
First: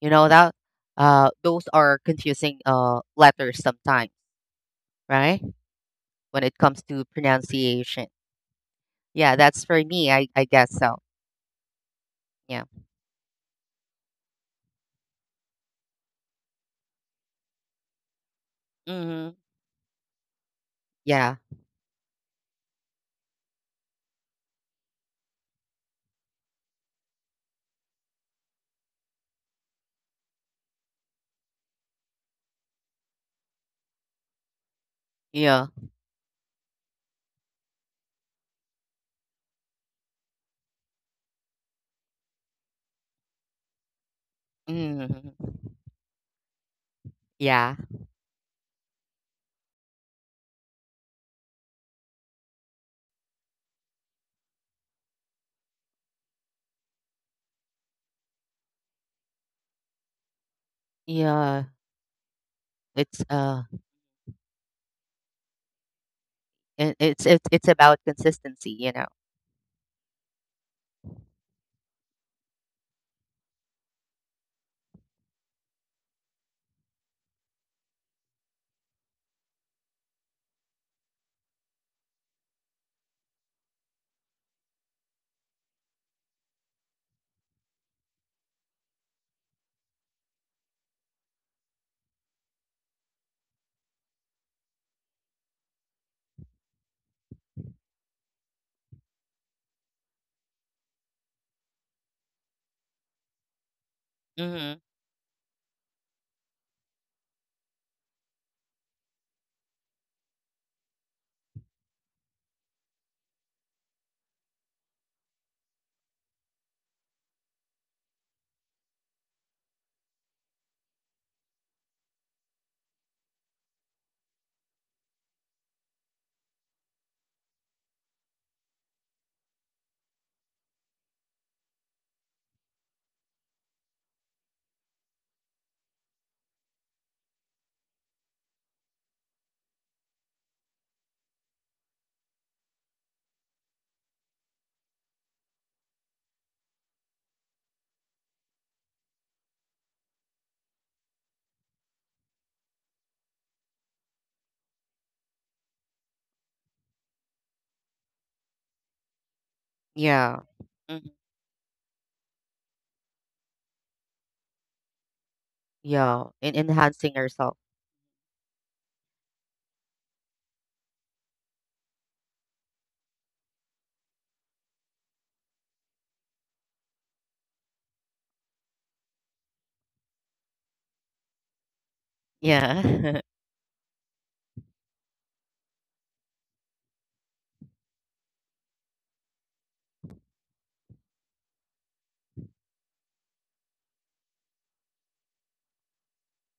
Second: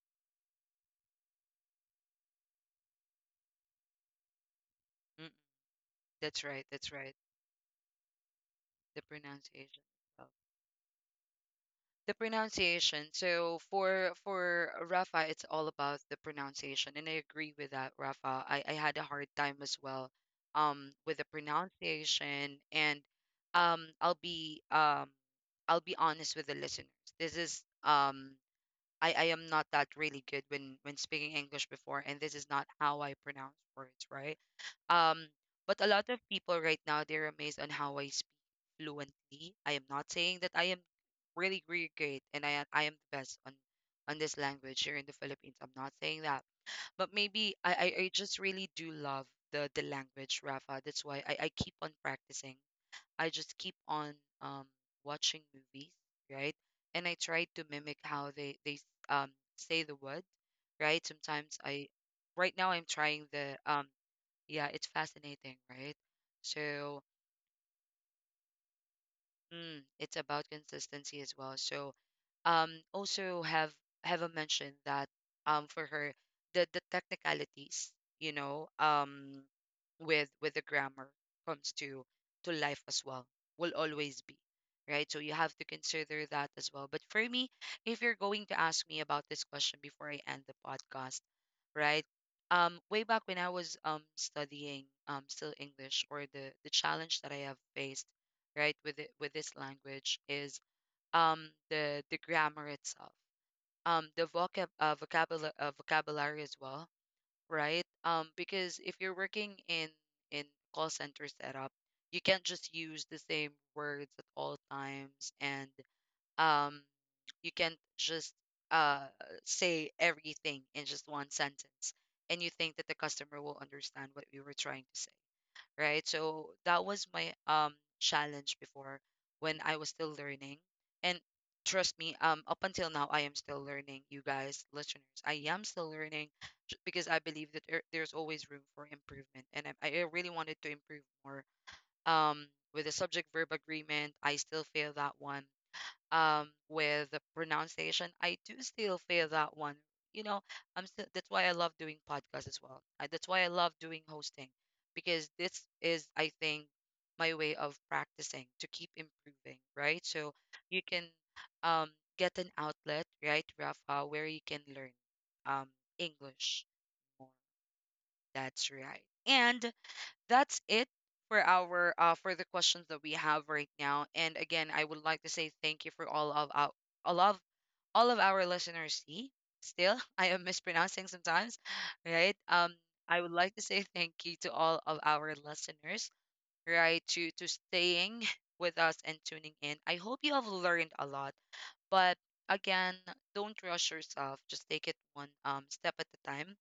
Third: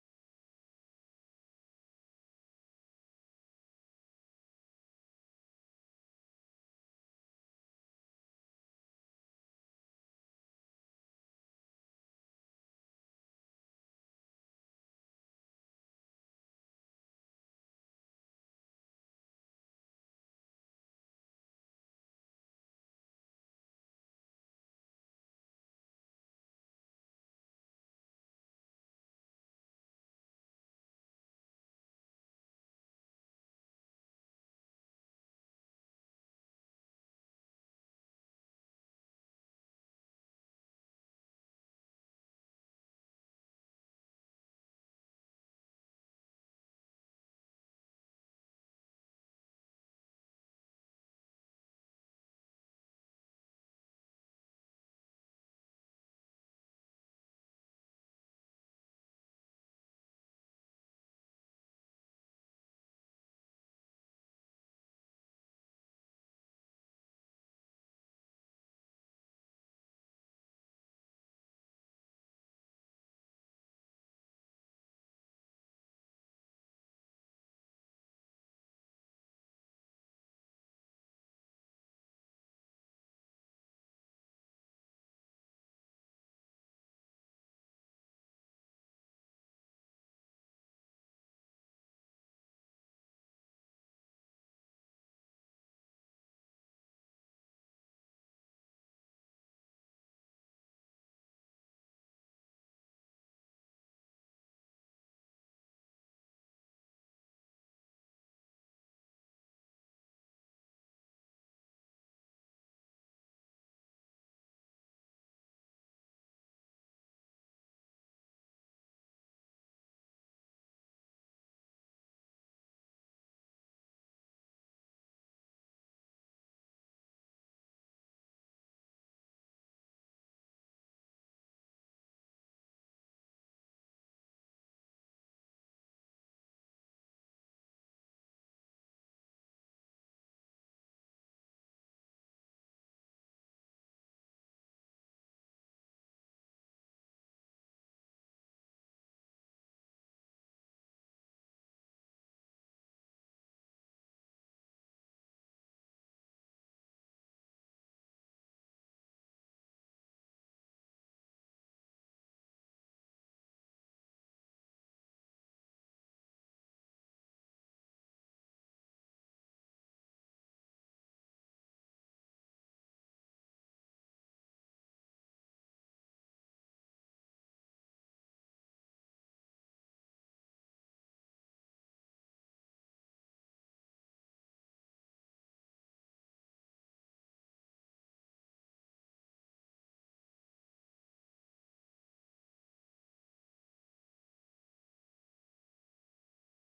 C: You know that those are confusing letters sometimes,
A: mm,
C: right?
A: that's
C: When it
A: right.
C: comes
A: That's
C: to
A: right.
C: pronunciation.
A: The
C: Yeah, that's
A: pronunciation.
C: for me.
A: Oh,
C: I guess so.
A: the
C: Yeah.
A: pronunciation. So for Rafa, it's all about the pronunciation, and I agree with that, Rafa. I had a hard
C: Hmm.
A: time as well, with the
C: Yeah.
A: pronunciation, and um, I'll be um, I'll be honest with the listeners. This is. I am not that really good when speaking English before, and this is not how I pronounce words, right? Um,
C: Yeah.
A: but a lot of people right now they're amazed on how I speak fluently. I am not saying that I am really really great and I am the best on this language here in the
C: Hmm.
A: Philippines. I'm not saying that, but maybe I
C: Yeah.
A: I, I just really do love the language, Rafa. That's why I keep on practicing. I just keep on um, watching movies, right? And I try to mimic how they say the word, right? Sometimes
C: Yeah.
A: I, right now I'm
C: It's
A: trying the yeah, it's fascinating, right?
C: And
A: So,
C: it's it's about consistency, you know.
A: mm, it's about consistency as well. So also have a mention that for her the technicalities, you know, with the grammar comes to life as well, will always be right, so you have to consider that as well. But for me, if you're going to ask me about this question before I end the podcast, right, way back when I was studying still English, or the challenge that I have faced, right, with it, with this language is the grammar itself, the
C: Mm-hmm.
A: vocabulary as well, right? Because if you're working in call center setup, you can't just use the same words at all times, and um you can't just uh say everything in just one sentence and you think that the customer will understand what we were trying to say, right? So that was my challenge before, when I was still learning. And trust me, up until now I am still learning, you guys, listeners. I am still learning because I believe that there, there's always room for improvement, and I really wanted to improve more. Um with the subject verb agreement, I still fail that one. With the pronunciation, I do still feel that one, you know, I'm still, that's why I love doing podcasts as well. I, that's why I love doing hosting, because this is I think my way of practicing to keep improving, right? So
C: Yeah.
A: you can
C: Hmm.
A: um get an outlet, right, Rafa, where you can learn um
C: Yeah. And
A: English
C: enhancing
A: more.
C: yourself.
A: That's right. And that's it for our for the questions that we have right now. And again, I would like to say thank you for all of our all of all of our listeners. See, still I am mispronouncing sometimes, right? I
C: Yeah.
A: would like to say thank you to all of our listeners, right? To staying with us and tuning in. I hope you have learned a lot, but again, don't rush yourself. Just take it one step at a time,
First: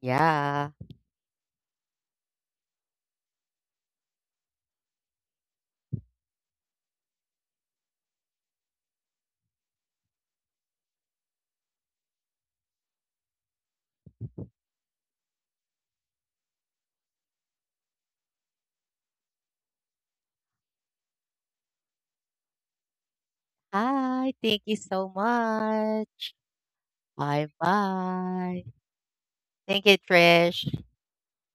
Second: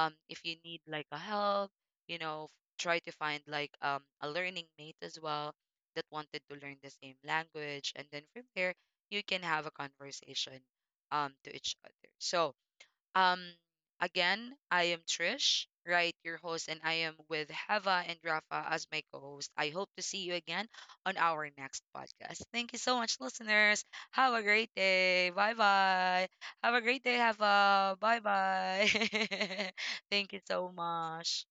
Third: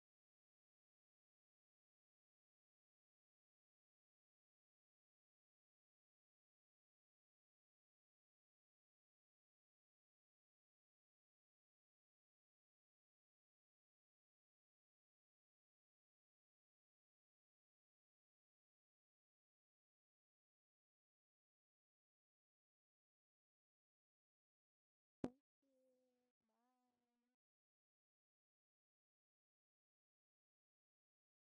A: if you
C: yeah.
A: need like a help, you know, try to find like a learning mate as well, that wanted to learn the same language, and then from there you can have a conversation to each other. So, um, again, I am Trish, right? Your host, and I am with Heva and Rafa as my co host. I hope to see you again on our next podcast. Thank you so much, listeners.
C: Hi.
A: Have a
C: Thank
A: great
C: you so
A: day. Bye
C: much.
A: bye. Have a great day,
C: Bye
A: Heva. Bye
C: bye.
A: bye.
C: Thank you,
A: Thank you
C: Trish.
A: so much.